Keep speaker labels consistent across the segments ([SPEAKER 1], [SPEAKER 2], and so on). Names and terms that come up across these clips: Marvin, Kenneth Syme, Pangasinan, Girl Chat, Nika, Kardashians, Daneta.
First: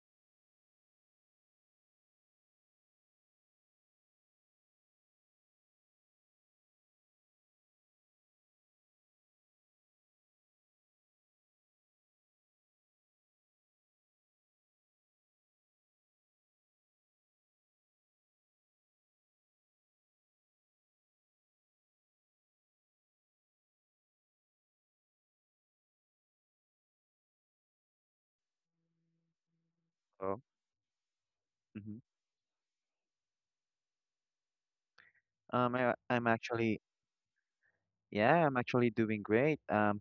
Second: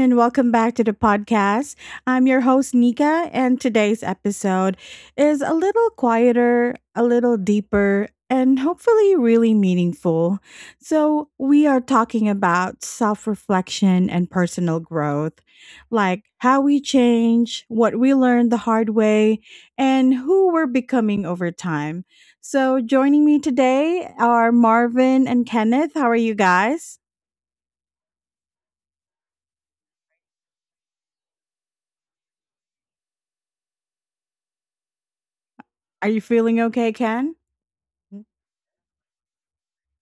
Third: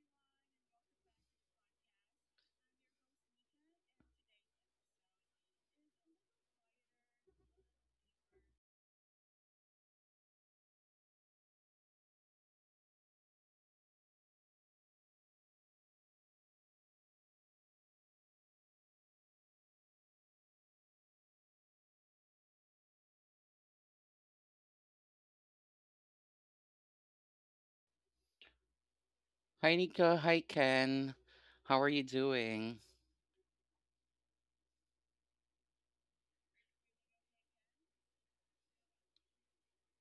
[SPEAKER 1] and welcome back to the podcast. I'm your host, Nika, and today's episode is a little quieter, a little deeper, and hopefully really meaningful. So, we are talking about self reflection and personal growth, like how we change, what we learned the hard way, and who we're becoming over time. So, joining me today are Marvin and Kenneth. How are you guys?
[SPEAKER 2] Hi, Nika.
[SPEAKER 3] Oh,
[SPEAKER 2] Hi, Ken. How are
[SPEAKER 3] hmm
[SPEAKER 2] you doing?
[SPEAKER 3] Um, I,
[SPEAKER 1] Are you
[SPEAKER 3] I'm
[SPEAKER 1] feeling
[SPEAKER 3] actually,
[SPEAKER 1] okay, Ken? Mh.
[SPEAKER 3] yeah, I'm actually doing great.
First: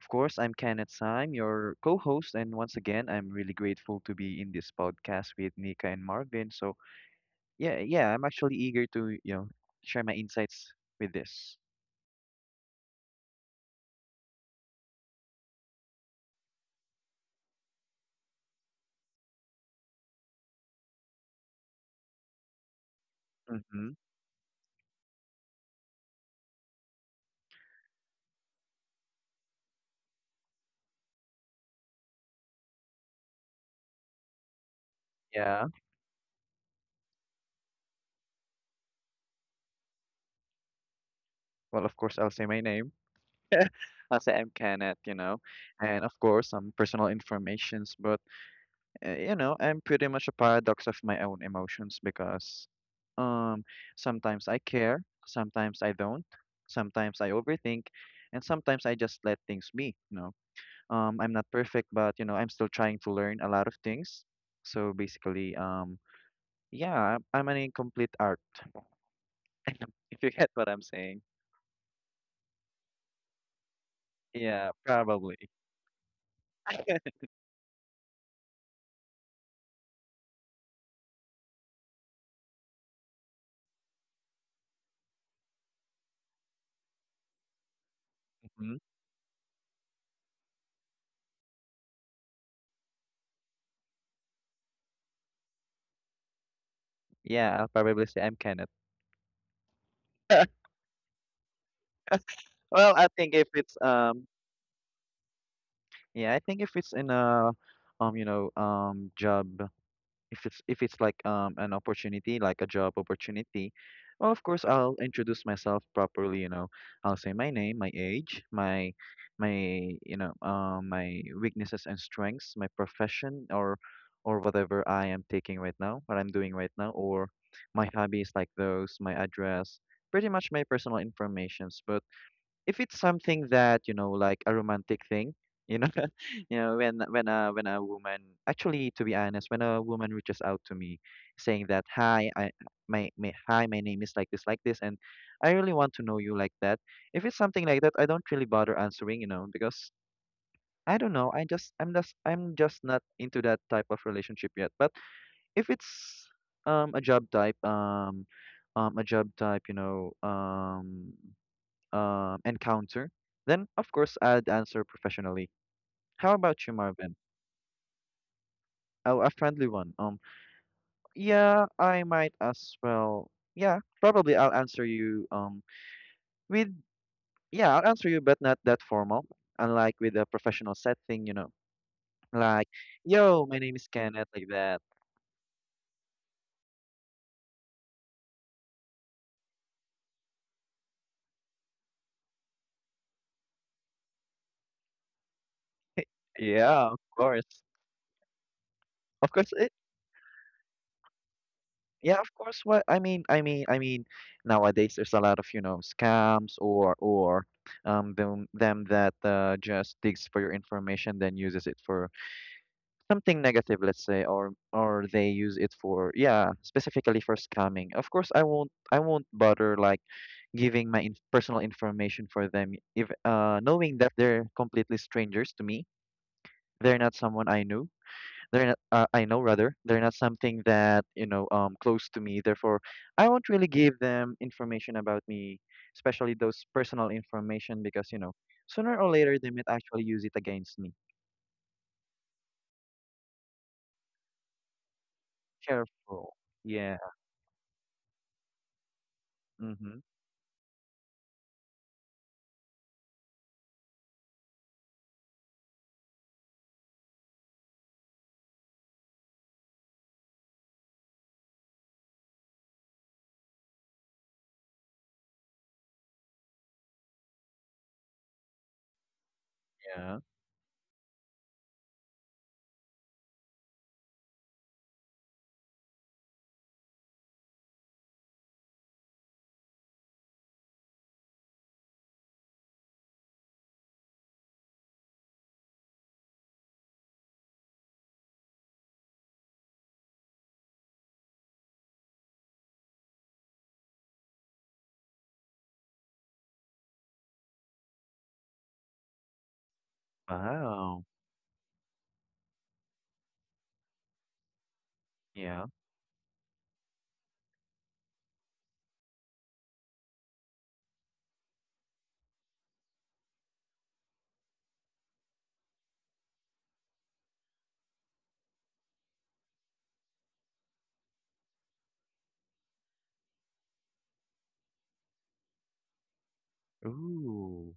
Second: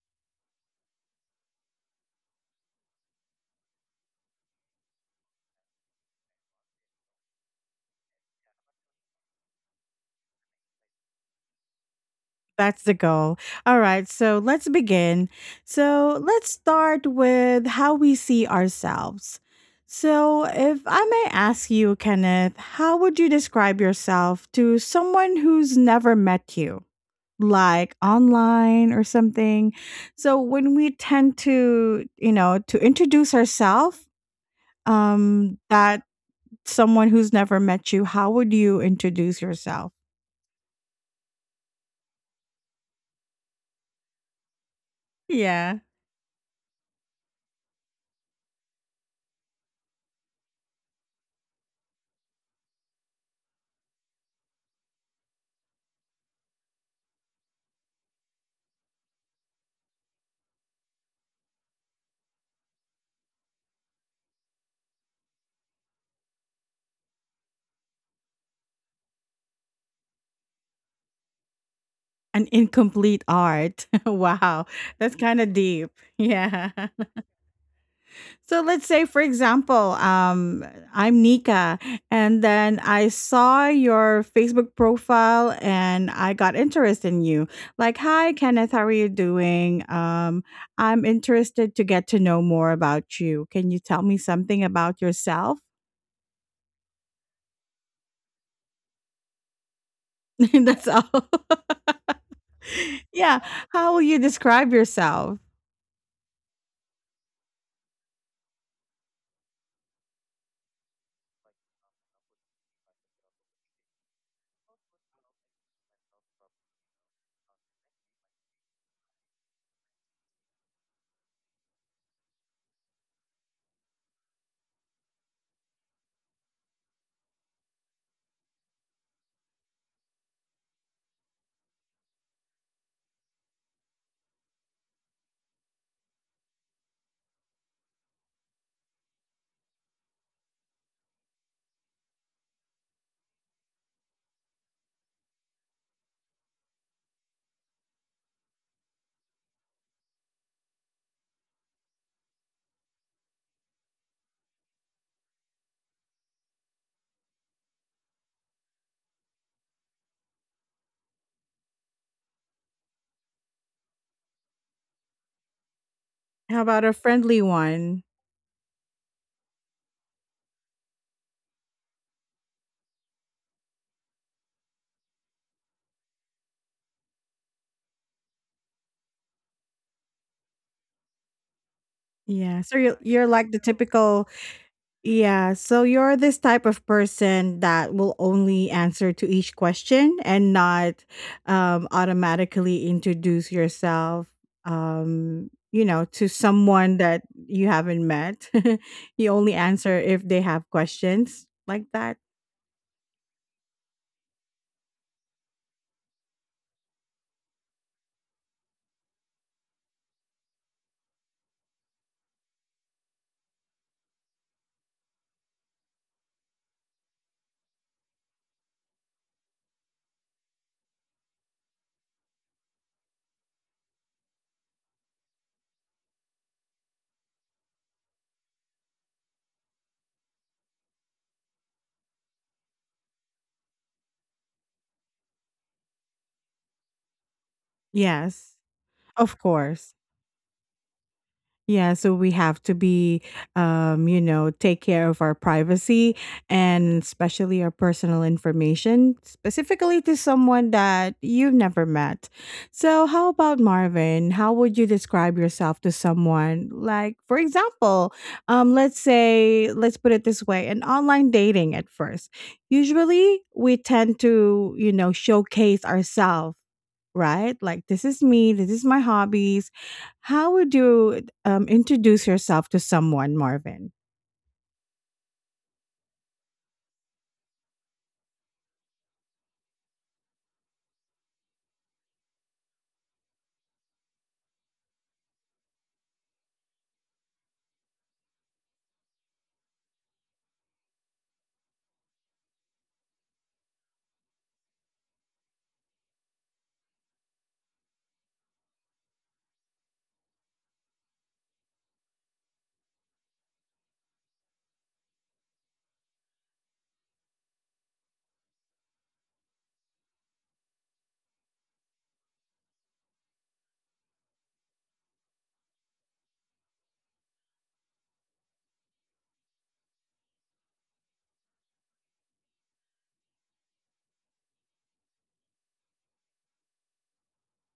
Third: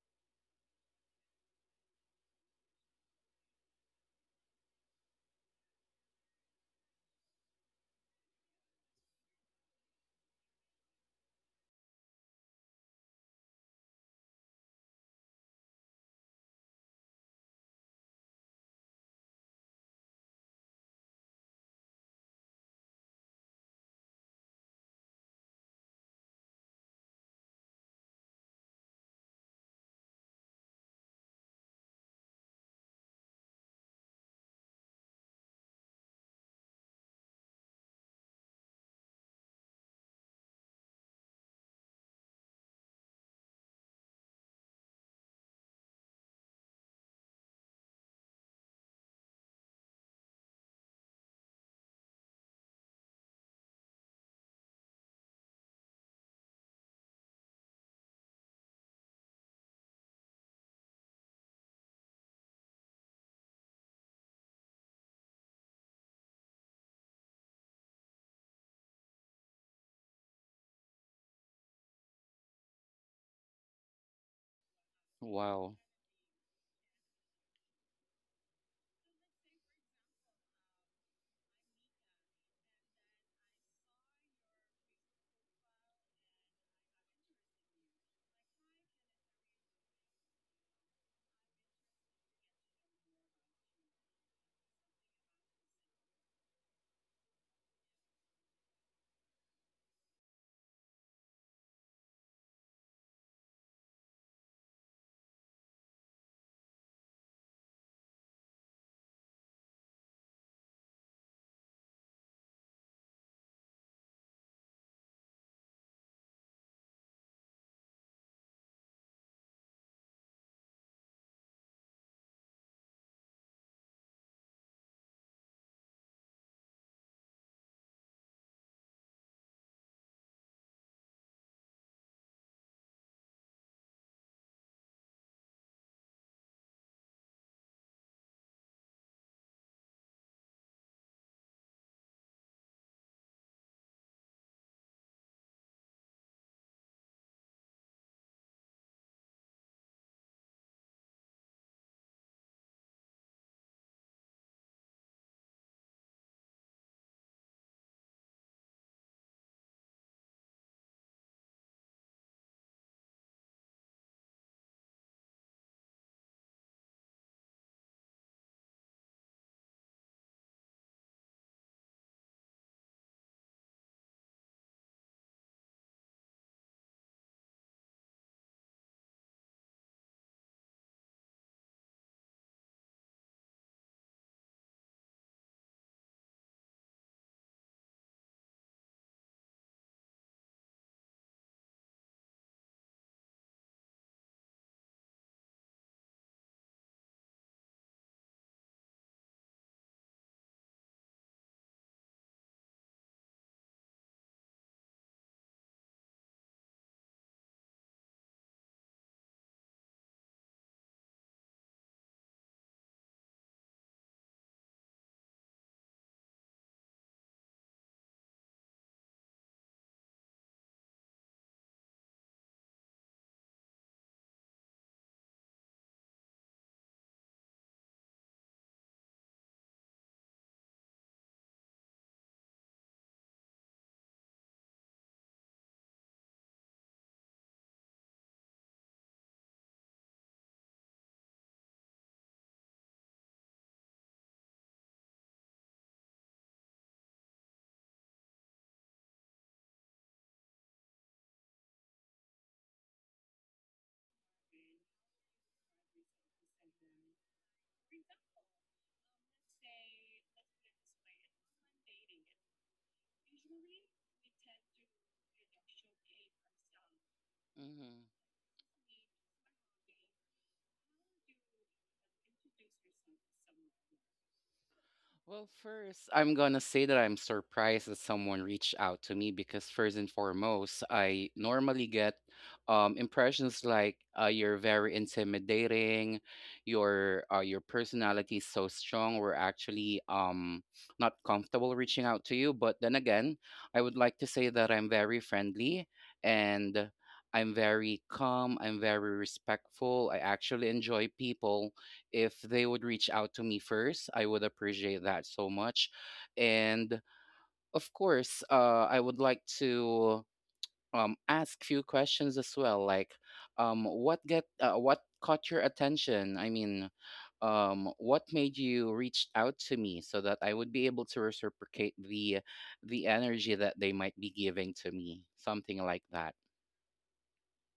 [SPEAKER 3] Of course, I'm Kenneth Syme, your co-host, and once again, I'm really grateful to be in this podcast with Nika and Marvin. So, yeah, yeah, I'm actually eager to share my insights with this.
[SPEAKER 1] That's the goal. Alright, so let's begin. So, let's start with how we see ourselves. So, if I may ask you, Kenneth, how would you describe
[SPEAKER 3] Mm-hmm.
[SPEAKER 1] yourself to someone who's never met you? Like online or something. So when we tend to introduce ourselves,
[SPEAKER 3] Yeah.
[SPEAKER 1] that someone who's never met you, how would you introduce yourself?
[SPEAKER 3] Well, of course, I'll say my name. I'll say I'm Kenneth,
[SPEAKER 1] Yeah.
[SPEAKER 3] and of course, some personal informations. But I'm pretty much a paradox of my own emotions because um sometimes I care, sometimes I don't, sometimes I overthink, and sometimes I just let things be. I'm not perfect, but I'm still trying to learn a lot of things. So basically, yeah, I'm an incomplete art. If you get what I'm saying.
[SPEAKER 1] An incomplete art. Wow.
[SPEAKER 3] Yeah,
[SPEAKER 1] That's
[SPEAKER 3] probably.
[SPEAKER 1] kind of
[SPEAKER 2] Wow.
[SPEAKER 1] deep. Yeah. So let's say, for example, I'm Nika, and then I saw your Facebook profile and I got interested in you. Like, hi, Kenneth,
[SPEAKER 3] Mhm.
[SPEAKER 1] how are you doing? I'm interested to get to know more about you. Can you tell me something about yourself?
[SPEAKER 3] Yeah, I'll probably say I'm Kenneth.
[SPEAKER 1] That's all.
[SPEAKER 3] Well, I think
[SPEAKER 1] Yeah.
[SPEAKER 3] if it's
[SPEAKER 1] How will you describe yourself?
[SPEAKER 3] Yeah, I think if it's in a job, if it's like an opportunity, like a job opportunity. Well, of course, I'll introduce myself properly. I'll say my name, my age, my my weaknesses and strengths, my profession or whatever I am taking right now, what I'm doing right now, or my hobbies like those, my address, pretty much my personal informations. But if it's something that, like a romantic thing, you know when a woman, actually, to be honest, when a woman reaches out to me saying that, hi, I, my name is like this, like this, and I really want to know you, like that. If it's something like that, I don't really bother answering, because I don't know, I'm just not into that type of relationship yet. But if it's um a job type um a job type you know encounter, then, of course, I'd answer professionally. How
[SPEAKER 1] How
[SPEAKER 3] about you,
[SPEAKER 1] about a
[SPEAKER 3] Marvin?
[SPEAKER 1] friendly one?
[SPEAKER 3] Oh, a friendly one. Yeah, I might as well. Yeah, probably I'll answer you. With yeah, I'll answer you, but not that formal. Unlike with a professional setting,
[SPEAKER 1] Yeah.
[SPEAKER 3] like,
[SPEAKER 1] So you're
[SPEAKER 3] yo,
[SPEAKER 1] like
[SPEAKER 3] my
[SPEAKER 1] the
[SPEAKER 3] name is
[SPEAKER 1] typical
[SPEAKER 3] Kenneth, like that.
[SPEAKER 1] Yeah, so you're this type of person that will only answer to each question and not automatically introduce yourself, to
[SPEAKER 3] Yeah,
[SPEAKER 1] someone
[SPEAKER 3] of
[SPEAKER 1] that
[SPEAKER 3] course,
[SPEAKER 1] you haven't met. You
[SPEAKER 3] of course.
[SPEAKER 1] only answer if they have questions like that.
[SPEAKER 3] Yeah, of course. What I mean, nowadays there's a lot of, scams, or them that just digs for your information, then uses it for something negative, let's say, or they use it for, yeah, specifically for scamming. Of course, I won't bother, like, giving my in personal information for them if, knowing that they're completely strangers to me. They're not someone I knew. They're not — I know, rather, they're not something that, close to me. Therefore, I won't really give them information about me, especially those personal information, because,
[SPEAKER 1] Yes,
[SPEAKER 3] sooner or
[SPEAKER 1] of
[SPEAKER 3] later they might
[SPEAKER 1] course.
[SPEAKER 3] actually use it against me.
[SPEAKER 1] Yeah, so we have to be, take care of our privacy
[SPEAKER 3] Careful. Yeah.
[SPEAKER 1] and especially our personal information,
[SPEAKER 3] Mm-hmm.
[SPEAKER 1] specifically to someone that you've never met. So, how about Marvin? How would you describe yourself to someone? Like, for example, let's say, let's put it this way an online dating at first. Usually, we tend to, showcase ourselves right? Like,
[SPEAKER 2] hmm
[SPEAKER 1] this is me, this is my hobbies.
[SPEAKER 3] Yeah.
[SPEAKER 1] How would you introduce yourself to someone, Marvin?
[SPEAKER 2] Well, first, I'm gonna say that I'm surprised that someone reached out to me because first and foremost, I normally get impressions like you're very intimidating, your personality is so strong. We're actually not comfortable reaching out to you. But then again, I would like to say that I'm very friendly and I'm very calm. I'm very respectful. I actually
[SPEAKER 3] Wow.
[SPEAKER 2] enjoy people if they would reach out to me first, I would appreciate that so
[SPEAKER 3] Yeah.
[SPEAKER 2] much. And of course, I would like to ask few questions as well, like what get what caught your attention? I mean, what made you reach out to me so that I would be able to reciprocate the energy that they might be giving to me, something like that.
[SPEAKER 3] Ooh,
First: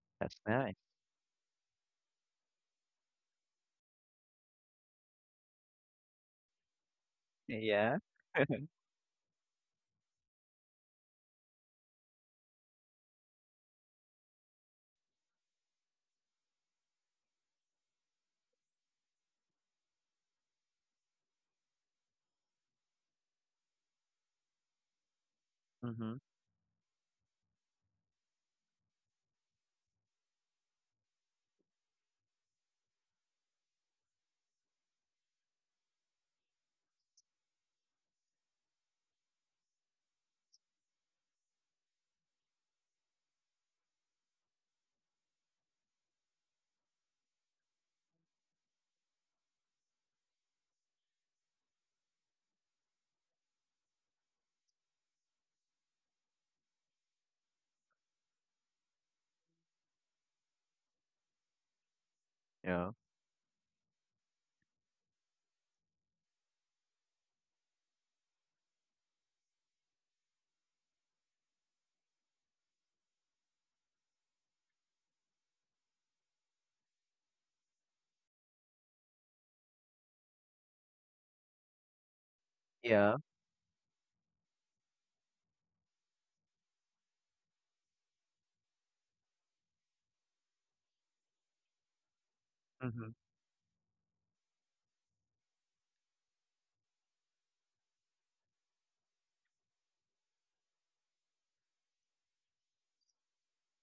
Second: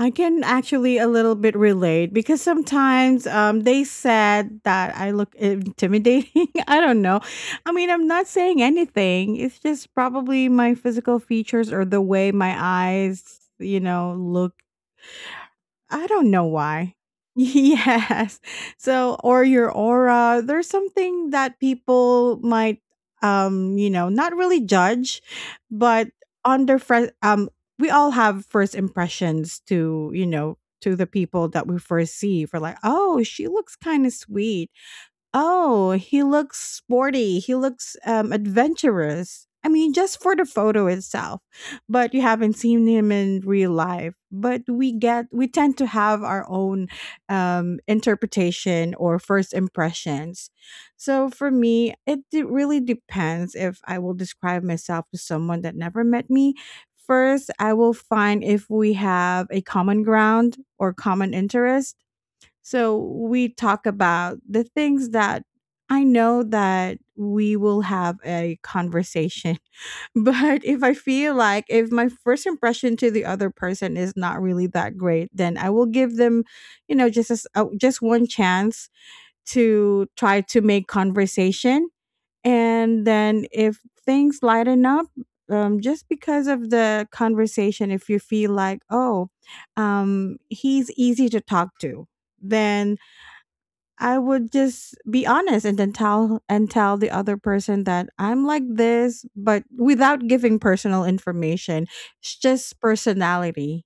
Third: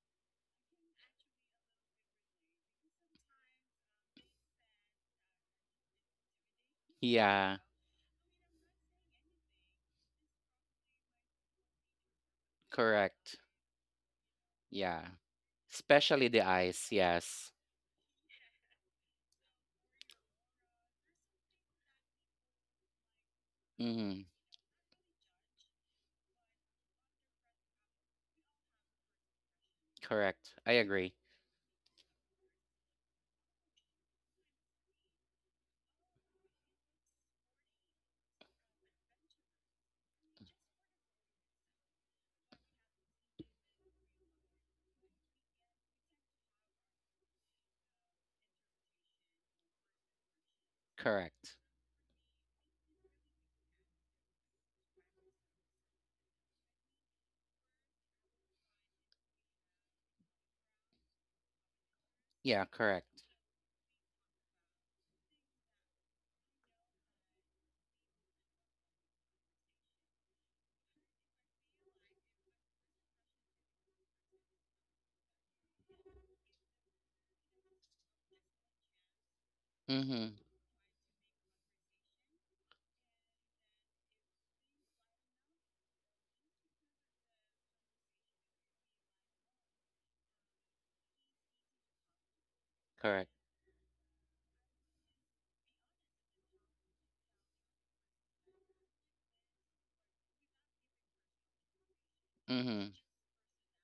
[SPEAKER 1] I
[SPEAKER 3] that's
[SPEAKER 1] can
[SPEAKER 3] nice.
[SPEAKER 1] actually a little bit relate because sometimes they said that I look intimidating. I don't know.
[SPEAKER 2] Yeah,
[SPEAKER 1] I mean,
[SPEAKER 3] Yeah.
[SPEAKER 1] I'm not saying anything. It's just probably my physical features or the way my
[SPEAKER 2] correct.
[SPEAKER 1] eyes, look.
[SPEAKER 2] Yeah,
[SPEAKER 1] I
[SPEAKER 2] especially
[SPEAKER 1] don't
[SPEAKER 2] the
[SPEAKER 1] know
[SPEAKER 2] eyes.
[SPEAKER 1] why.
[SPEAKER 2] Yes.
[SPEAKER 1] Yes. So, or your aura, there's something that people might,
[SPEAKER 2] Mm-hmm.
[SPEAKER 1] not really judge, but
[SPEAKER 3] Mm-hmm.
[SPEAKER 1] under first, we all have first impressions to,
[SPEAKER 2] Correct. I
[SPEAKER 1] to the
[SPEAKER 2] agree.
[SPEAKER 1] people that we first see for like, oh, she looks kind of sweet. Oh, he looks sporty. He looks, adventurous. I mean, just for the photo itself, but you haven't seen him in real life. But we tend to have our own interpretation or first impressions. So for
[SPEAKER 2] Correct.
[SPEAKER 1] me, it really depends if I will describe myself to someone that never met me. First, I will find if we have a common ground or common interest
[SPEAKER 2] Yeah,
[SPEAKER 3] Yeah.
[SPEAKER 1] so
[SPEAKER 2] correct.
[SPEAKER 1] we talk about the things that I know that we will have a conversation. But if I feel like if my first impression to the other person is not really that great, then I will give them, just one chance to
[SPEAKER 2] Mm-hmm.
[SPEAKER 1] try to make conversation. And
[SPEAKER 3] Yeah.
[SPEAKER 1] then if things lighten up, just because of the conversation, if you feel like, oh, he's easy to talk to, then
[SPEAKER 3] Mm-hmm.
[SPEAKER 2] Correct.
[SPEAKER 1] I would just be honest and then tell and tell the other person that I'm like this, but without giving personal information. It's just
[SPEAKER 2] Mm-hmm.
[SPEAKER 1] personality.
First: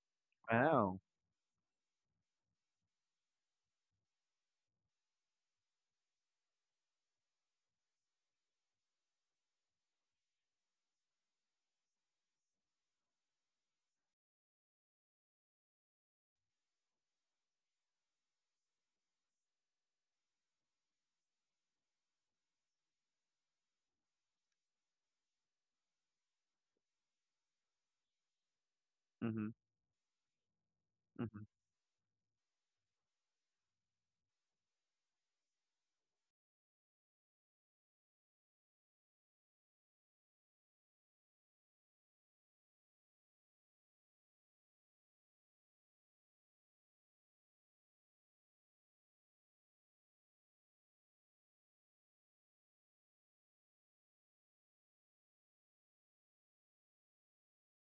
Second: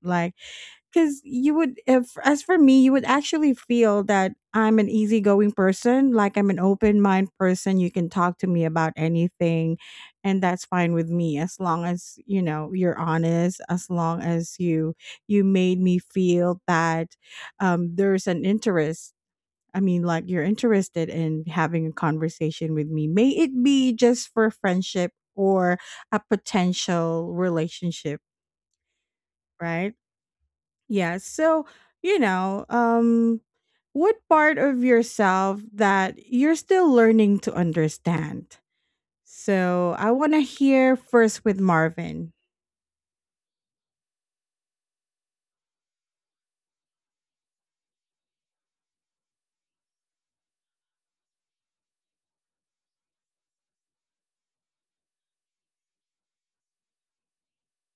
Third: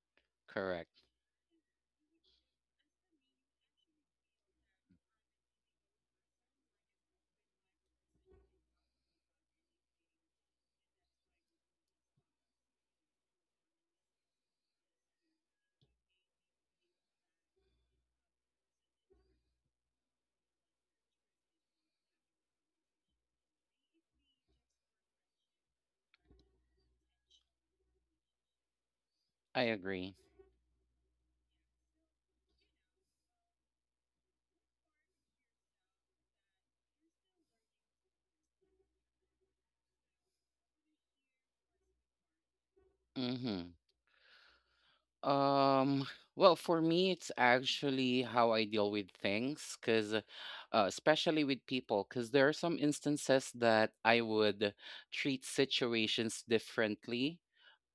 [SPEAKER 1] Like,
[SPEAKER 3] Wow.
[SPEAKER 2] Correct.
[SPEAKER 1] because you would, if as for me, you would actually feel that I'm an easygoing person, like I'm an open mind person. You can talk to me about anything, and that's fine with me as long as you're honest. As long as you made me feel that there's an interest. I mean, like you're interested in having a conversation with me, may it be just for friendship or a potential relationship,
[SPEAKER 3] Mm-hmm.
[SPEAKER 2] I
[SPEAKER 1] right?
[SPEAKER 2] agree.
[SPEAKER 1] Yeah.
[SPEAKER 3] Mm-hmm.
[SPEAKER 1] So, you know, um, what part of yourself that you're still learning to understand? So, I want to hear first with Marvin.
[SPEAKER 2] Mm-hmm. Um, well, for me, it's actually how I deal with things, because especially with people, because there are some instances that I would treat situations differently,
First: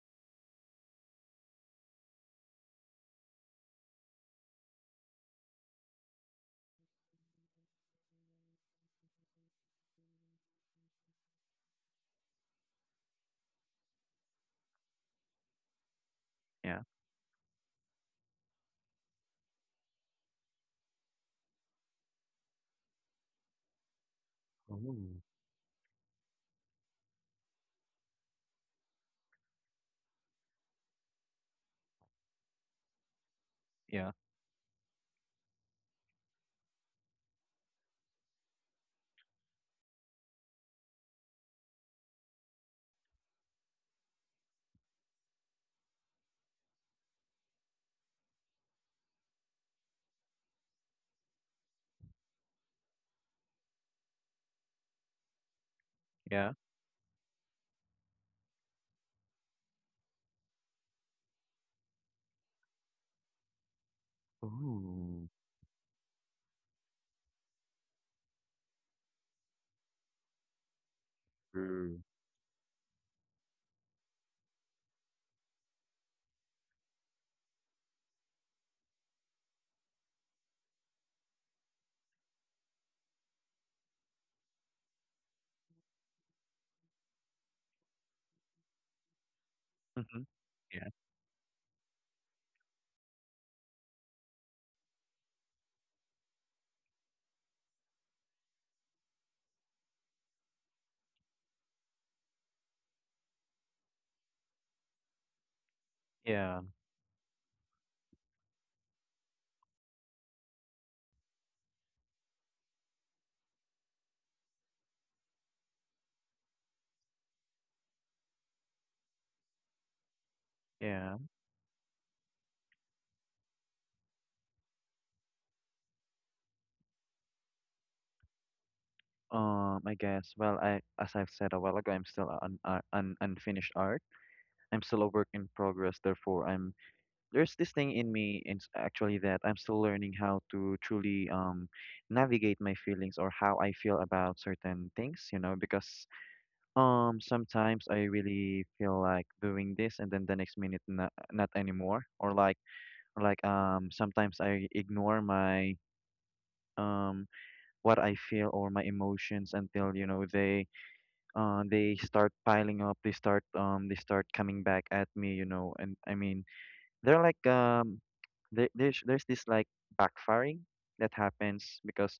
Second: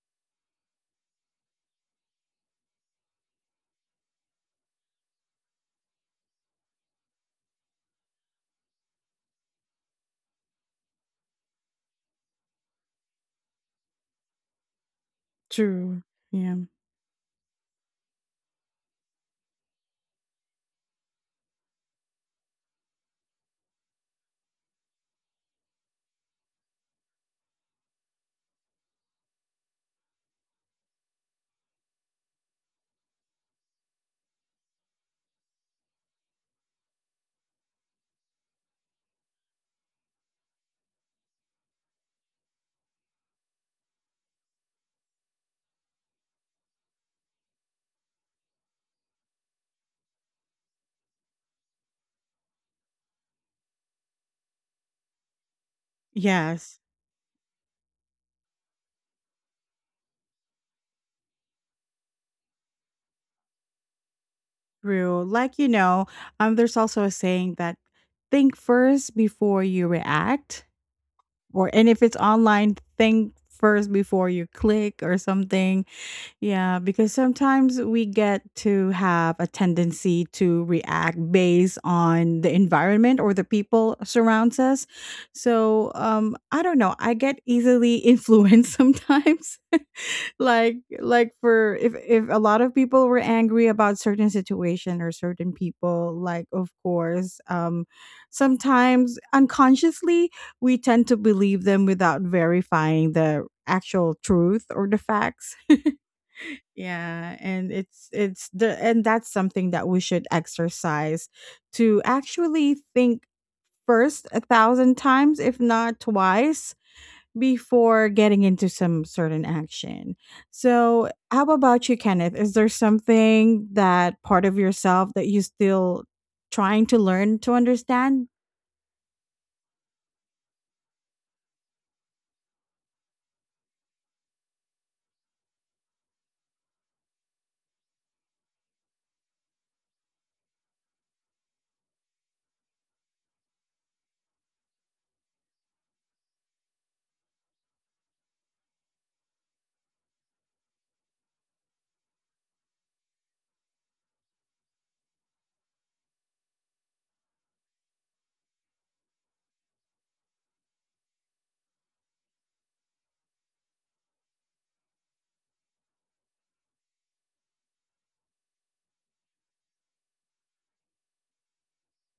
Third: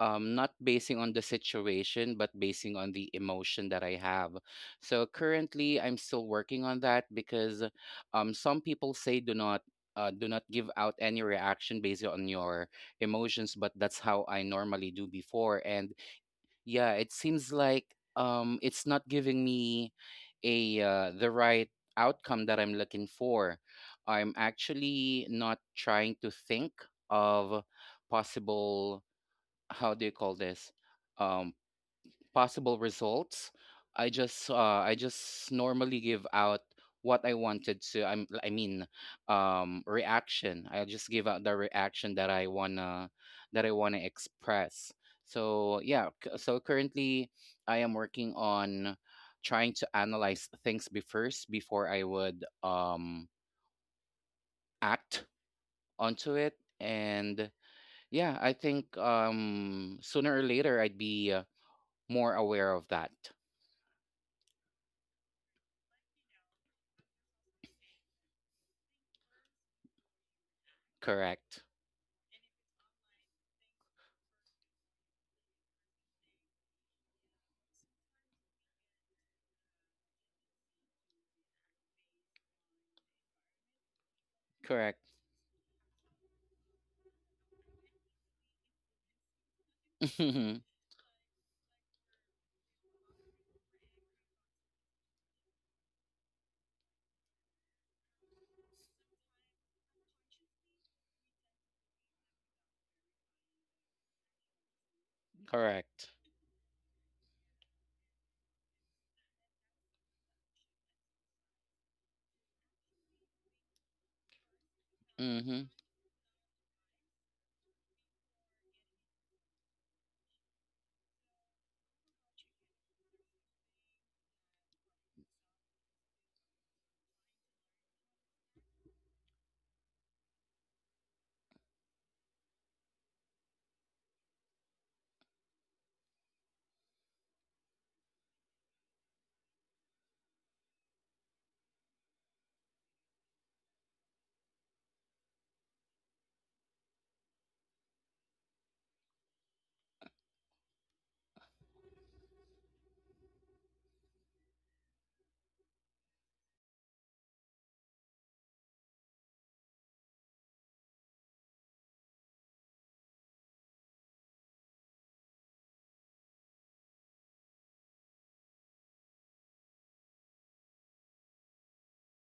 [SPEAKER 2] not basing on the situation, but basing on the emotion that I have. So currently, I'm still working on that because some people say do not. Do not give out any reaction based on your emotions, but that's how I normally do before. And
[SPEAKER 1] True. Yeah.
[SPEAKER 3] Yeah.
[SPEAKER 2] yeah, it seems like it's not giving me a the right outcome that I'm looking for. I'm
[SPEAKER 3] Ooh.
[SPEAKER 2] actually not trying to think of possible, how do you call this, um possible results. i
[SPEAKER 3] Yeah.
[SPEAKER 2] just uh i just normally give out what I wanted to, I mean, reaction. I just give out the reaction that I wanna express. So yeah, so currently I am working on trying to analyze things be first before I would act onto
[SPEAKER 3] Yeah.
[SPEAKER 2] it.
[SPEAKER 1] Yes.
[SPEAKER 2] And yeah, I think sooner or later I'd be more aware of that.
[SPEAKER 1] True.
[SPEAKER 3] Ooh.
[SPEAKER 1] Like, there's also a saying that think first before you react
[SPEAKER 2] Correct.
[SPEAKER 1] or and
[SPEAKER 3] Ooh.
[SPEAKER 1] if it's online think first before you click or something. Yeah, because sometimes we get to have a tendency to react based on the environment or the people surrounds us,
[SPEAKER 2] Correct.
[SPEAKER 1] so I don't know, I get easily influenced sometimes.
[SPEAKER 3] Mm-hmm.
[SPEAKER 2] Correct.
[SPEAKER 1] like
[SPEAKER 3] Yeah.
[SPEAKER 1] like for if a lot of people were angry about certain situation or certain people, like of course, sometimes unconsciously we tend to believe them without verifying the actual truth or the facts.
[SPEAKER 3] Yeah.
[SPEAKER 1] Yeah, and it's the and that's something that we should exercise to actually think first a thousand times, if
[SPEAKER 2] Mm-hmm.
[SPEAKER 1] not twice, before getting into some certain action. So,
[SPEAKER 3] Yeah.
[SPEAKER 1] how about you, Kenneth? Is there something that part of yourself that you still trying to learn to understand?
[SPEAKER 3] I guess. Well, I as I've said a while ago, I'm still an unfinished art. I'm still a work in progress. Therefore, I'm there's this thing in me, in actually, that I'm still learning how to truly navigate my feelings or how I feel about certain things. You know, because sometimes I really feel like doing this, and then the next minute not anymore, or like, sometimes I ignore my um what I feel or my emotions, until, they, they start piling up. They start coming back at me. And, I mean, they're like, there's this, like, backfiring that happens, because,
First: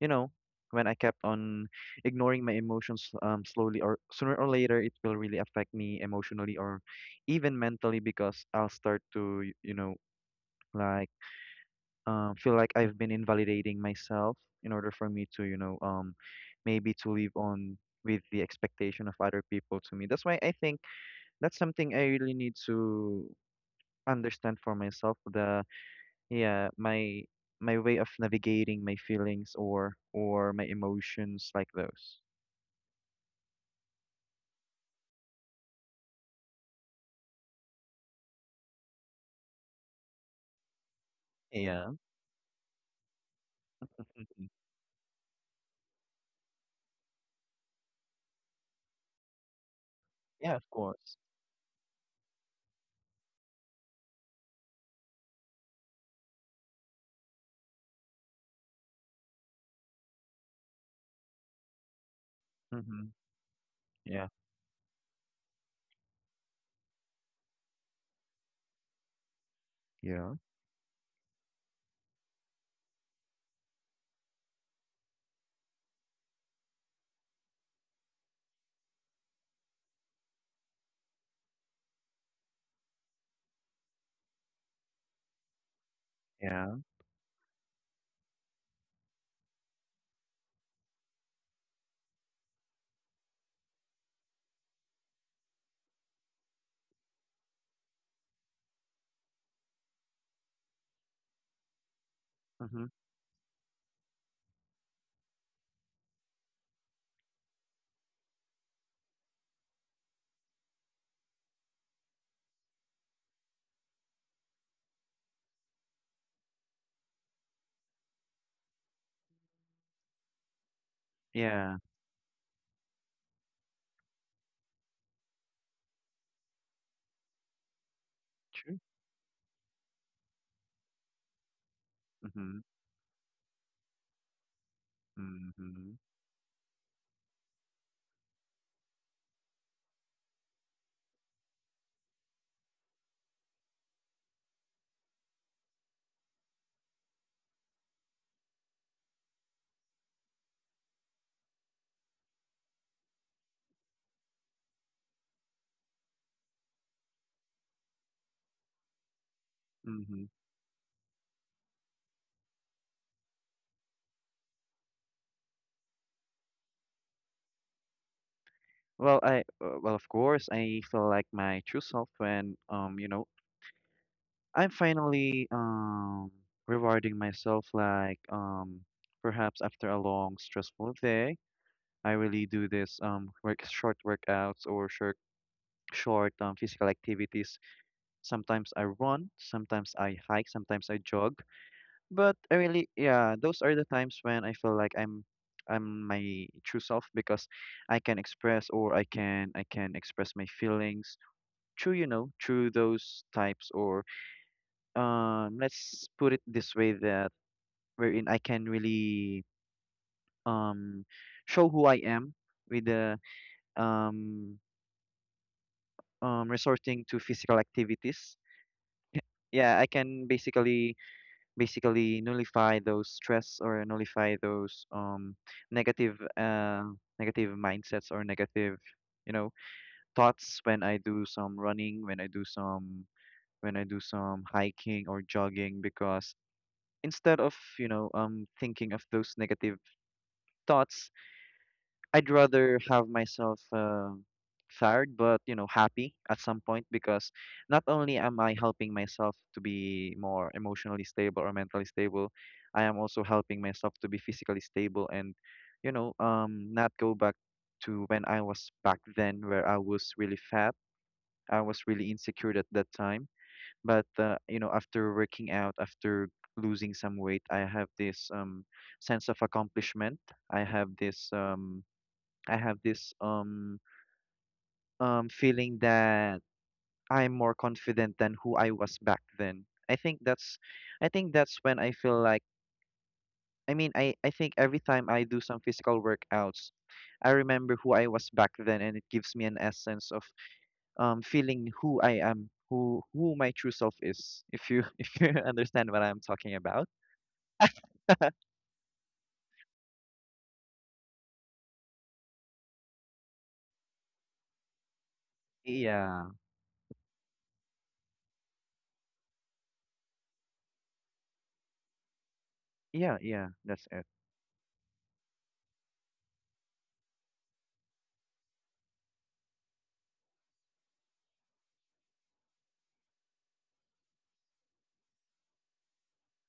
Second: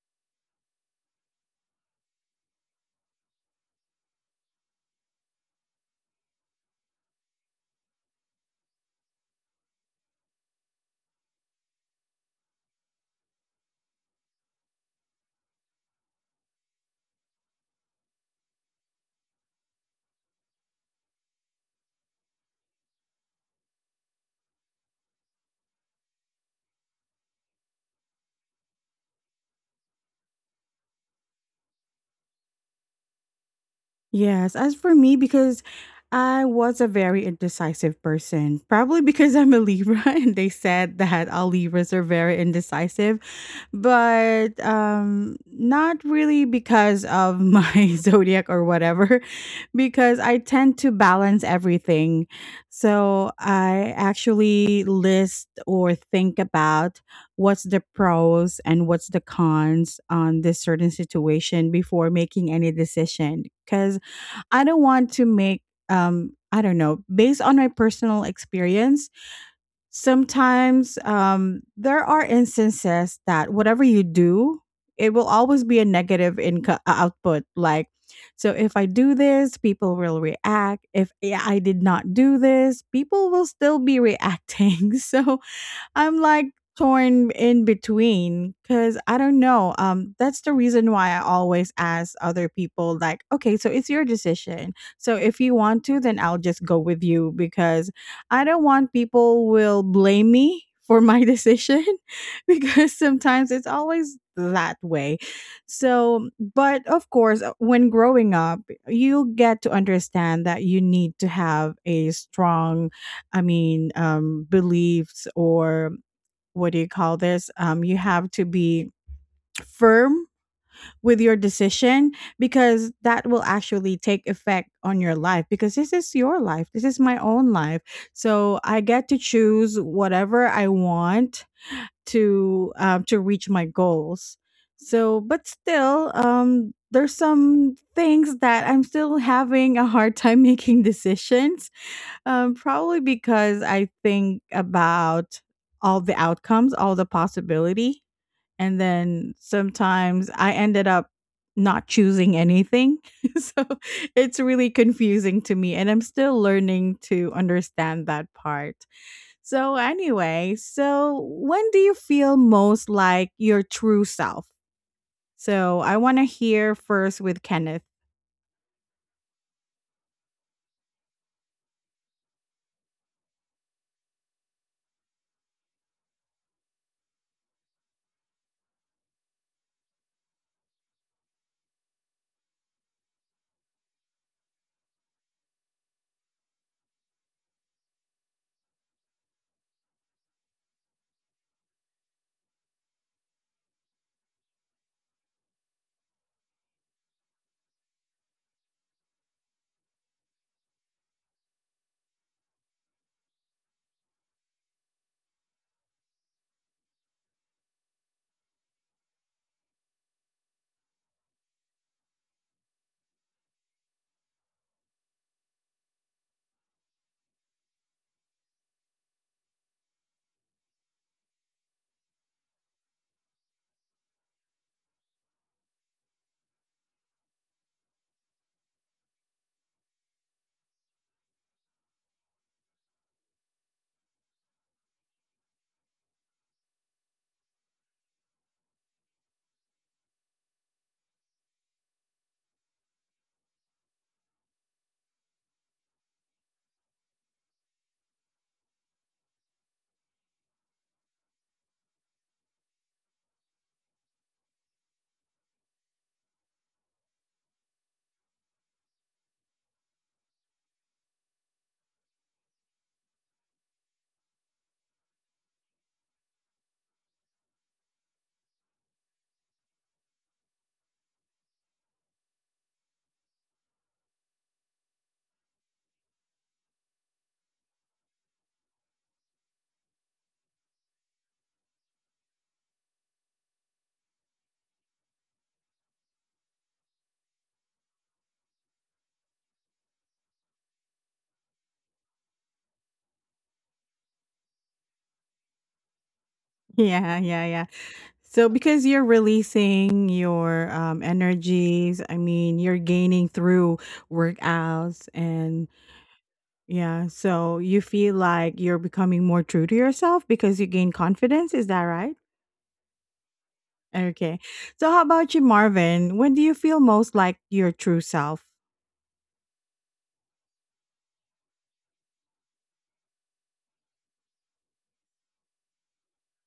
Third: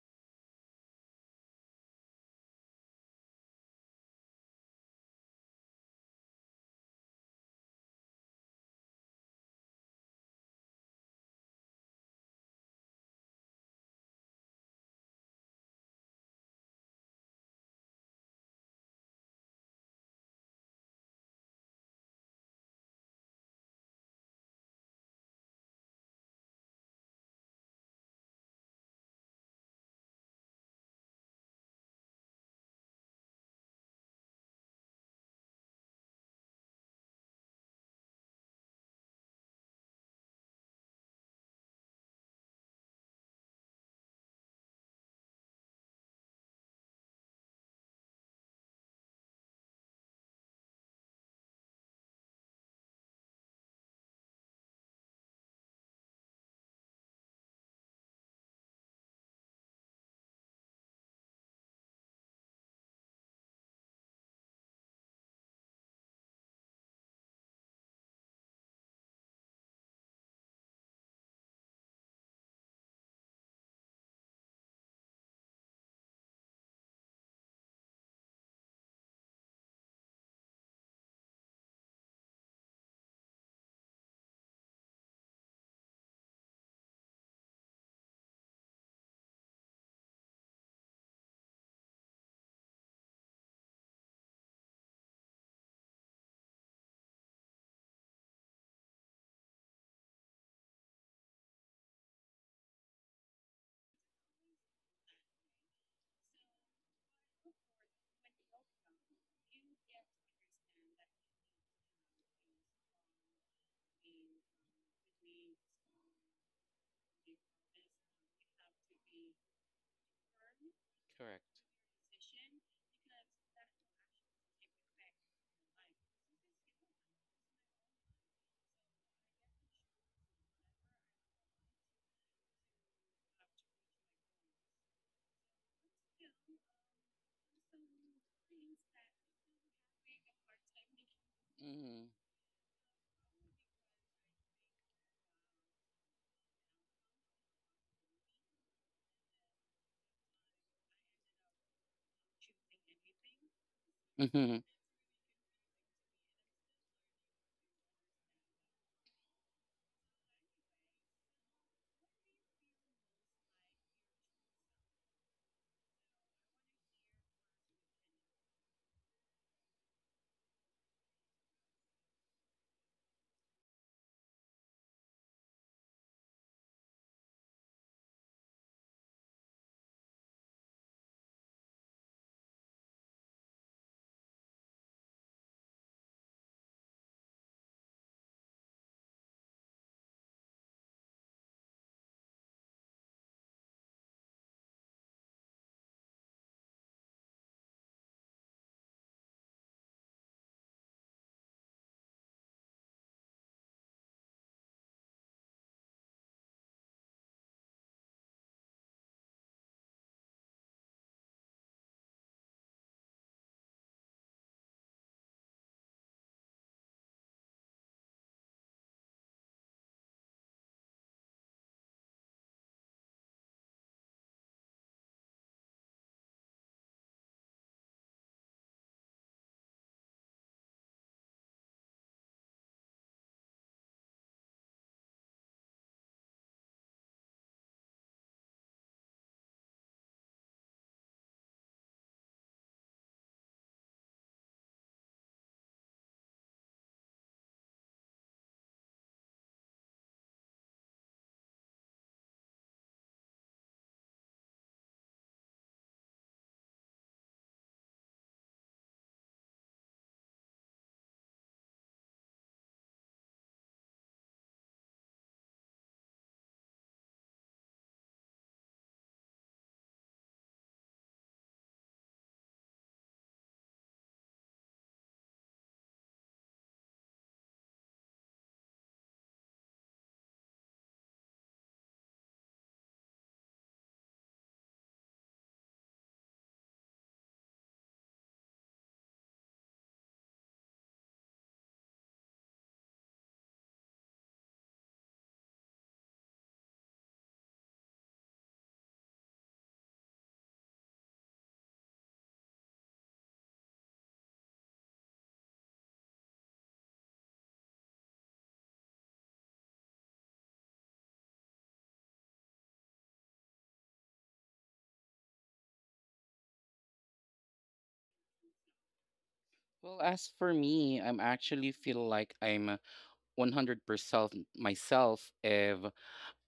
[SPEAKER 3] you know when I kept on ignoring my emotions, slowly or sooner or later it will really affect me emotionally or even mentally, because I'll start to, like, feel like I've been invalidating myself in order for me to, maybe to live on with the expectation of other people to me. That's why I think that's something I really need to understand for myself. The Yeah, my way of navigating my feelings or my emotions, like those.
[SPEAKER 1] Yes, as for me, because I was a very indecisive person, probably because I'm a Libra and they said that all
[SPEAKER 3] Yeah.
[SPEAKER 1] Libras are very indecisive,
[SPEAKER 3] Hmm.
[SPEAKER 1] but not really because of my zodiac or whatever, because I
[SPEAKER 3] Yeah, of
[SPEAKER 1] tend to
[SPEAKER 3] course.
[SPEAKER 1] balance everything. So I actually list or think about what's the pros and what's the cons on this certain situation before making any
[SPEAKER 3] Mm-hmm.
[SPEAKER 1] decision because
[SPEAKER 3] Yeah.
[SPEAKER 1] I don't want to make I don't know, based on my personal experience,
[SPEAKER 3] Yeah.
[SPEAKER 1] sometimes there are instances that whatever you do, it will always be a negative income output, like so if I do this, people will react. If I did not do this, people will still be reacting. So I'm like
[SPEAKER 3] Yeah.
[SPEAKER 1] torn in between because I don't know. That's the reason why I always ask other people, like, okay, so it's your decision. So if you want to, then I'll just go with you because I don't want people will blame me for my decision
[SPEAKER 3] Mm-hmm.
[SPEAKER 1] because sometimes it's always that way. So, but of course, when growing up, you get to understand that you need to have a strong I mean, beliefs or what do you call this? You have to be firm with your
[SPEAKER 2] Correct.
[SPEAKER 3] Yeah.
[SPEAKER 1] decision because that will actually take effect on your life because this is your life. This is my own life. So I
[SPEAKER 3] True.
[SPEAKER 1] get to choose whatever I want
[SPEAKER 3] Mm-hmm.
[SPEAKER 1] to reach my goals. So, but
[SPEAKER 3] Mm-hmm.
[SPEAKER 1] still, there's some things that I'm still having a hard time making decisions.
[SPEAKER 2] Mm-hmm.
[SPEAKER 1] Probably because I think about all the outcomes, all the possibility and then sometimes I ended up not choosing anything. So it's
[SPEAKER 2] Mm-hmm.
[SPEAKER 1] really confusing to me and I'm still learning to understand that part. So
[SPEAKER 3] Mm-hmm.
[SPEAKER 1] anyway, so when do you feel most like your true self? So I want to hear first with Kenneth.
[SPEAKER 3] Well, I well, of course, I feel like my true self when, I'm finally, rewarding myself, like, perhaps after a long stressful day. I really do this work short workouts, or short physical activities. Sometimes I run, sometimes I hike, sometimes I jog. But I really, yeah, those are the times when I feel like I'm my true self, because I can express or I can express my feelings through, through those types, or, let's put it this way, that wherein I can really, um show who I am, with the um resorting to physical activities. Yeah, I can basically nullify those stress, or nullify those, negative, negative mindsets, or negative, you know thoughts, when I do some running, when I do some, hiking or jogging, because instead of, thinking of those negative thoughts, I'd rather have myself, fired, but, happy at some point, because not only am I helping myself to be more emotionally stable or mentally stable, I am also helping myself to be physically stable, and, not go back to when I was back then, where I was really fat, I was really insecure at that time. But, after working out, after losing some weight, I have this, sense of accomplishment. I have this um I have this feeling that I'm more confident than who I was back then. I think that's when I feel like, I mean, I think every time I do some physical workouts, I remember who I was back then, and it gives me an essence of, feeling who I am, who my true self is, if you if you understand what I'm talking about.
[SPEAKER 1] Yeah, yeah, yeah. So because you're releasing your energies, I mean, you're gaining through workouts and
[SPEAKER 3] Yeah.
[SPEAKER 1] Yeah, so you feel like you're becoming more true to yourself because you gain confidence, is that right?
[SPEAKER 3] Yeah, yeah, that's it.
[SPEAKER 1] Okay. So how about you, Marvin? When do you feel most like your true self?
[SPEAKER 2] Well, as for me, I'm actually feel like I'm 100% myself if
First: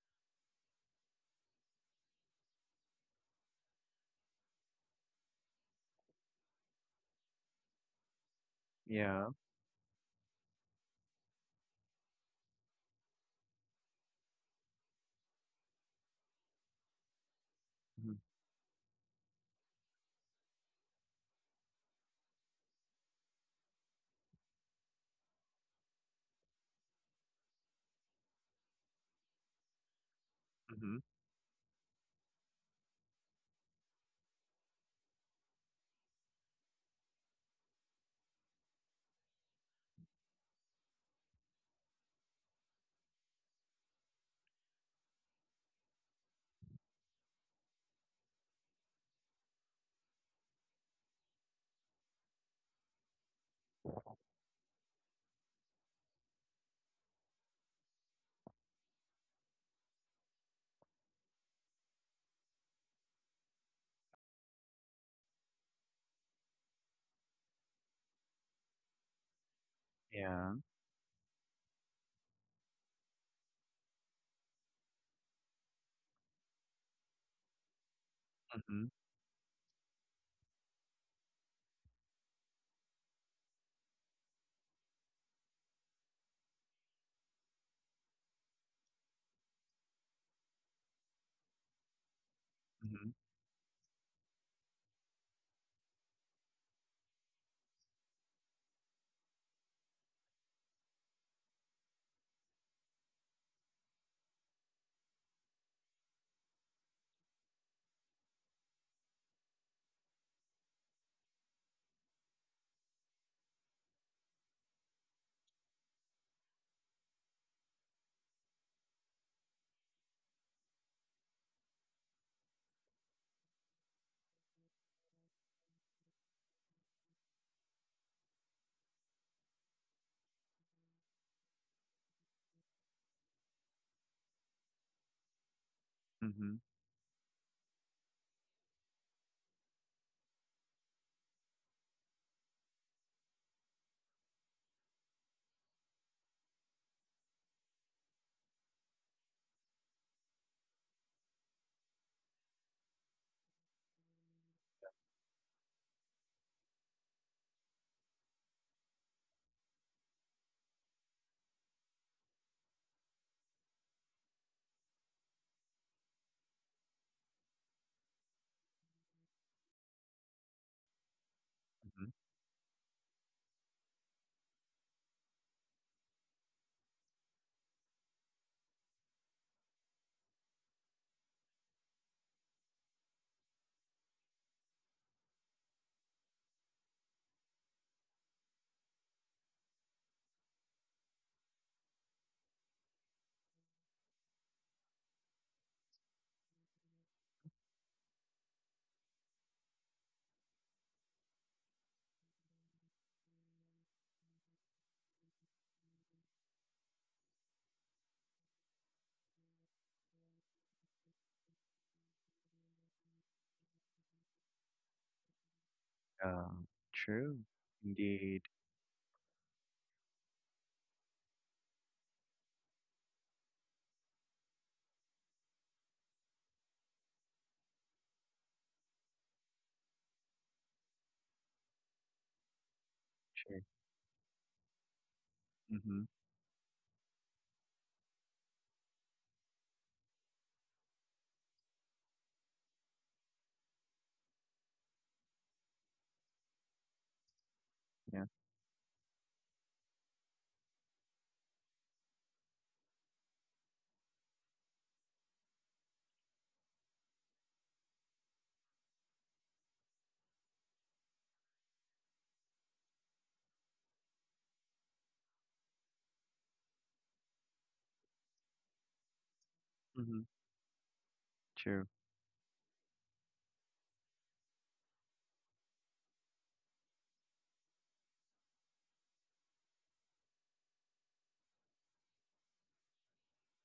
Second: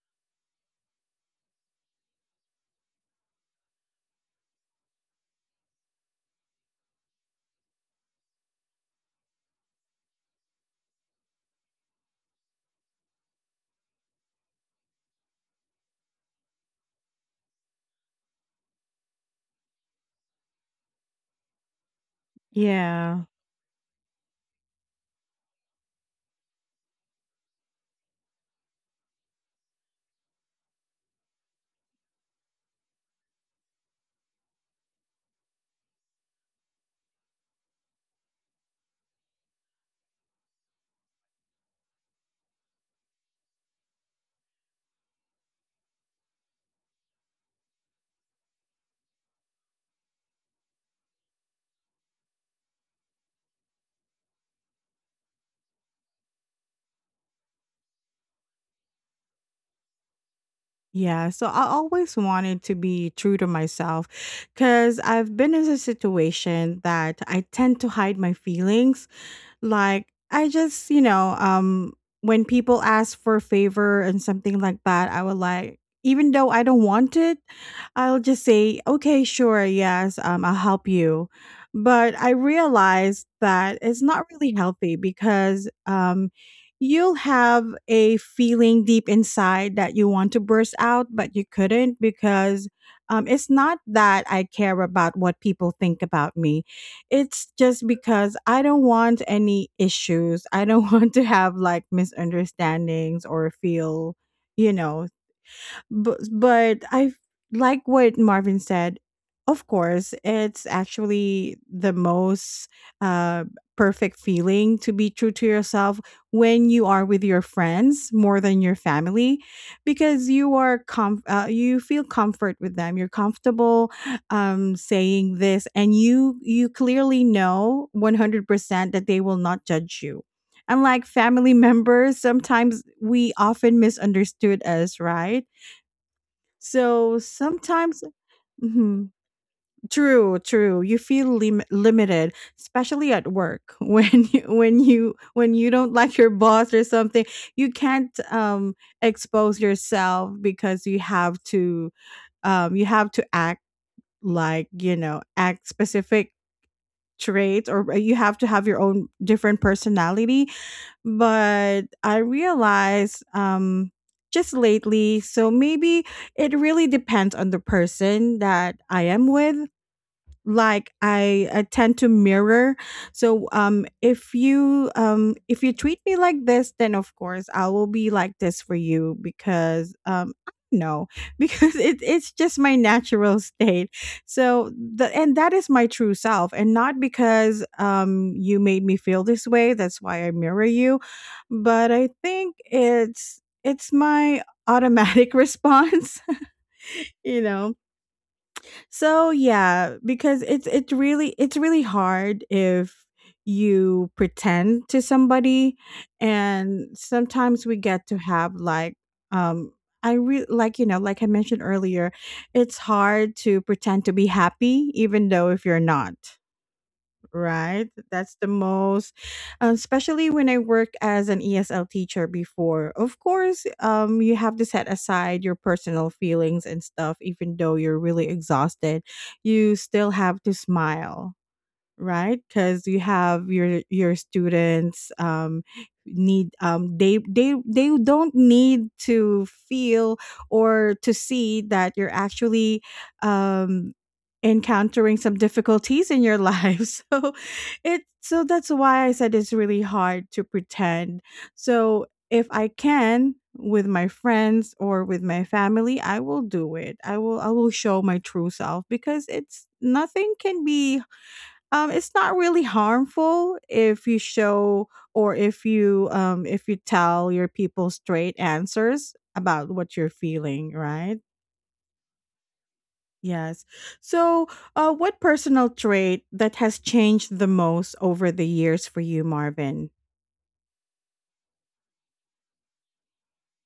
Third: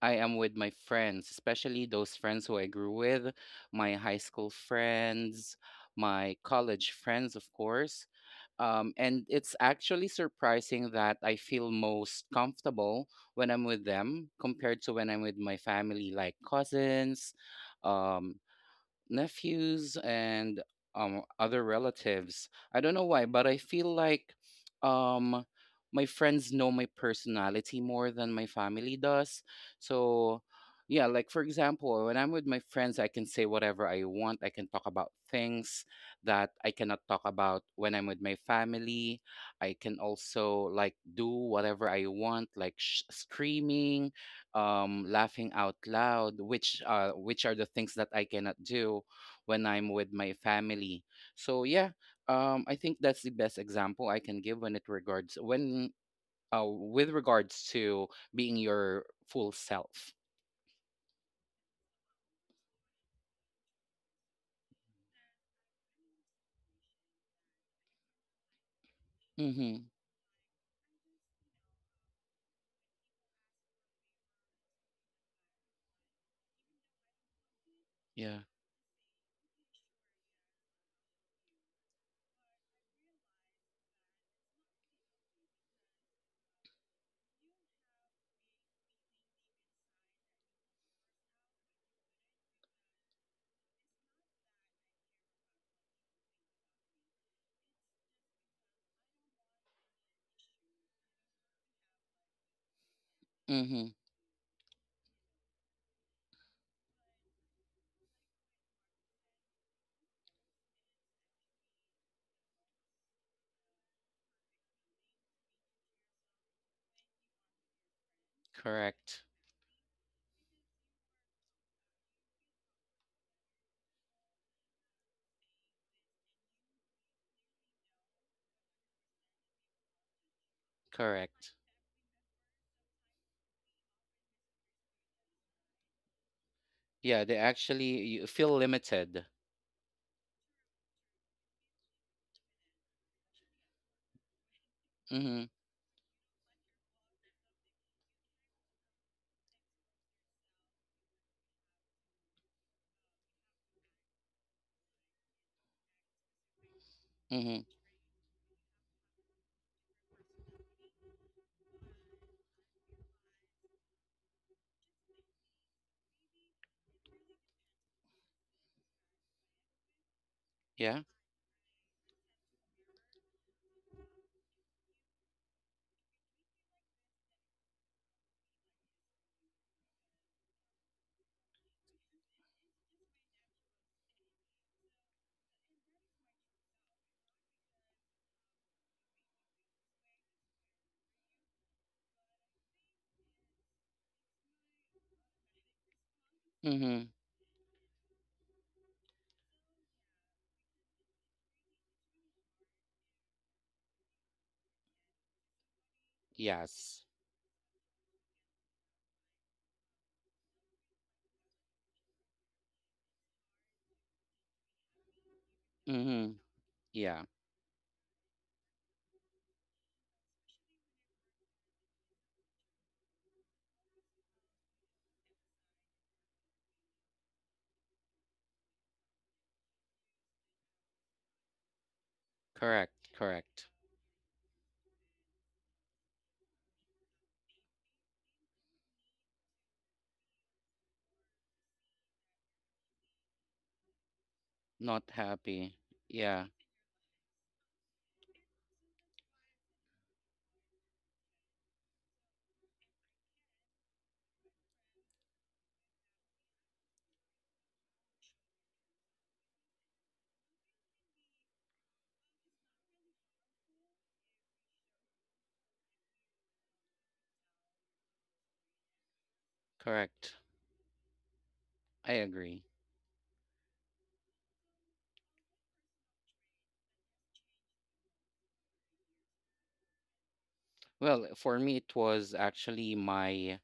[SPEAKER 2] I am with my friends, especially those friends who I grew with, my high school friends, my college friends, of course. And
[SPEAKER 3] Yeah.
[SPEAKER 2] it's actually surprising that I feel most comfortable when I'm with them compared to when I'm with my family, like cousins,
[SPEAKER 3] Mhm.
[SPEAKER 2] um, nephews and other relatives. I don't know
[SPEAKER 1] Yeah.
[SPEAKER 2] why, but I feel like um, my friends know my personality more than my family does. So,
[SPEAKER 3] Mhm.
[SPEAKER 2] yeah, like for example, when I'm with my friends, I can say whatever I want. I can talk about things that I cannot talk about when I'm with my family. I can also like do whatever I want, like screaming, laughing out loud, which are the things that I cannot do when I'm with my family. So yeah, I think that's the best example I can give when it regards when with regards to being your full self.
[SPEAKER 1] Yeah, so I always wanted to be true to myself cuz I've been in a situation that I tend to hide my feelings.
[SPEAKER 2] Mm-hmm.
[SPEAKER 1] Like I
[SPEAKER 3] Yeah.
[SPEAKER 1] just, when people ask for a favor and something like that, I would like even though I don't want it, I'll
[SPEAKER 2] Yeah.
[SPEAKER 1] just say,
[SPEAKER 3] Mhm.
[SPEAKER 1] "Okay, sure. Yes, I'll help you." But I realized that it's not really healthy because you'll have a feeling deep inside that you want to burst out but you couldn't because
[SPEAKER 3] Mhm.
[SPEAKER 1] it's not that I care about what people think about me. It's just because I don't want any issues. I don't want to have like misunderstandings or
[SPEAKER 2] Mm-hmm.
[SPEAKER 1] feel, you know, but I like what Marvin said. Of course, it's actually the most uh, perfect feeling to be true to yourself when you are with your friends more than your
[SPEAKER 2] Correct.
[SPEAKER 1] family, because you are you feel comfort with them. You're comfortable saying this, and you clearly know 100% that they will not judge you. Unlike family
[SPEAKER 2] Correct.
[SPEAKER 1] members, sometimes we often misunderstood us, right?
[SPEAKER 3] Mhm.
[SPEAKER 1] So
[SPEAKER 2] Yeah, they
[SPEAKER 1] sometimes,
[SPEAKER 2] actually you feel
[SPEAKER 1] Mhm.
[SPEAKER 2] limited.
[SPEAKER 1] True, true. You feel limited, especially at work when you, when you
[SPEAKER 2] Mm-hmm.
[SPEAKER 1] when you don't like your boss or something. You can't expose yourself because you have to act like act specific
[SPEAKER 2] Mm-hmm.
[SPEAKER 1] traits or you have to have your own different personality but I realized just lately, so maybe it really depends on the person that I am with like
[SPEAKER 2] Yeah.
[SPEAKER 1] I tend to
[SPEAKER 3] Mhm.
[SPEAKER 1] mirror. So if you treat me like this, then of course I will be like this for you because I don't know because it's just my natural state. So the and that is my true self and not because you made me feel this way, that's why I mirror you. But I think it's my automatic response,
[SPEAKER 2] Mm-hmm.
[SPEAKER 1] you know so yeah, because it's really hard if you pretend to somebody and
[SPEAKER 2] Yes.
[SPEAKER 1] sometimes we get to have um like like I mentioned earlier, it's hard to pretend to be happy even though if you're not,
[SPEAKER 2] Mm-hmm.
[SPEAKER 3] Yeah.
[SPEAKER 2] Yeah.
[SPEAKER 3] True.
[SPEAKER 1] right? That's
[SPEAKER 3] Indeed.
[SPEAKER 1] the most, especially when I worked as an ESL teacher before. Of course, you have to set aside your personal feelings and stuff, even though you're really exhausted. You still have to smile, right? Because you
[SPEAKER 2] Correct.
[SPEAKER 1] have
[SPEAKER 3] True.
[SPEAKER 2] Correct.
[SPEAKER 1] your students
[SPEAKER 3] Mhm.
[SPEAKER 1] need they don't need to feel or to see that you're actually um,
[SPEAKER 2] Not
[SPEAKER 1] encountering some
[SPEAKER 2] happy.
[SPEAKER 1] difficulties in your
[SPEAKER 2] Yeah.
[SPEAKER 1] life. So it
[SPEAKER 3] Yeah.
[SPEAKER 1] so that's why I said it's really hard to pretend. So if I can with my friends or with my family, I will do it. I will show my true self because it's nothing can be it's not really harmful if you show or if you tell your people straight answers about what you're
[SPEAKER 3] Mhm.
[SPEAKER 2] Correct.
[SPEAKER 1] feeling, right?
[SPEAKER 3] True.
[SPEAKER 2] I agree.
[SPEAKER 1] Yes. So, what personal trait that has changed the most over the years for you, Marvin?
[SPEAKER 2] Well, for me, it was actually my.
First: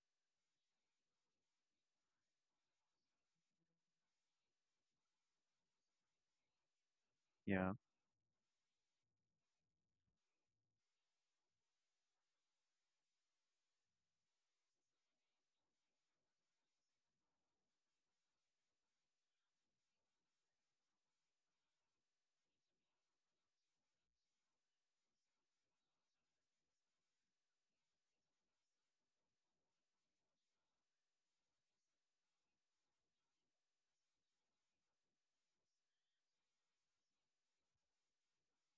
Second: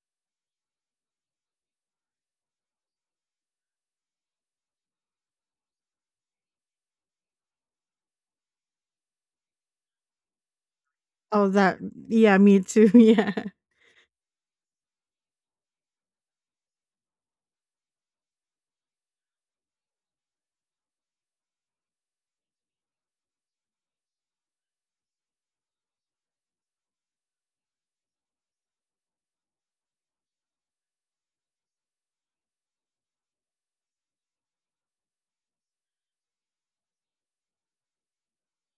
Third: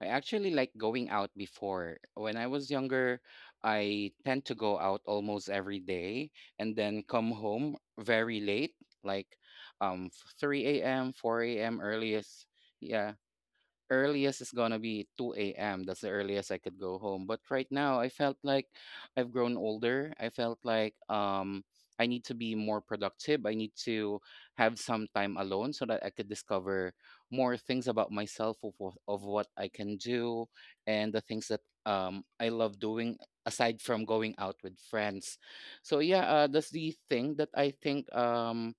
[SPEAKER 2] I actually like going out before. When I was younger, I tend to go out almost every day and then come
[SPEAKER 3] Yeah.
[SPEAKER 2] home very late, like um, 3 a.m.,
[SPEAKER 1] Oh,
[SPEAKER 2] 4
[SPEAKER 1] that,
[SPEAKER 2] a.m.
[SPEAKER 1] yeah,
[SPEAKER 2] earliest.
[SPEAKER 1] me too.
[SPEAKER 2] Yeah,
[SPEAKER 1] Yeah,
[SPEAKER 2] earliest is gonna be 2 a.m. That's the earliest I could go home. But right now, I felt like I've grown older. I felt like I need to be more productive. I need to have some time alone so that I could discover more things about myself of of what I can do and the things that I love doing aside from going out with friends. So yeah, that's the thing that I think.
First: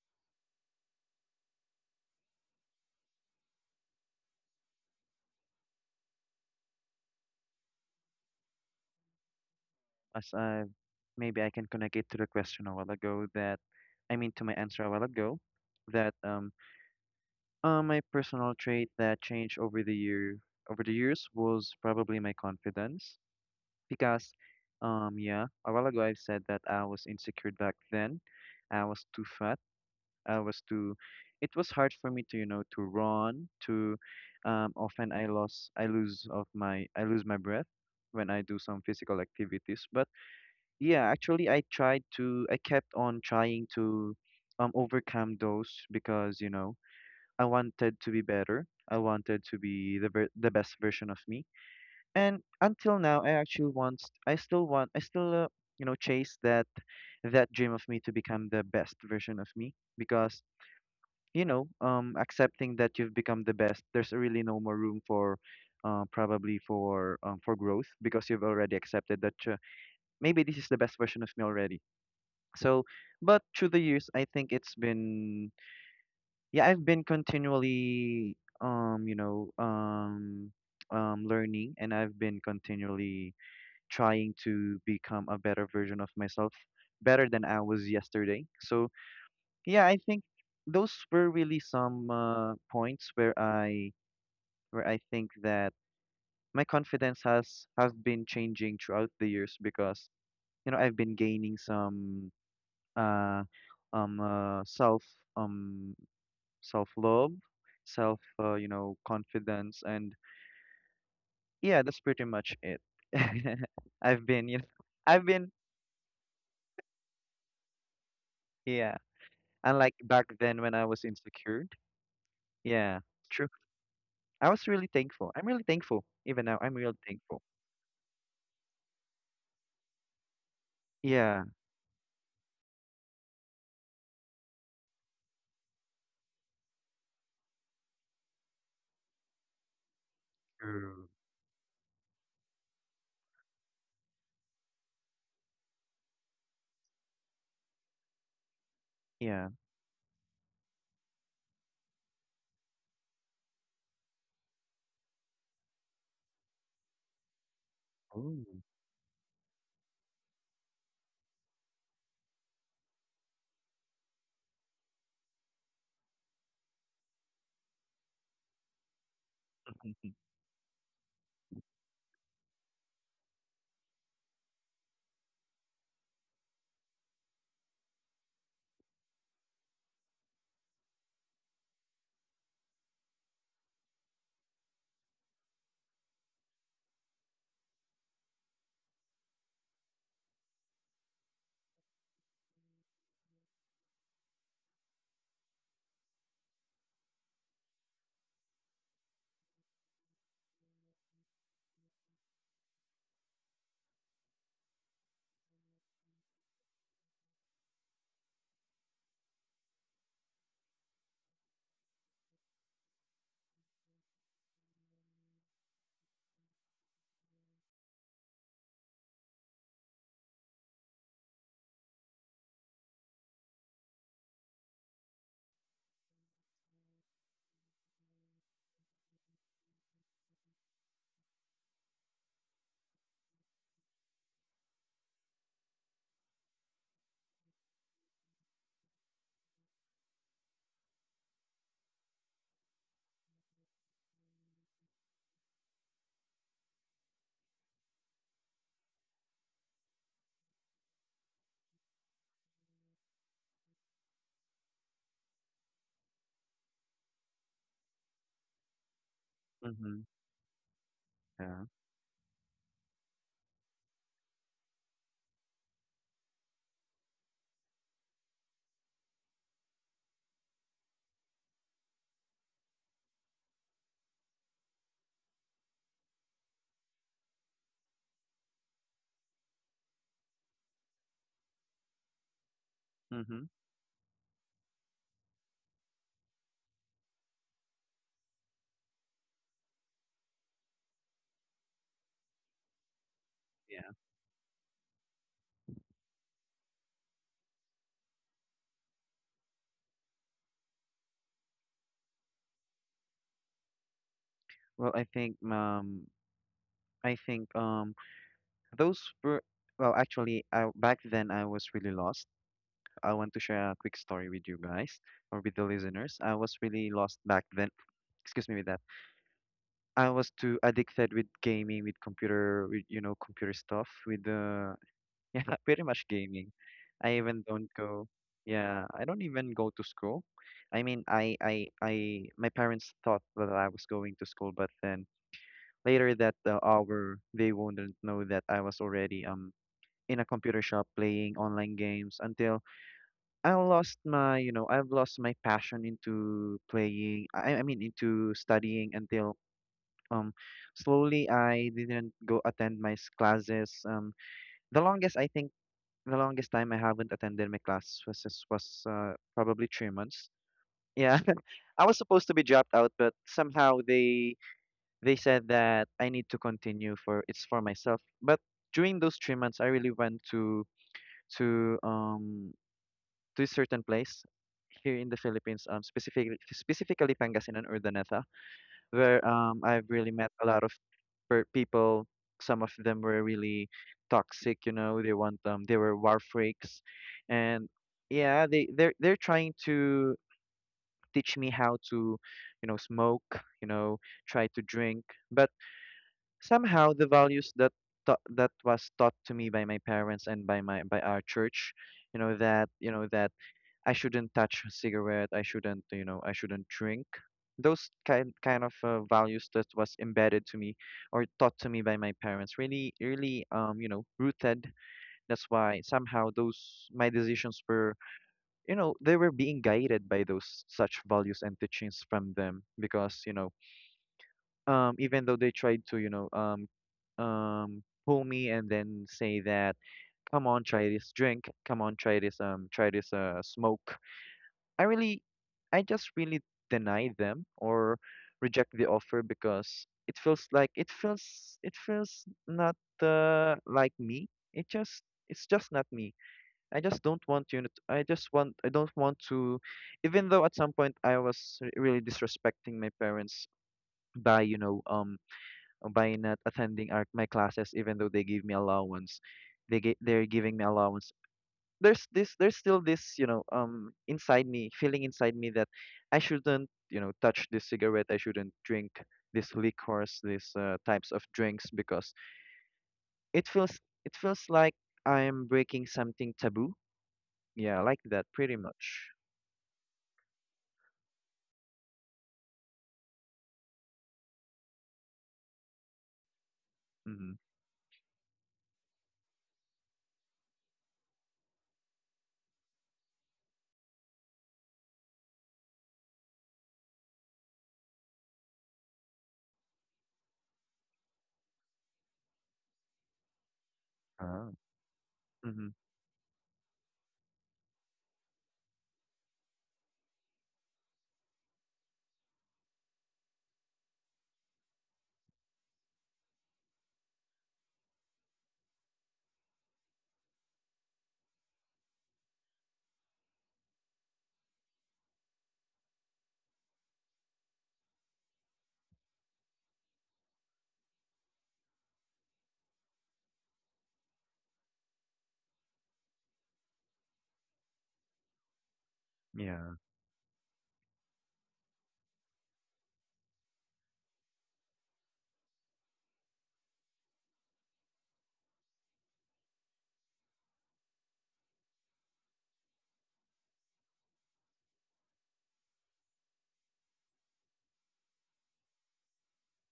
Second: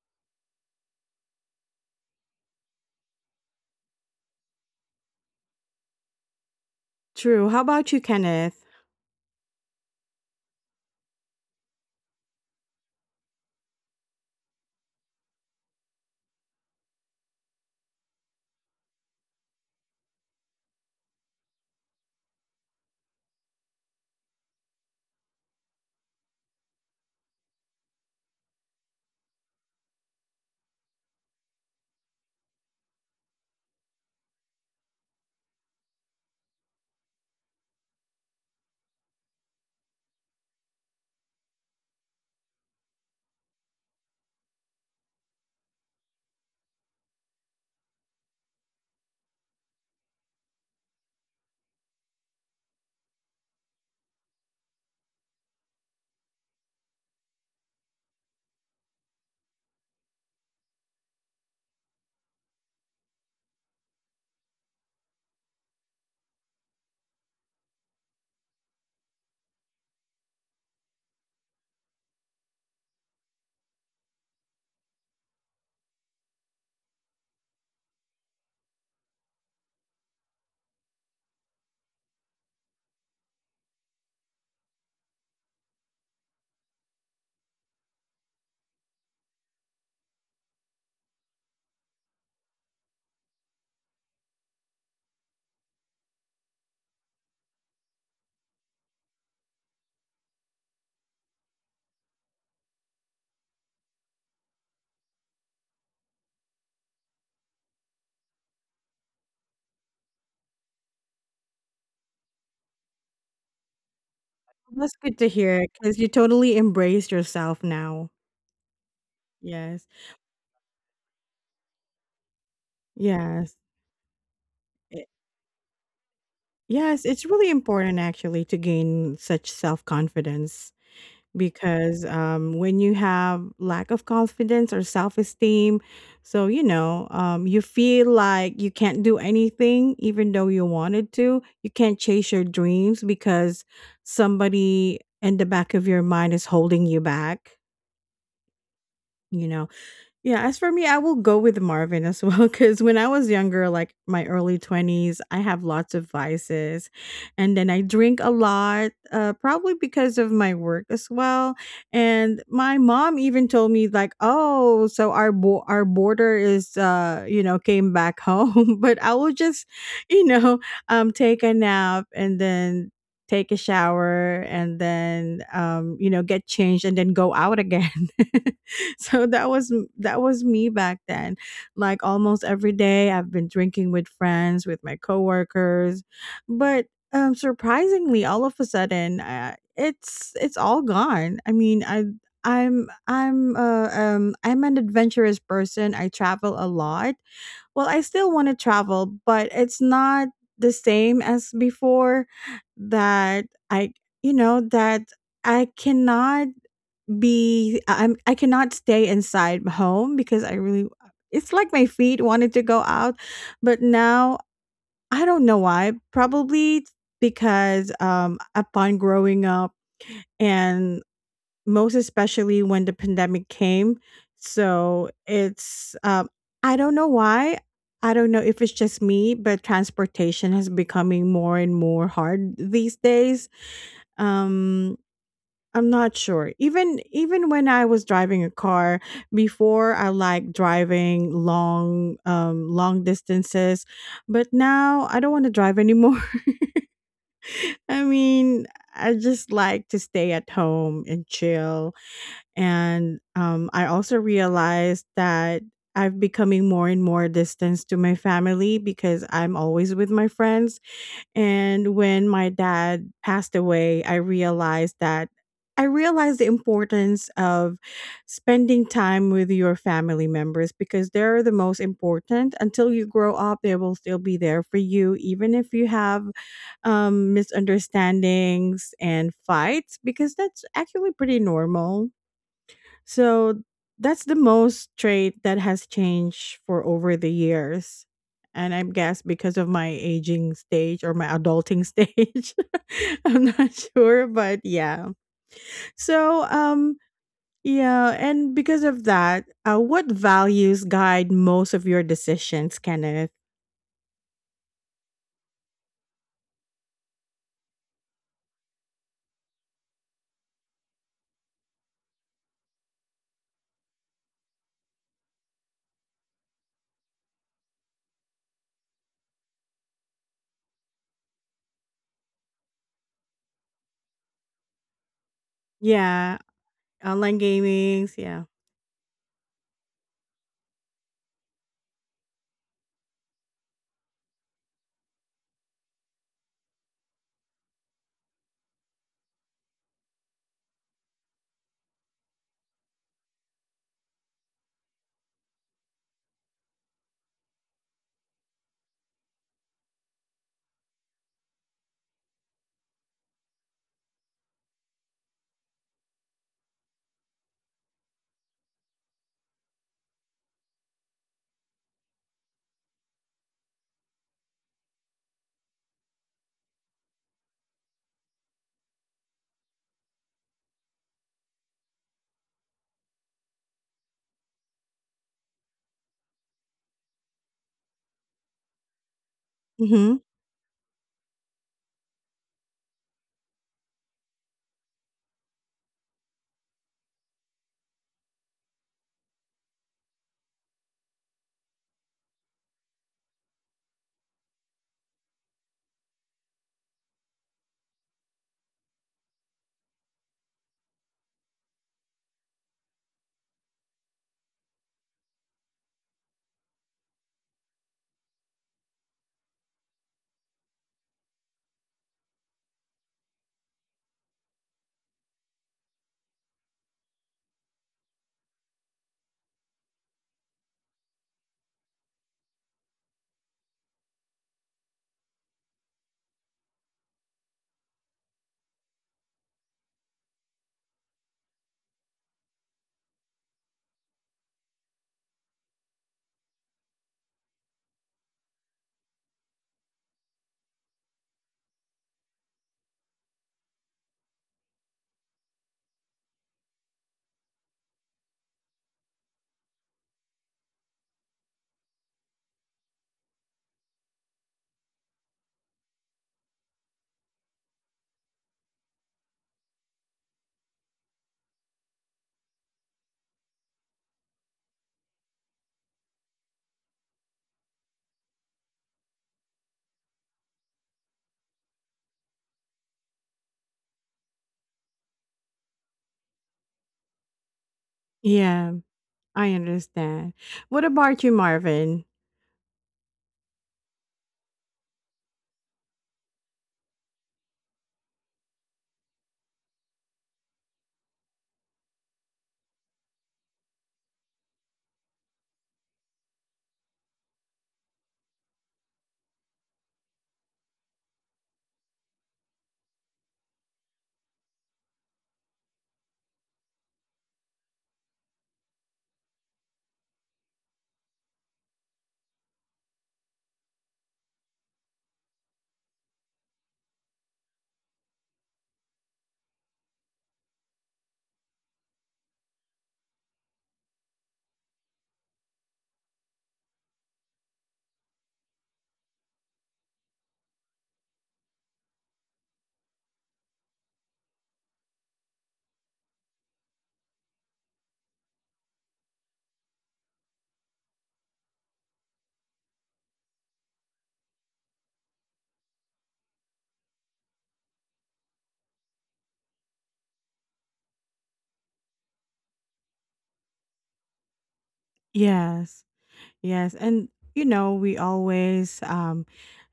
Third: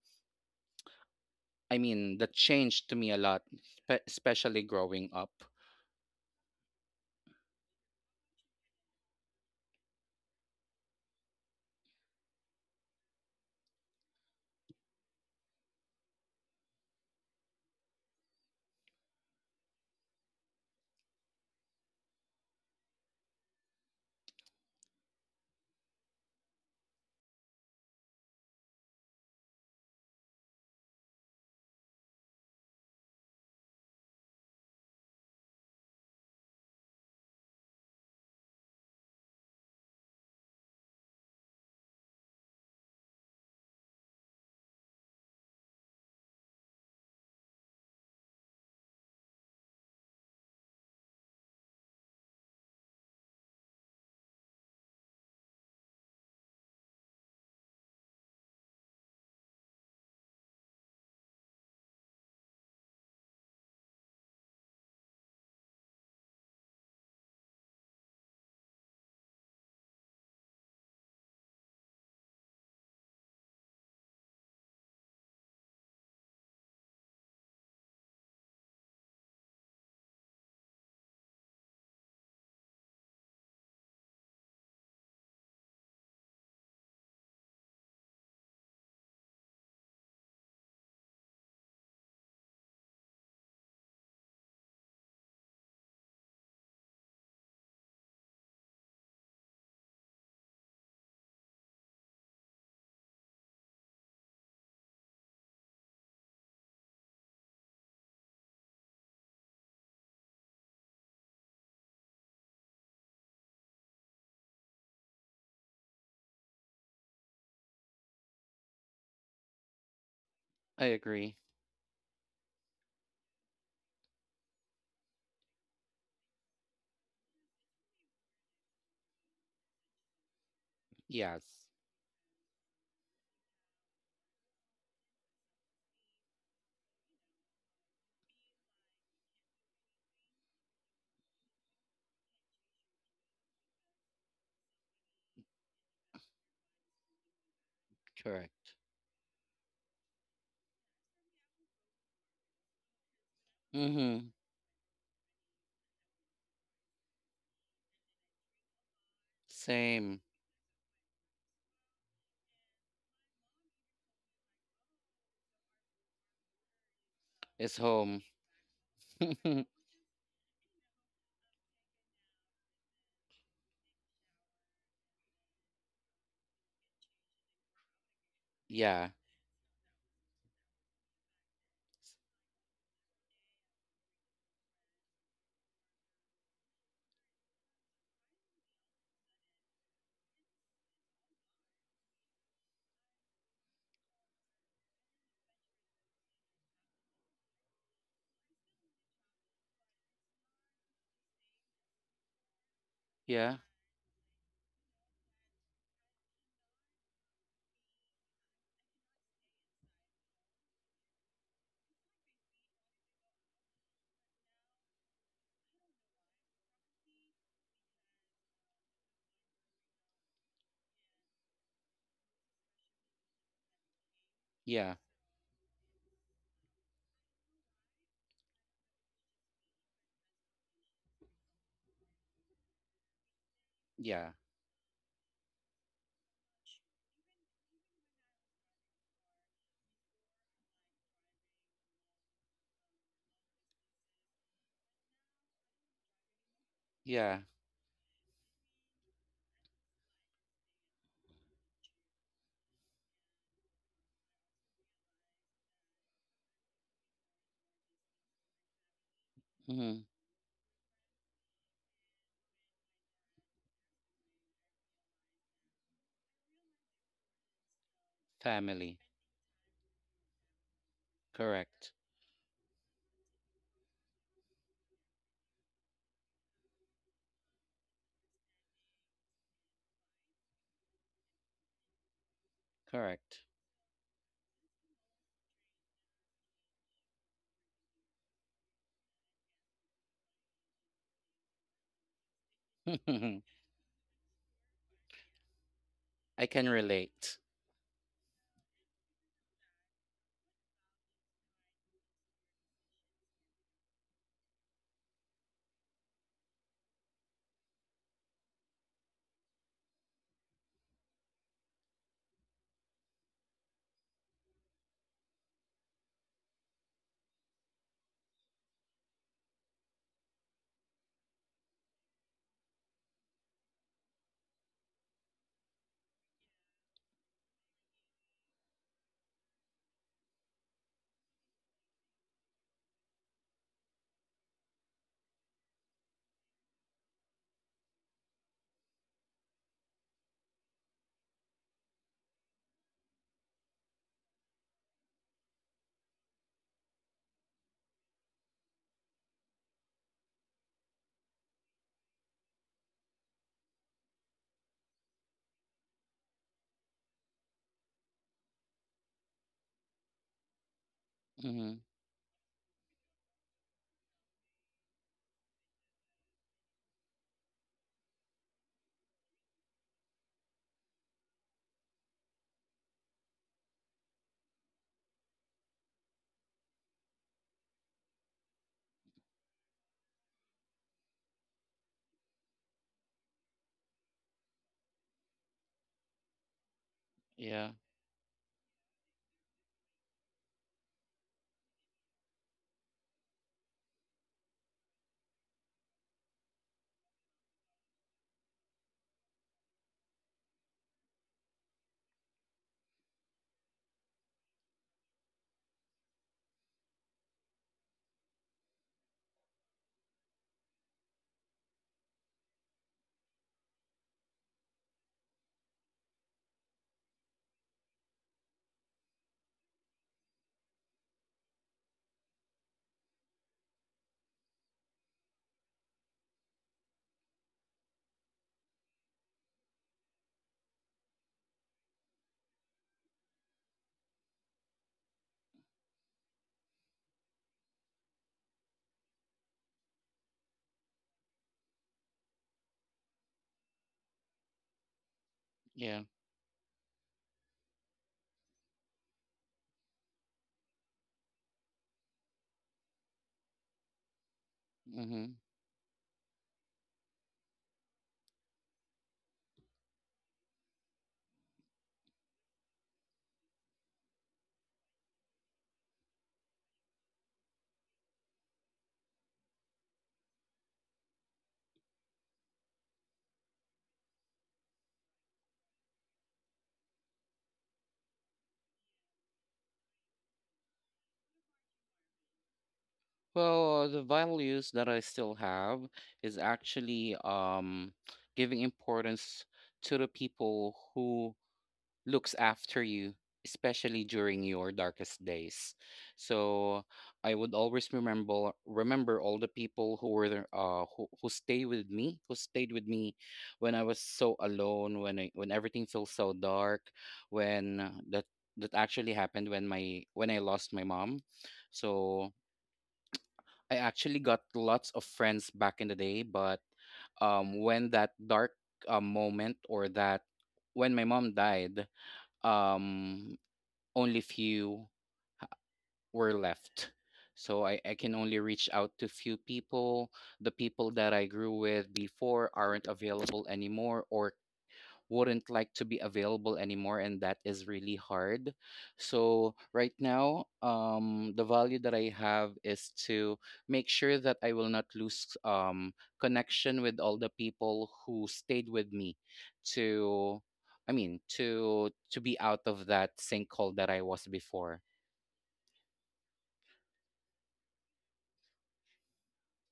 [SPEAKER 2] I mean, that changed to me a lot, especially growing up.
[SPEAKER 1] true. How about you, Kenneth?
[SPEAKER 3] As I Maybe I can connect it to the question a while ago — that, I mean, to my answer a while ago — that, my personal trait that changed over the years was probably my confidence. Because, yeah, a while ago I've said that I was insecure back then, I was too fat, I was too it was hard for me to you know to run to often. I lost I lose of my I lose my breath when I do some physical activities. But yeah, actually, I kept on trying to, overcome those, because, you know, I wanted to be better, I wanted to be the best version of me. And until now, I actually want I still you know chase that dream of me, to become the best version of me. Because, accepting that you've become the best, there's really no more room for, probably for, for growth, because you've already accepted that, maybe this is the best version of me already. So, but through the years, I think it's been yeah, I've been continually, learning, and I've been continually trying to become a better version of myself, better than I was yesterday. So yeah, I think those were really some, points where, I think that my confidence has have been changing throughout the years, because, I've been gaining some, uh, self, um love, self, confidence, and yeah, that's pretty much it. I've been you know
[SPEAKER 1] That's good
[SPEAKER 3] I've
[SPEAKER 1] to
[SPEAKER 3] been
[SPEAKER 1] hear because you totally embrace yourself now.
[SPEAKER 3] yeah And
[SPEAKER 1] Yes,
[SPEAKER 3] like, back then when
[SPEAKER 2] I
[SPEAKER 3] I was
[SPEAKER 2] agree.
[SPEAKER 3] insecure, yeah, true.
[SPEAKER 1] yes.
[SPEAKER 3] I was really
[SPEAKER 1] Eh,
[SPEAKER 3] thankful. I'm really thankful. Even now, I'm really
[SPEAKER 1] yes, it's
[SPEAKER 3] thankful.
[SPEAKER 1] really important actually to gain such self-confidence
[SPEAKER 3] Yeah,
[SPEAKER 2] Yes,
[SPEAKER 1] because when you have lack of confidence or self-esteem, so you know, you feel like you can't do anything even though you
[SPEAKER 3] true.
[SPEAKER 1] wanted to. You can't chase your dreams because somebody in the back of your mind is holding you back,
[SPEAKER 2] correct.
[SPEAKER 1] you
[SPEAKER 3] Yeah.
[SPEAKER 1] know. Yeah, as for me, I will go with Marvin as well because when I was younger, like my
[SPEAKER 2] Mm-hmm.
[SPEAKER 1] early 20s, I have lots of vices. And then I drink a
[SPEAKER 3] Oh.
[SPEAKER 1] lot, probably because
[SPEAKER 2] Same.
[SPEAKER 1] of my work as well. And my mom even told me, like, oh, so our, our border is, you know,
[SPEAKER 2] It's
[SPEAKER 1] came back
[SPEAKER 2] home.
[SPEAKER 1] home. But I will just, you know, take a nap and then take a shower and then, you know, get changed and then go out again.
[SPEAKER 2] yeah,
[SPEAKER 1] So that was me back then, like almost every day I've been drinking with friends, with my coworkers. But surprisingly all of a sudden, it's all gone. I mean, I'm an adventurous person, I travel a lot. Well, I still want to travel, but it's not the same as before, that
[SPEAKER 2] yeah,
[SPEAKER 1] I you know that I cannot be I- I'm I cannot stay inside home because I really, it's like my feet wanted to go out, but now I don't know why. Probably because upon growing up and most especially when the pandemic came,
[SPEAKER 2] yeah,
[SPEAKER 1] so it's I don't know why. I don't know if it's just me, but transportation has becoming more and more hard these days.
[SPEAKER 2] yeah,
[SPEAKER 1] Um I'm not sure. Even when I was driving a car before, I like driving long distances, but now I don't want to drive anymore.
[SPEAKER 2] yeah.
[SPEAKER 1] I mean, I just like to stay at home and chill. And I also realized that I've becoming more and more distance to my family because I'm always
[SPEAKER 3] Mm-hmm.
[SPEAKER 2] Mm-hmm.
[SPEAKER 1] with my friends.
[SPEAKER 3] Yeah.
[SPEAKER 1] And when my dad passed away, I realized the importance of spending
[SPEAKER 2] Family.
[SPEAKER 1] time with your family members because they're the most
[SPEAKER 2] Correct.
[SPEAKER 1] important. Until you grow up, they will still be there for you, even if you have misunderstandings and fights, because that's actually pretty normal.
[SPEAKER 2] Correct.
[SPEAKER 3] Mm-hmm.
[SPEAKER 1] So that's the most trait that has changed for over the years. And I guess because of my aging stage or my adulting stage,
[SPEAKER 2] I
[SPEAKER 1] I'm not
[SPEAKER 3] Yeah.
[SPEAKER 1] sure, but yeah. So,
[SPEAKER 2] can relate.
[SPEAKER 1] yeah, and because of that, what values guide most of your decisions, Kenneth?
[SPEAKER 3] Well, I think those were, well, actually, I back then I was really lost. I want to share a quick story with you guys, or with the listeners. I was really lost back then. Excuse me with that. I was too addicted with gaming, with computer, with, computer stuff, with, yeah, pretty much
[SPEAKER 1] Yeah,
[SPEAKER 3] gaming. I
[SPEAKER 1] online
[SPEAKER 3] even don't go.
[SPEAKER 1] gamings. Yeah.
[SPEAKER 3] Yeah, I don't even go to school. I mean, my parents thought that I was going to school, but then later that hour, they wouldn't know that I was already in a computer shop playing online games until I lost my, I've lost my passion into playing. I mean, into studying until um slowly I didn't go attend my classes. The longest I think the longest time I haven't attended my class was probably 3 months. Yeah,
[SPEAKER 2] Mm-hmm.
[SPEAKER 3] I was supposed to be dropped out, but somehow they said that I need to continue for it's for myself. But during those 3 months, I really went to to um to a certain place here in the Philippines, specifically Pangasinan or Daneta where I've really
[SPEAKER 1] Mm-hmm.
[SPEAKER 3] met a lot of people. Some of them were really toxic, you know. They were war freaks, and
[SPEAKER 2] Yeah,
[SPEAKER 3] yeah, they're trying to teach me how to, you know, smoke, you know, try to drink, but somehow the values that that was taught to me by my parents and by my by our church, you know that I shouldn't touch a cigarette. I shouldn't, I shouldn't drink. Those kind of values that was embedded to me or taught to me by my parents really, really, you know, rooted. That's why somehow those my decisions were, you know, they were being guided by those such values and teachings from them because, you know, even though they tried to, you know, pull me and then say that, come on, try this drink, come on, try this, smoke. I really, I just really deny them or reject the offer because it feels not like me. It just it's just not
[SPEAKER 2] yeah.
[SPEAKER 3] me. I just don't want I don't want to, even though at some point I was really disrespecting my parents by
[SPEAKER 2] Mm-hmm.
[SPEAKER 3] by not attending my classes even though they gave me allowance. They're giving me allowance. There's still this inside me feeling inside me that I shouldn't, you know, touch this cigarette. I shouldn't drink this liquors, these types of drinks because it feels it feels like I'm breaking something taboo, yeah, like that pretty
[SPEAKER 1] Yeah,
[SPEAKER 3] much.
[SPEAKER 1] I understand. What about you, Marvin?
[SPEAKER 2] Well, the values that I still have is actually
[SPEAKER 3] Mm-hmm.
[SPEAKER 2] giving importance to the people who looks after you, especially during your darkest days. So I would always remember all the people who were there, who who stayed with me when I was so
[SPEAKER 3] Oh.
[SPEAKER 2] alone, when when
[SPEAKER 3] Mm-hmm.
[SPEAKER 2] everything feels so dark, when that actually happened when my when I lost my mom. So I actually got lots of friends back in the day, but when that dark moment or that when my mom died, um only few were left. So I can only reach out to few people, the people that I grew with before aren't available anymore or wouldn't like to be available anymore, and that is really hard. So
[SPEAKER 3] Yeah.
[SPEAKER 2] right now, the value that I have is to make sure that I will not lose connection with all the people who stayed with me to, I mean, to be out of that sinkhole that I was before.
[SPEAKER 1] Yes. Yes, and you know, we always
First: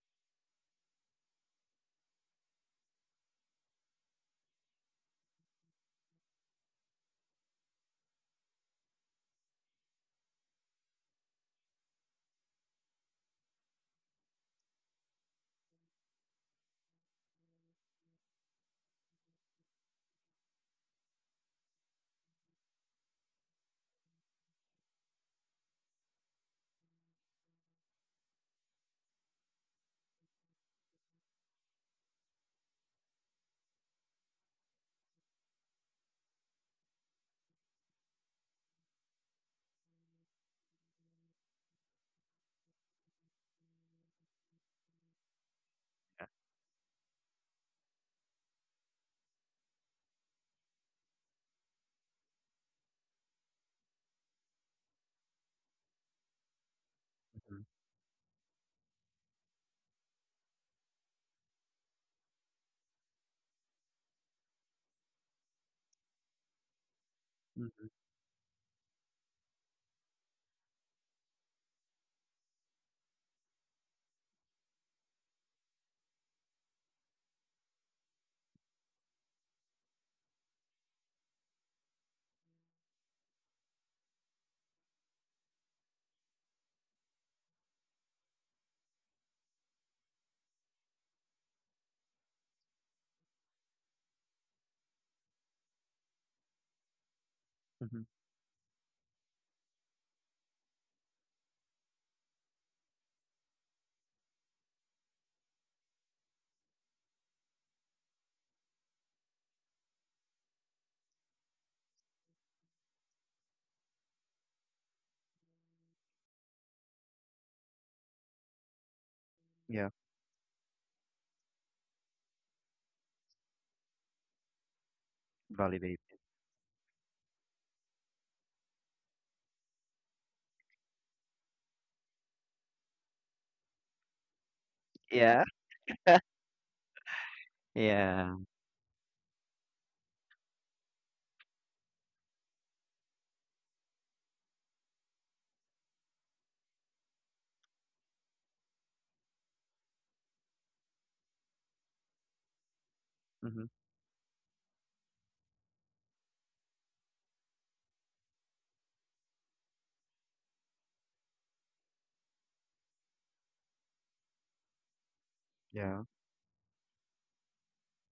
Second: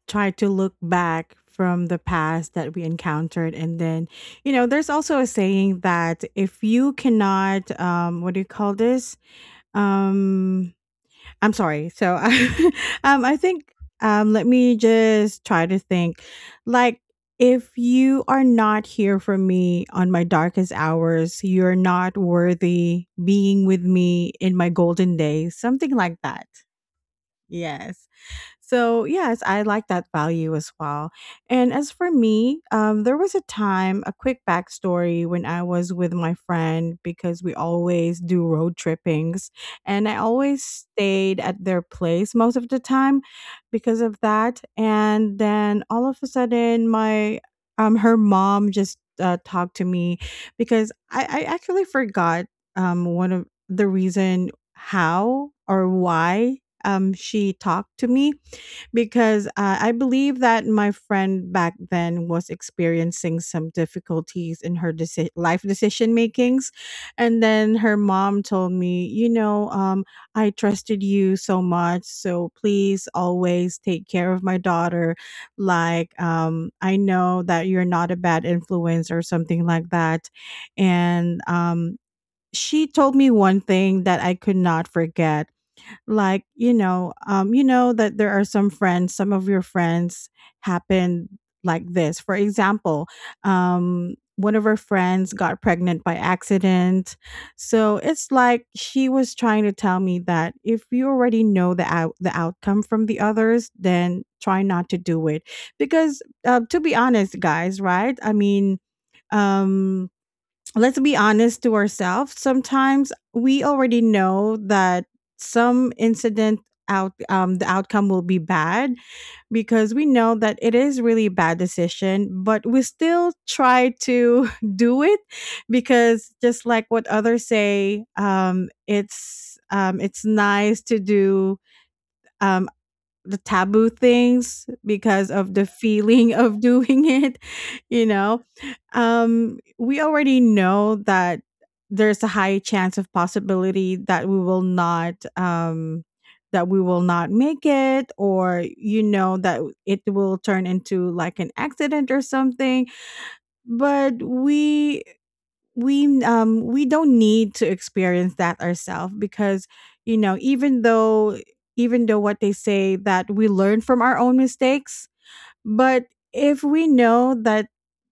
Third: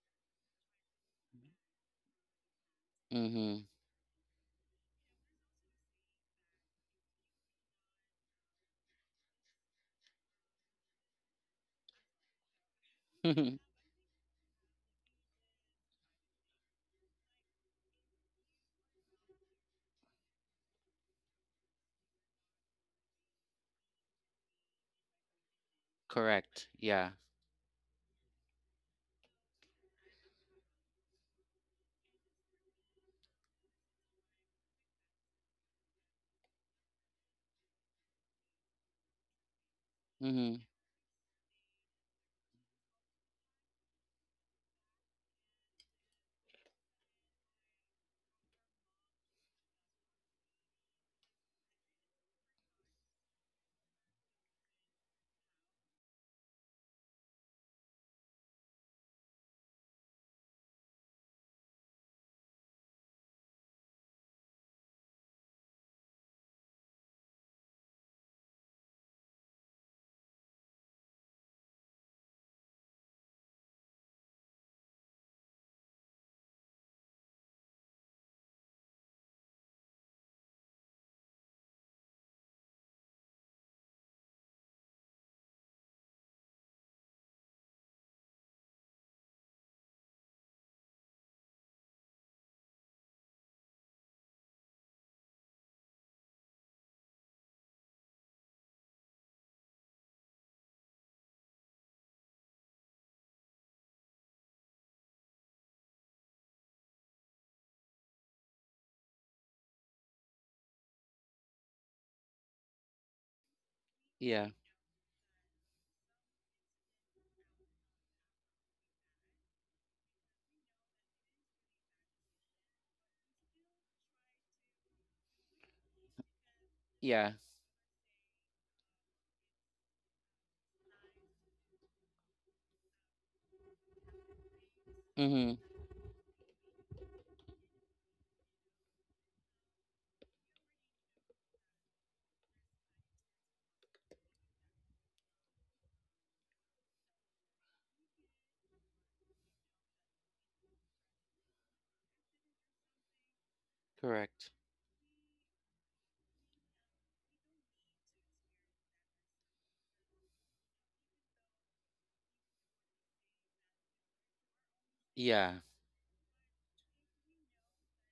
[SPEAKER 1] try to look back from the past that we encountered,
[SPEAKER 2] Mhm.
[SPEAKER 1] and then you know, there's also a saying that if you cannot, what do you call this? Um, I'm sorry. So, I think let me just try to think, like. If you are not here for me on my darkest hours, you're not worthy being with me in my golden days, something like that.
[SPEAKER 2] Correct, yeah.
[SPEAKER 1] Yes. So, yes, I like that value as well. And as for me, there was a time, a quick backstory when I was with my friend because we always do road trippings. And I
[SPEAKER 2] Mhm.
[SPEAKER 1] always stayed at their place most of the time because of that. And then all of a sudden, my her mom just talked to me because I actually forgot one of the reason how or why she
[SPEAKER 3] Mm-hmm.
[SPEAKER 1] talked to me because I believe that my friend back then was experiencing some difficulties in her life decision makings. And then
[SPEAKER 3] Mm-hmm.
[SPEAKER 1] her mom told me, you know, I trusted you so much. So please always take care of my daughter. Like, I know that you're not a bad influence or something like that. And she told me one thing that I could not forget, like you know that there are some friends, some of your friends happen like this. For example, one of her friends got pregnant by accident. So
[SPEAKER 3] Mm-hmm.
[SPEAKER 1] it's like she was trying to tell me that if you already know the the outcome from the others, then try not to do it, because to be honest, guys, right? I mean um let's be honest to ourselves. Sometimes we already
[SPEAKER 2] Yeah.
[SPEAKER 1] know that some incident, out the outcome will be bad
[SPEAKER 3] Yeah.
[SPEAKER 1] because we know that it is really bad decision, but we still try to do it,
[SPEAKER 3] Validate.
[SPEAKER 1] because just like what
[SPEAKER 2] Yeah.
[SPEAKER 1] others say, it's nice to do um the taboo things because
[SPEAKER 3] Yeah.
[SPEAKER 1] of
[SPEAKER 2] Mhm.
[SPEAKER 1] the feeling of doing it, you
[SPEAKER 3] Yeah.
[SPEAKER 1] know. We already know that there's a high chance of possibility that we will not, that we will not make it, or you know that it will turn into like an accident or something.
[SPEAKER 3] Mm-hmm.
[SPEAKER 1] But
[SPEAKER 2] Correct.
[SPEAKER 1] we, we don't need to experience that ourselves because, you know, even though what they say that we learn from our own mistakes,
[SPEAKER 2] Yeah.
[SPEAKER 3] Yeah.
[SPEAKER 1] but if we know that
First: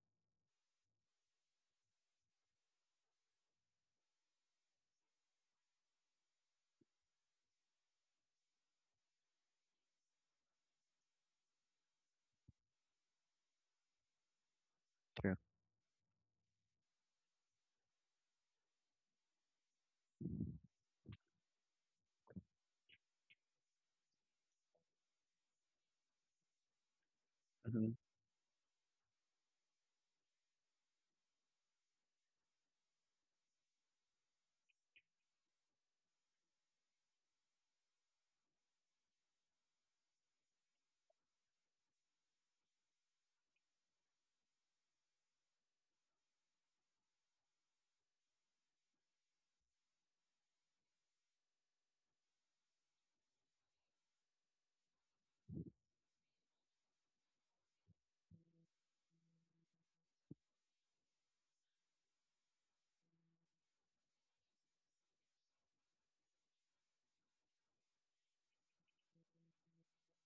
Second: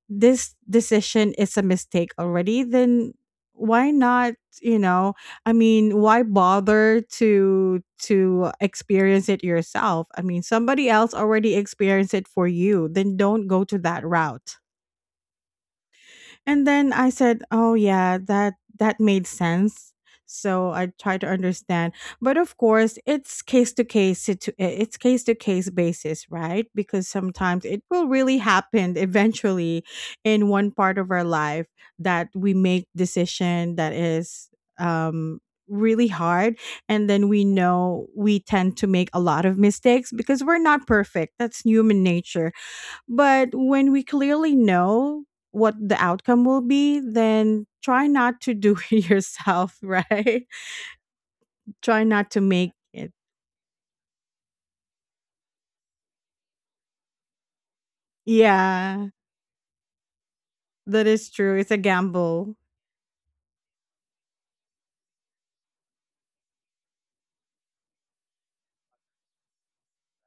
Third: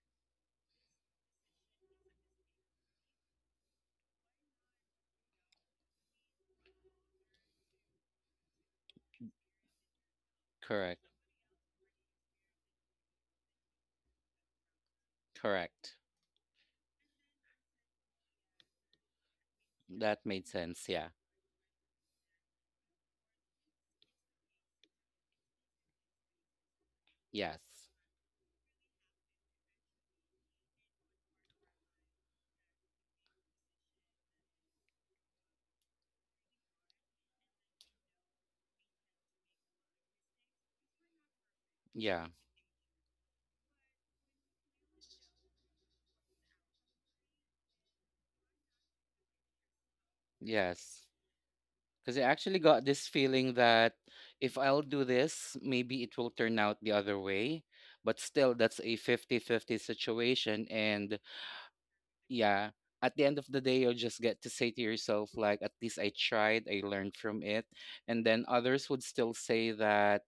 [SPEAKER 1] this decision is a mistake already, then why not, you know? I mean, why bother to experience it yourself? I mean, somebody
[SPEAKER 2] Correct.
[SPEAKER 1] else already experienced it for you, then don't go to that route.
[SPEAKER 3] True.
[SPEAKER 2] Correct.
[SPEAKER 1] And then I said, "Oh yeah, that that made sense."
[SPEAKER 2] That made
[SPEAKER 1] So
[SPEAKER 2] sense,
[SPEAKER 1] I
[SPEAKER 2] yeah.
[SPEAKER 1] try to understand, but of course, it's case to case, it's case to case basis, right? Because
[SPEAKER 2] Yes.
[SPEAKER 1] sometimes it
[SPEAKER 3] Mm-hmm.
[SPEAKER 1] will really happen eventually in one part of our life that we make decision that is um really hard, and then we know we tend to make a lot of mistakes because we're not perfect. That's human
[SPEAKER 2] Yeah.
[SPEAKER 1] nature. But when we clearly know what the outcome will be, then try not to do it yourself, right?
[SPEAKER 2] Yes.
[SPEAKER 1] Try
[SPEAKER 2] Because I
[SPEAKER 1] not to
[SPEAKER 2] actually
[SPEAKER 1] make
[SPEAKER 2] got this
[SPEAKER 1] it.
[SPEAKER 2] feeling that if I'll do this, maybe it will turn out the other way. But still, that's a
[SPEAKER 1] Yeah,
[SPEAKER 2] 50-50 situation.
[SPEAKER 1] that
[SPEAKER 2] And
[SPEAKER 1] is true. It's a gamble.
[SPEAKER 2] yeah, at the end of the day, you'll just get to say to yourself, like, at least I tried, I learned from it. And then others would still say that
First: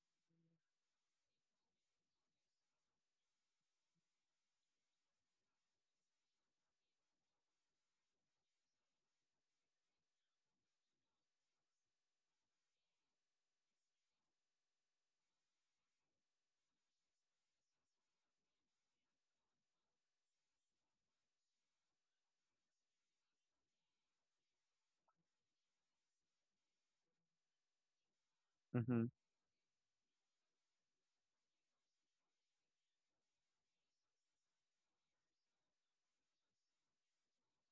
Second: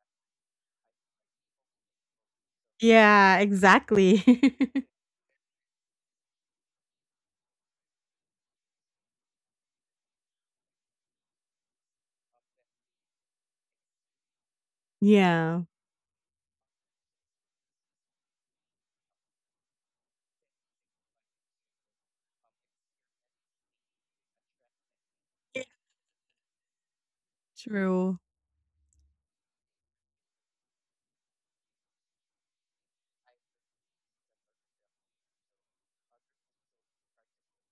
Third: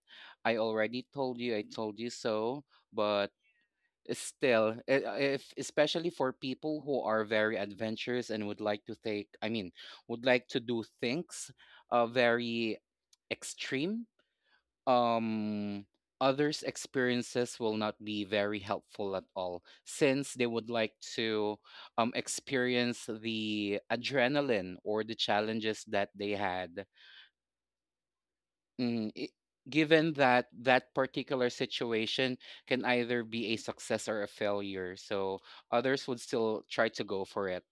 [SPEAKER 2] I already told you, I told you so. But
[SPEAKER 1] Yeah, exactly.
[SPEAKER 2] still, if especially for people who are very adventurous and would like to take, I mean, would like to do things very extreme,
[SPEAKER 1] Yeah,
[SPEAKER 2] um others experiences will not be very helpful at all since they would like to experience the adrenaline or the challenges that they had.
[SPEAKER 1] true.
[SPEAKER 3] Mm-hmm.
[SPEAKER 2] Mm, i- Given that that particular situation can either be a success or a failure, so others would still try to go for it.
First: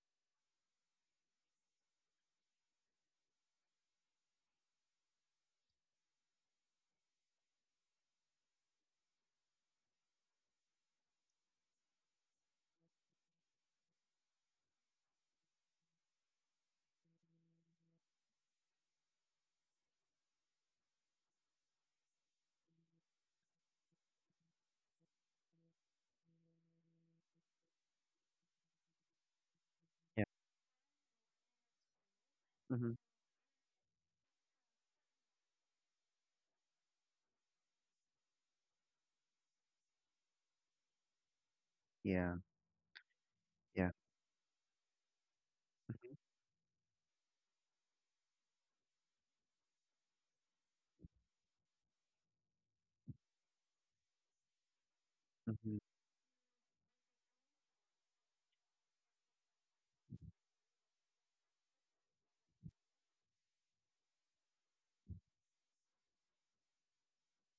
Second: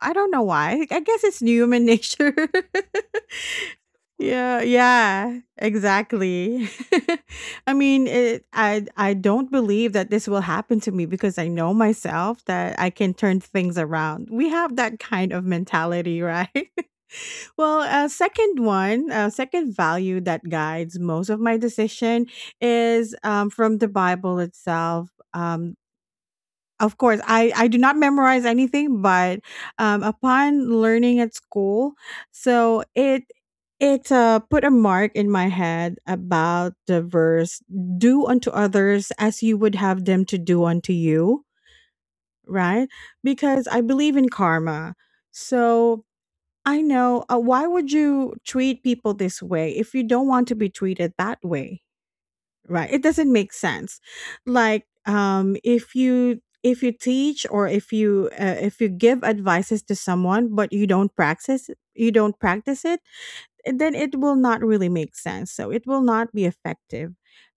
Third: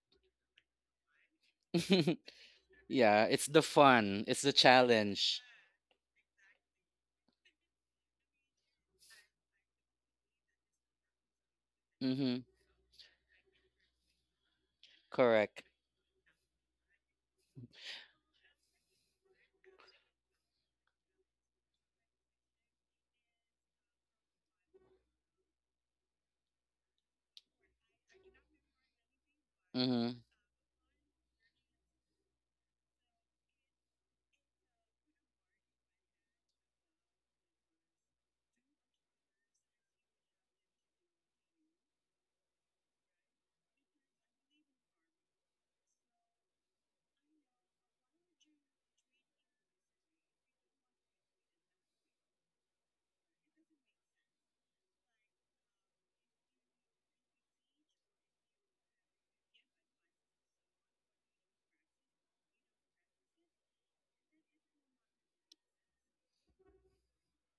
[SPEAKER 1] I don't know why. I guess it's human nature.
[SPEAKER 2] Yeah, it's the fun, it's the
[SPEAKER 1] Yeah, yeah,
[SPEAKER 2] challenge.
[SPEAKER 1] exactly. I mean, it, I don't believe that this will happen to me because I know
[SPEAKER 2] Mm-hmm.
[SPEAKER 1] myself that I can turn things around. We have that kind of
[SPEAKER 2] Correct.
[SPEAKER 1] mentality, right? Well, second value that guides most of my decision is from the Bible itself. Of course, I do not memorize anything, but
[SPEAKER 2] Mm-hmm.
[SPEAKER 3] Yeah.
[SPEAKER 1] upon learning at school, so
[SPEAKER 3] Mm-hmm.
[SPEAKER 1] it it uh, put a mark in my head about the verse, do unto others as you would have them to do unto you,
[SPEAKER 3] Yeah.
[SPEAKER 1] right? Because I
[SPEAKER 3] Yeah.
[SPEAKER 1] believe in karma. So I know, why would you treat people this way if you don't want to be treated that way, right? It doesn't make sense. Like,
[SPEAKER 3] Mm-hmm.
[SPEAKER 1] if you, if you teach, or if you if you give advices to someone but you don't practice, you don't practice it then it will not really make sense, so it will not be effective.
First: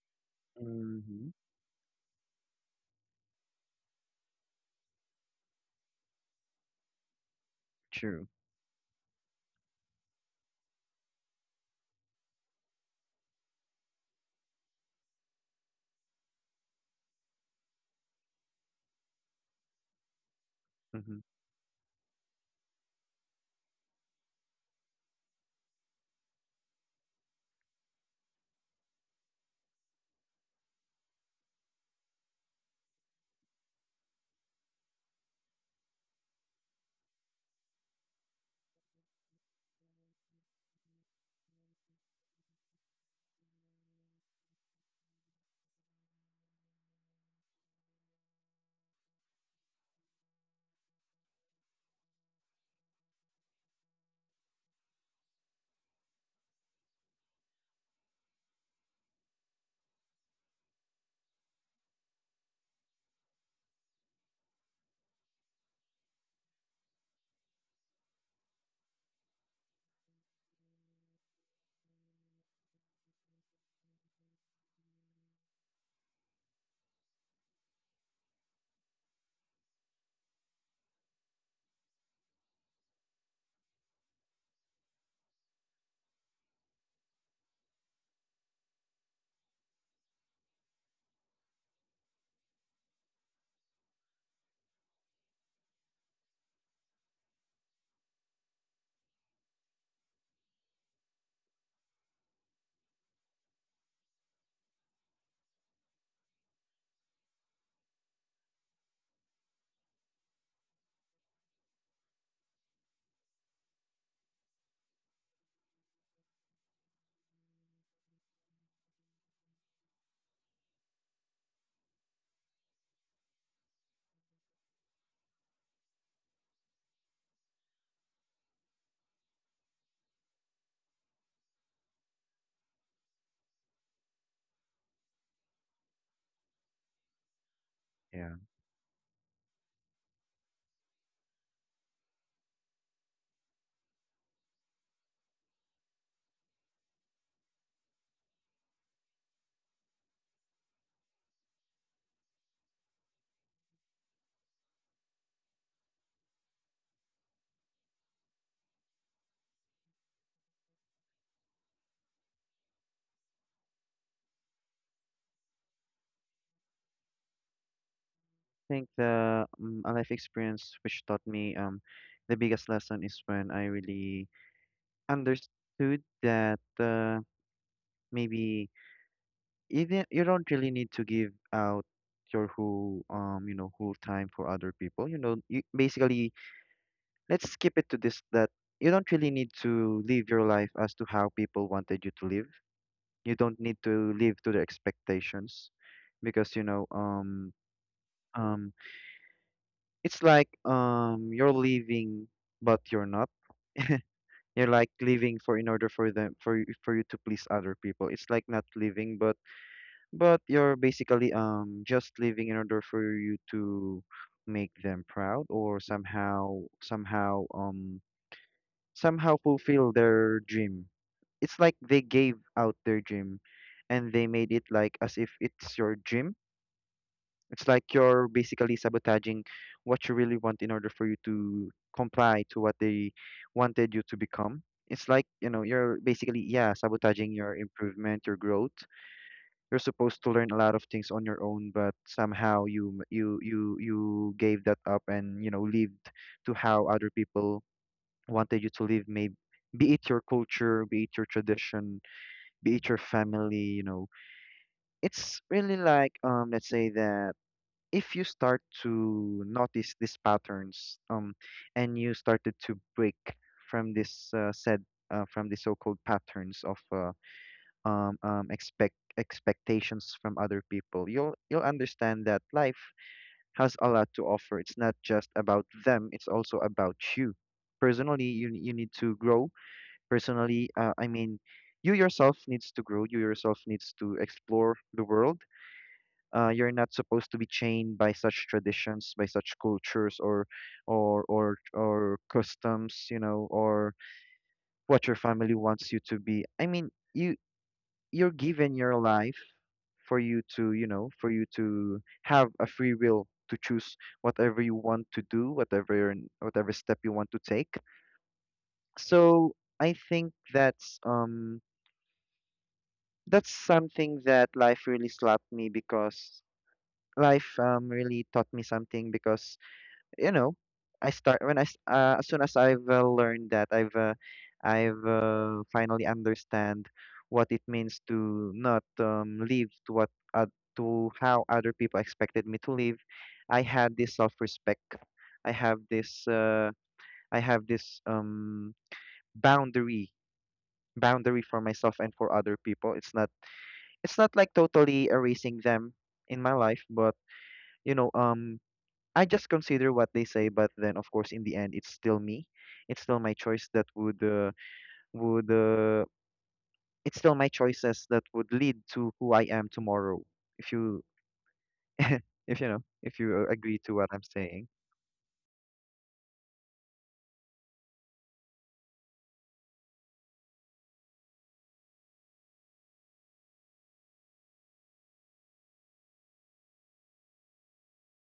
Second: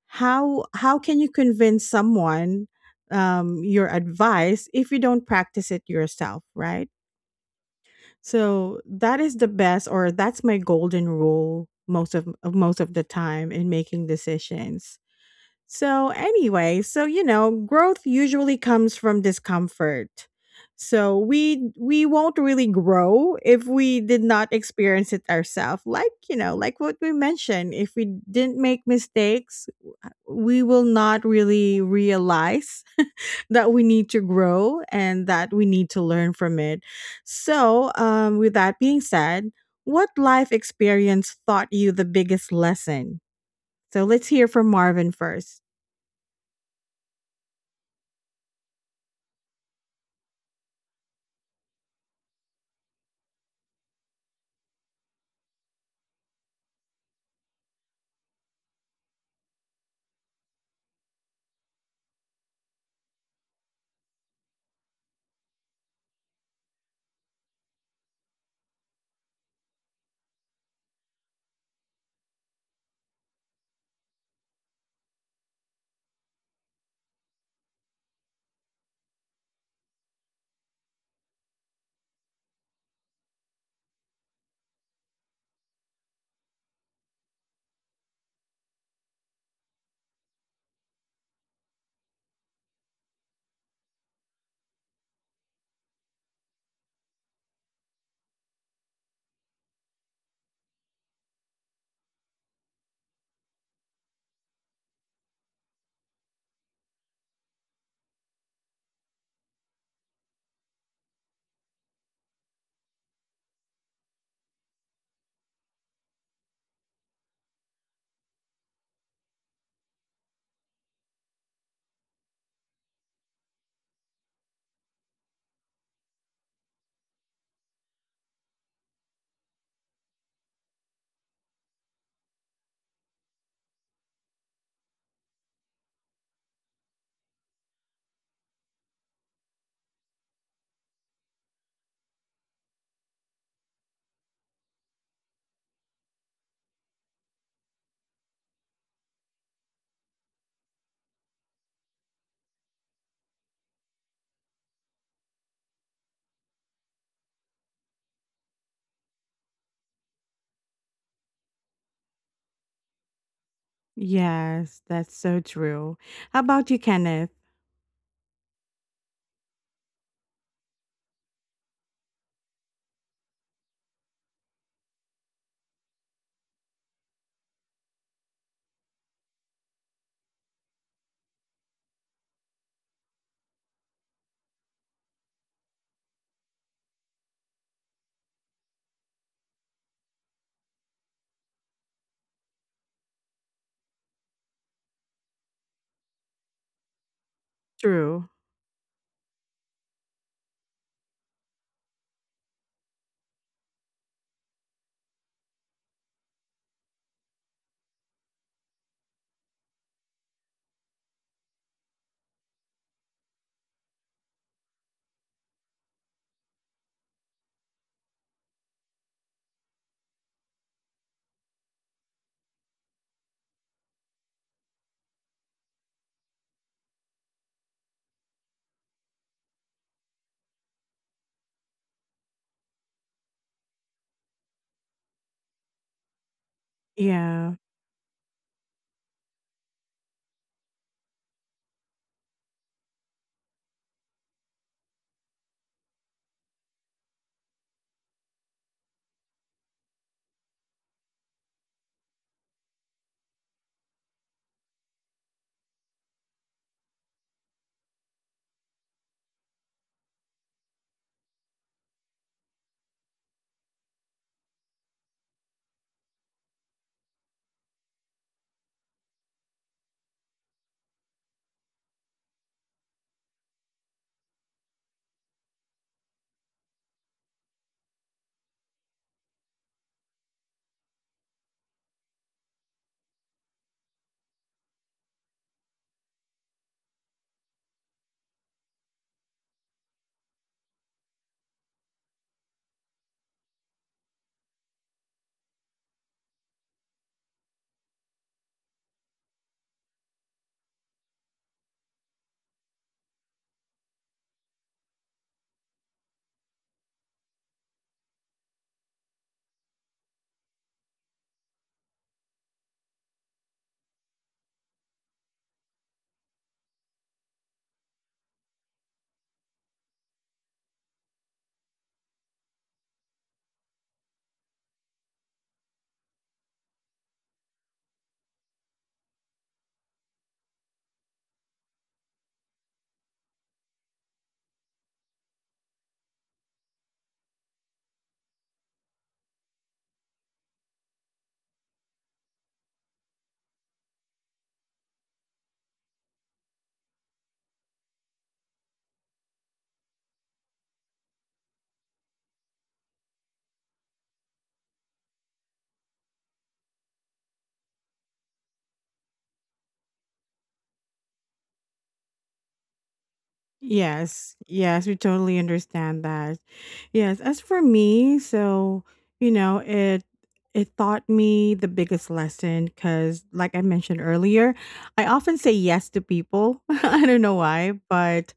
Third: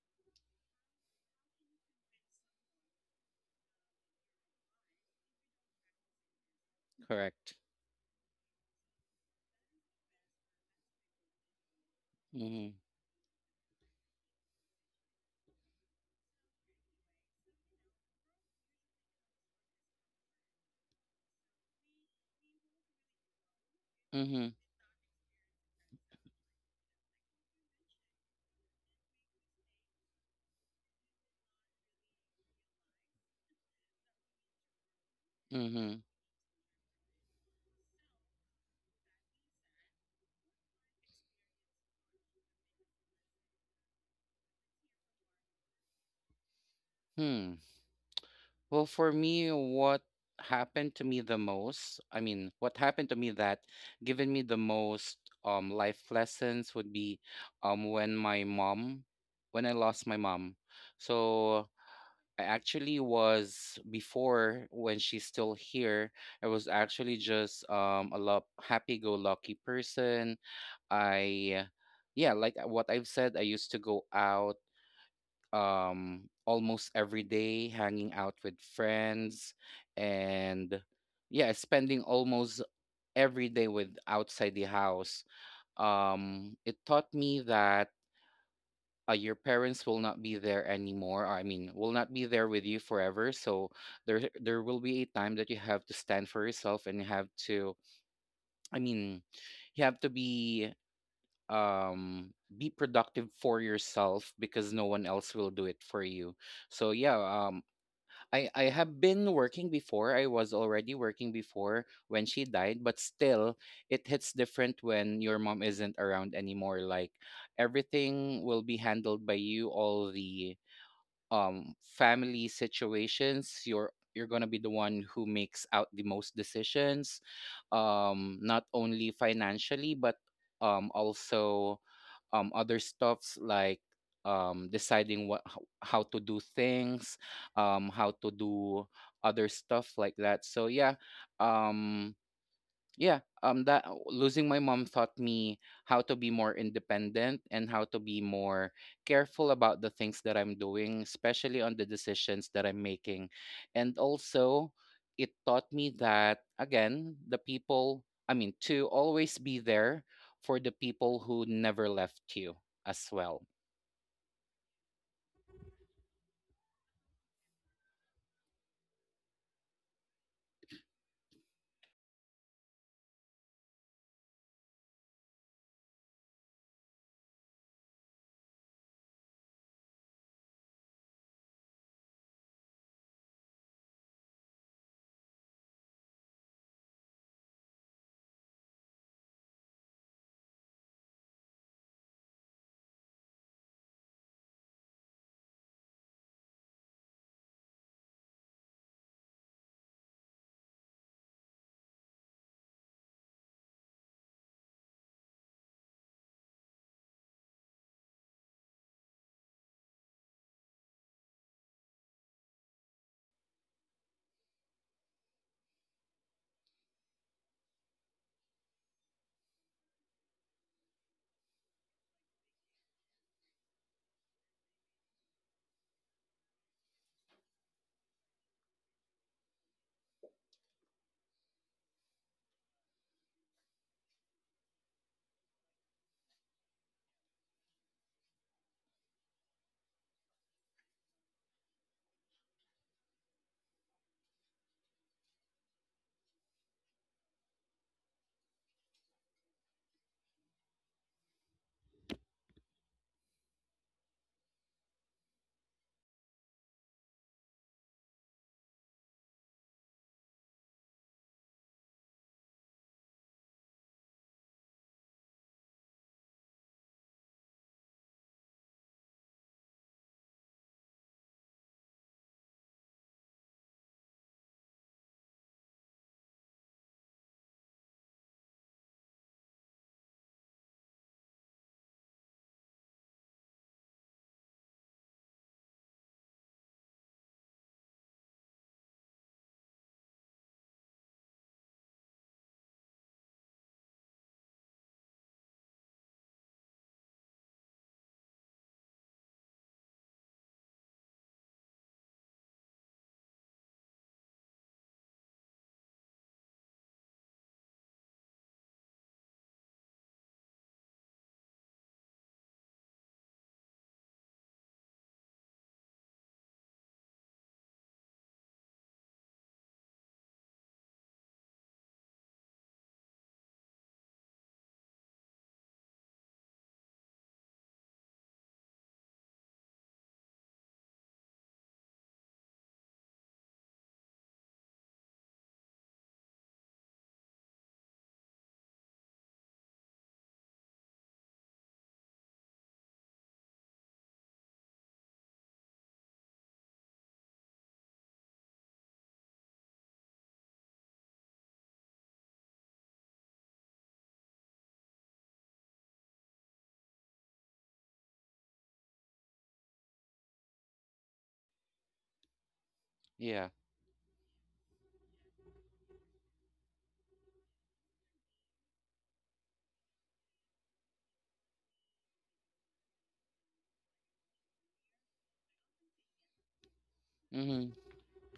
[SPEAKER 1] How can you
[SPEAKER 3] Mm-hmm.
[SPEAKER 1] convince someone your advice if you don't practice it yourself, right?
[SPEAKER 2] Correct.
[SPEAKER 3] True.
[SPEAKER 1] So that is the best, or that's my golden rule most of
[SPEAKER 2] Mm-hmm.
[SPEAKER 1] the time in making decisions. So, anyway, so you know, growth usually comes from discomfort. So,
[SPEAKER 3] Mm-hmm.
[SPEAKER 1] we won't really grow if we did
[SPEAKER 2] Mm-hmm.
[SPEAKER 1] not experience it ourselves. Like what we mentioned, if we didn't make mistakes, we will not really realize that we need to grow and that we need
[SPEAKER 2] Mm-hmm.
[SPEAKER 1] to learn from it. With that being said, what life experience taught you the biggest lesson? So let's hear from Marvin first.
[SPEAKER 2] Hmm. Well, for me, what happened to me the most, I mean, what happened to me that given me the most life lessons would be um when my mom, when I lost my mom. So I actually was before when she's still here, I was actually just a lot happy-go-lucky person. I Yeah, like what I've said, I used to go out almost every day, hanging out with friends, and yeah, spending almost every day with outside the house. It taught me that your parents will not be there anymore. I mean, will not be there with you forever. So there will be a time that you have to stand for yourself and you have to. I mean, you have to um be productive for yourself because no one else will do it for you. So yeah, um. I have been working before. I was already working before when she died, but still it hits different when your mom isn't around anymore. Like everything will be handled by you, all the family situations. You're going to be the one who makes out the most decisions, not only financially but also other stuffs like deciding what how to do things, how to
[SPEAKER 3] Yeah.
[SPEAKER 2] do other stuff like that. So yeah, um yeah, that losing my mom taught me how to be more independent and how to be more careful about the things that I'm doing, especially on the decisions that I'm making. And also it taught me that again, the people, I mean, to always be there for the people who never left you as well.
[SPEAKER 1] Yes, that's so true. How about you, Kenneth?
[SPEAKER 3] think the a life experience which taught me the biggest lesson is when I really understood that maybe even you don't really need to give out your whole whole time for other people. Basically, let's skip it to this, that you don't really need to live your life as to how people wanted you to live. You don't need to live to their expectations because
[SPEAKER 1] True.
[SPEAKER 3] um it's like you're leaving but you're not. You're like leaving for in order for them for for you to please other people. It's like not leaving, but you're basically just leaving in order for you to make them proud or somehow fulfill their dream. It's like they gave out their dream and they made it like as if it's your dream. It's like you're basically sabotaging what you really want in order for you to comply to what they wanted you to become. It's like, you know, you're basically, yeah, sabotaging
[SPEAKER 1] Yeah.
[SPEAKER 3] your improvement, your growth. You're supposed to learn a lot of things on your own, but somehow you gave that up and, you know, lived to how other people wanted you to live, maybe be it your culture, be it your tradition, be it your family, you know. It's really like let's say that if you start to notice these patterns, and you started to break from this said from the so-called patterns of expectations from other people, you'll understand that life has a lot to offer. It's not just about them, it's also about you personally. You need to grow personally, you yourself needs to grow, you yourself needs to explore the world. You're not supposed to be chained by such traditions, by such cultures, or customs, you know, or what your family wants you to be. I mean, you're given your life for you to, you know, for you to have a free will to choose whatever you want to do, whatever step you want to take. So I think that's something that life really slapped me because life really taught me something because you know, I start when I s- as soon as I've learned that I've finally understand what it means to not live to what to how other people expected me to live. I had this self-respect. I have this uh, I have this boundary boundary for myself and for other people. It's not, it's not like totally erasing them in my life, but you know, I just consider what they say, but then of course in the end it's still me. It's still my choice that would it's still my choices that would lead to who I am tomorrow. If you if you know, if you
[SPEAKER 2] Yeah.
[SPEAKER 3] agree to what I'm
[SPEAKER 1] Yes.
[SPEAKER 3] saying.
[SPEAKER 1] Yes, we totally understand that. Yes, as for me, so you know, it taught me the biggest lesson cuz like I mentioned earlier, I often say yes to people. I don't know
[SPEAKER 2] Mhm.
[SPEAKER 1] why, but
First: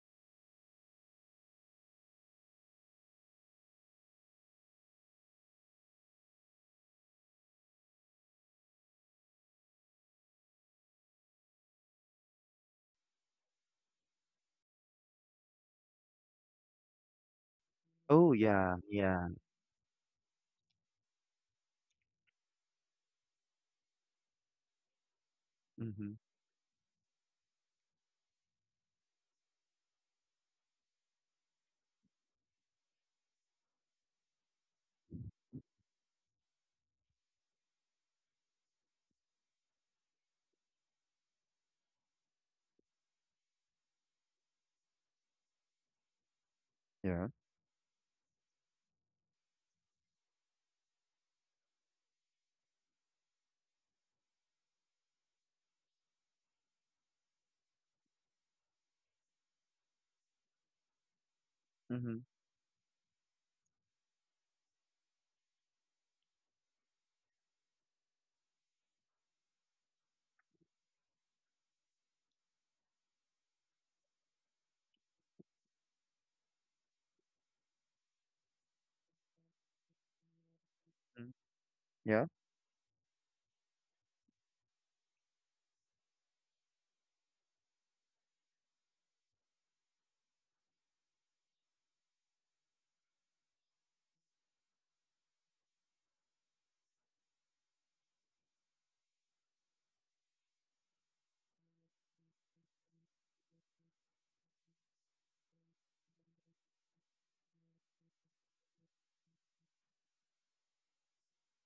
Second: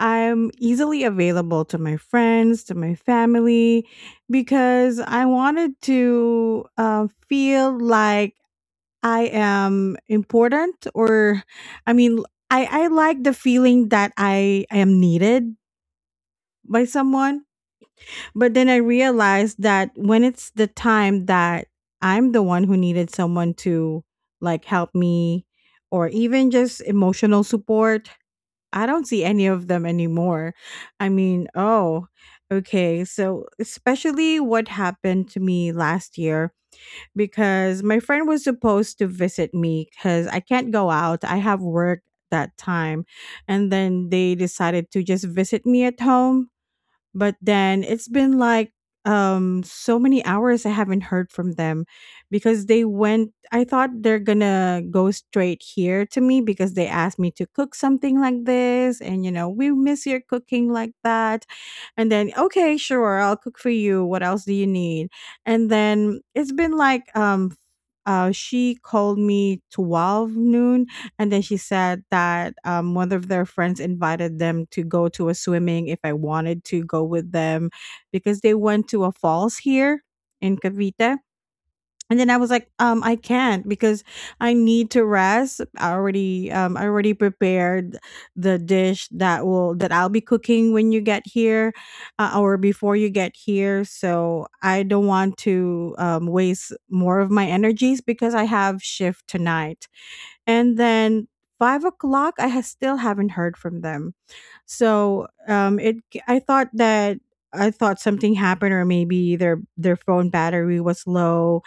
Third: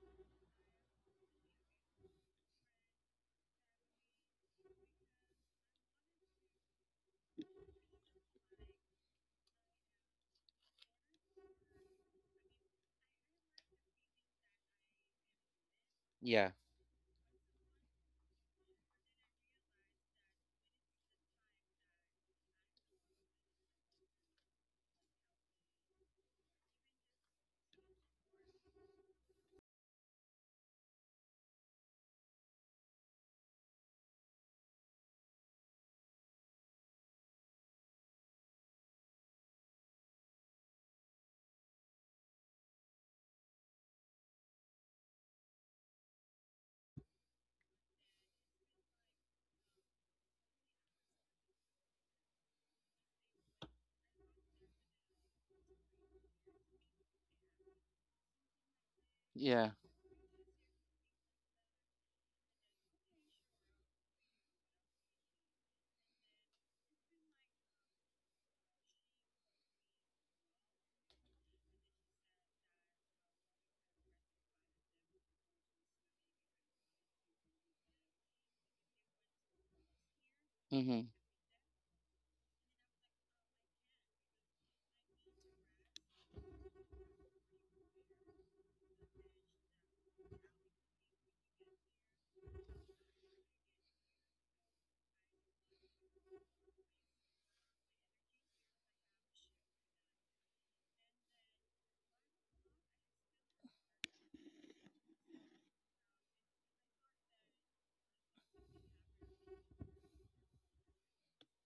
[SPEAKER 1] I'm easily available to my friends, to my family because I wanted to feel like I am important or I mean I like the feeling that I am needed
[SPEAKER 2] Yeah.
[SPEAKER 1] by someone,
[SPEAKER 3] Oh
[SPEAKER 1] but then I
[SPEAKER 3] yeah, yeah.
[SPEAKER 1] realized that when it's the time that I'm the one who needed someone to like help me or
[SPEAKER 3] Mhm.
[SPEAKER 1] even just emotional support, I don't see any of them anymore. I mean, oh, okay. So, especially what happened to me last year because my friend was supposed to visit me because I can't go out. I have work that time. And then they decided to just visit me at home
[SPEAKER 3] Yeah.
[SPEAKER 1] but then it's been like so many hours I haven't heard from them because they went. I thought they're gonna go straight here to me because they asked me to cook something like this and, you know, we
[SPEAKER 2] Yeah.
[SPEAKER 1] miss your cooking like that. And
[SPEAKER 3] Mhm.
[SPEAKER 1] then okay, sure, I'll cook for you. What else do you need? And then it's been like she called me 12 noon and then she said that one of their friends invited them to go to a swimming if I wanted to go with them because they went to a falls here in
[SPEAKER 2] Mhm.
[SPEAKER 1] Cavite.
[SPEAKER 3] Mm.
[SPEAKER 1] And
[SPEAKER 3] Yeah.
[SPEAKER 1] then I was like, I can't because I need to rest. I already prepared the dish that will that I'll be cooking when you get here or before you get here. So I don't want to waste more of my energies because I have shift tonight, and then 5 o'clock still haven't heard from them. So it I thought that I thought something happened or maybe their phone battery was low.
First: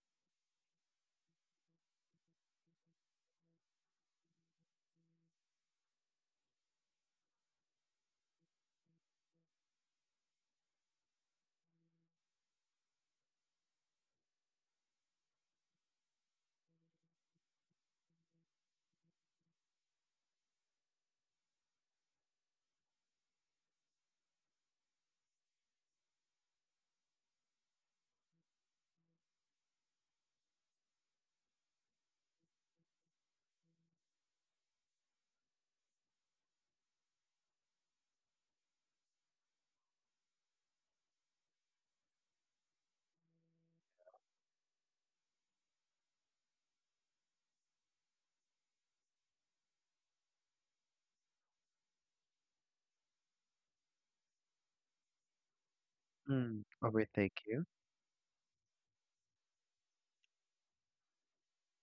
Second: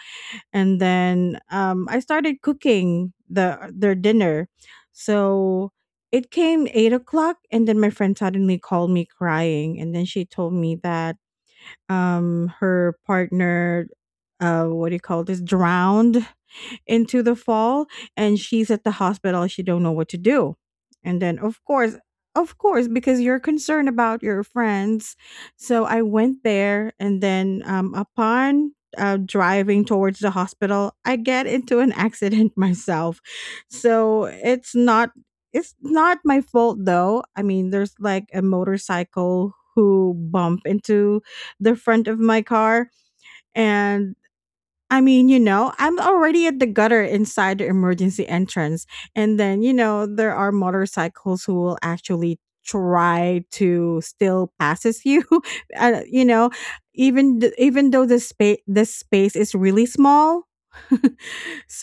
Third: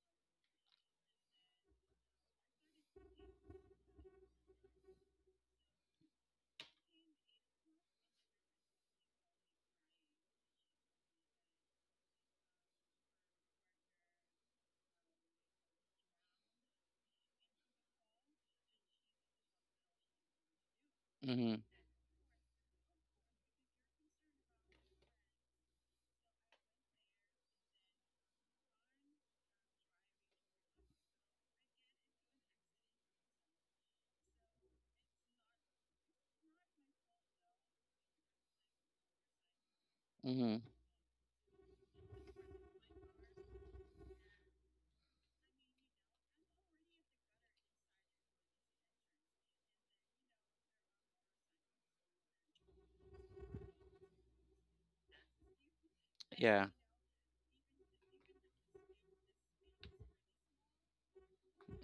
[SPEAKER 1] And then I started cooking the their dinner. So it came 8 o'clock and then my friend suddenly called me crying and then she told me that her partner uh, what do you call this, drowned into the fall, and she's at the hospital, she don't know what to do. And then of
[SPEAKER 2] Mhm.
[SPEAKER 1] course, of course, because you're concerned about your friends, so I went there. And then upon driving towards the hospital, I get into an accident myself. So, it's not my fault though, I mean, there's like a motorcycle who
[SPEAKER 2] Mhm.
[SPEAKER 1] bump into the front of my car. And I mean, you know, I'm already at the gutter inside the emergency entrance. And then, you know, there are motorcycles who will actually try to still passes you. You know,
[SPEAKER 3] Mm.
[SPEAKER 2] Yeah.
[SPEAKER 3] Overtake you.
[SPEAKER 1] even though the space this space is really small.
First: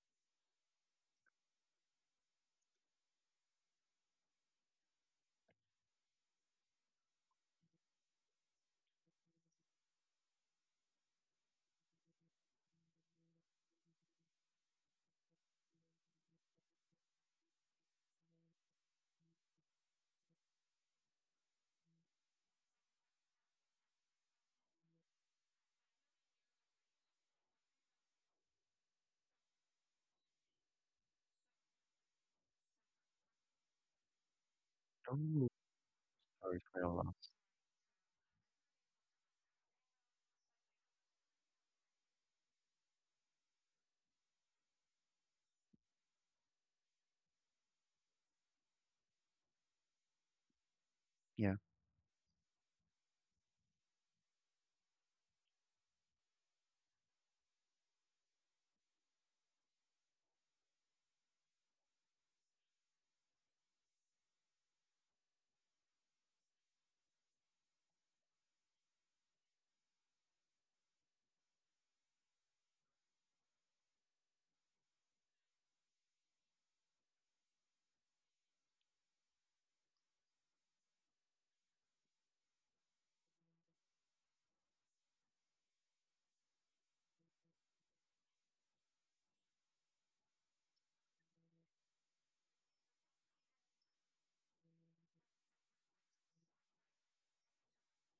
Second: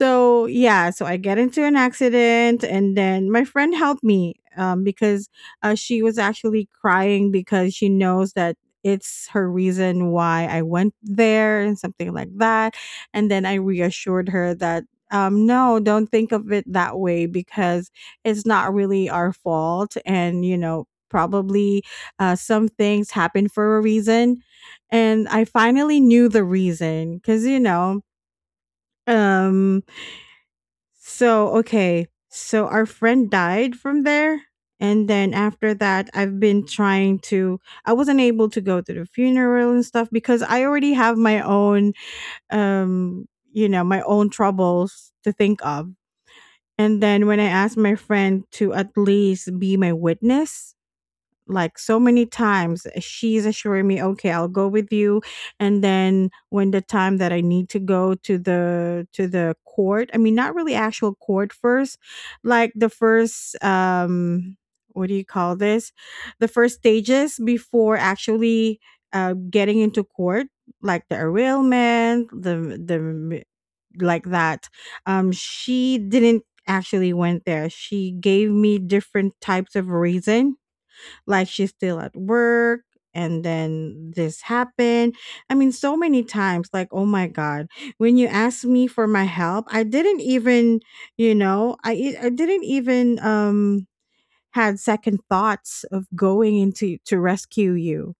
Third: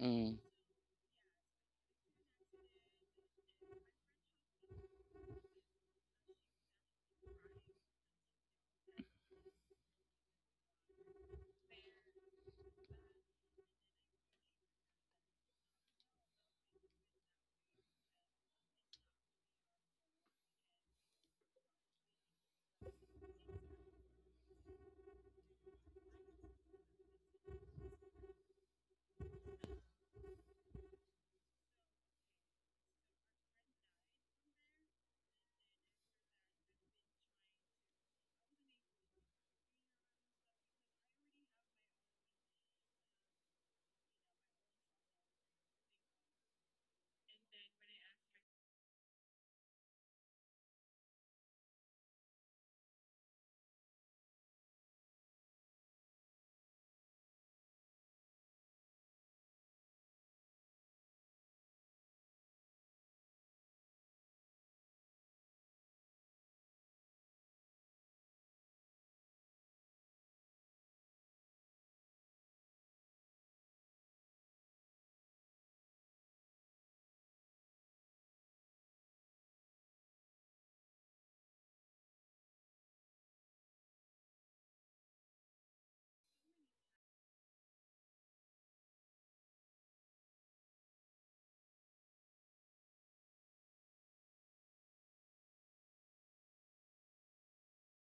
[SPEAKER 2] Mhm.
[SPEAKER 1] yeah, so I get into an accident and then my friend helped me because she was actually crying because she knows that it's her reason why I went there and something like that. And then I reassured her that, no, don't think of it that way because it's not really our fault. And, you know, probably some things happen for a reason. And I finally knew the reason because, you know, um, so, okay. So our friend died from there. And then
[SPEAKER 3] Oh.
[SPEAKER 1] after that,
[SPEAKER 3] Sorry for your loss.
[SPEAKER 1] I wasn't able to go to the funeral and stuff because I already have my own um, you know, my own troubles to think of. And then when I asked my friend to at least be my witness,
[SPEAKER 3] Yeah.
[SPEAKER 1] like so many times, she's assuring me, okay, I'll go with you. And then when the time that I need to go to the court, I mean not really actual court first, like the first what do you call this, the first stages before actually getting into court, like the arraignment, the like that. She didn't actually went there, she gave me different types of reason, like she's still at work, and then this happened. I mean, so many times like oh my god, when you asked me for my help, I didn't even, you know, i didn't even had second thoughts of going into to rescue you.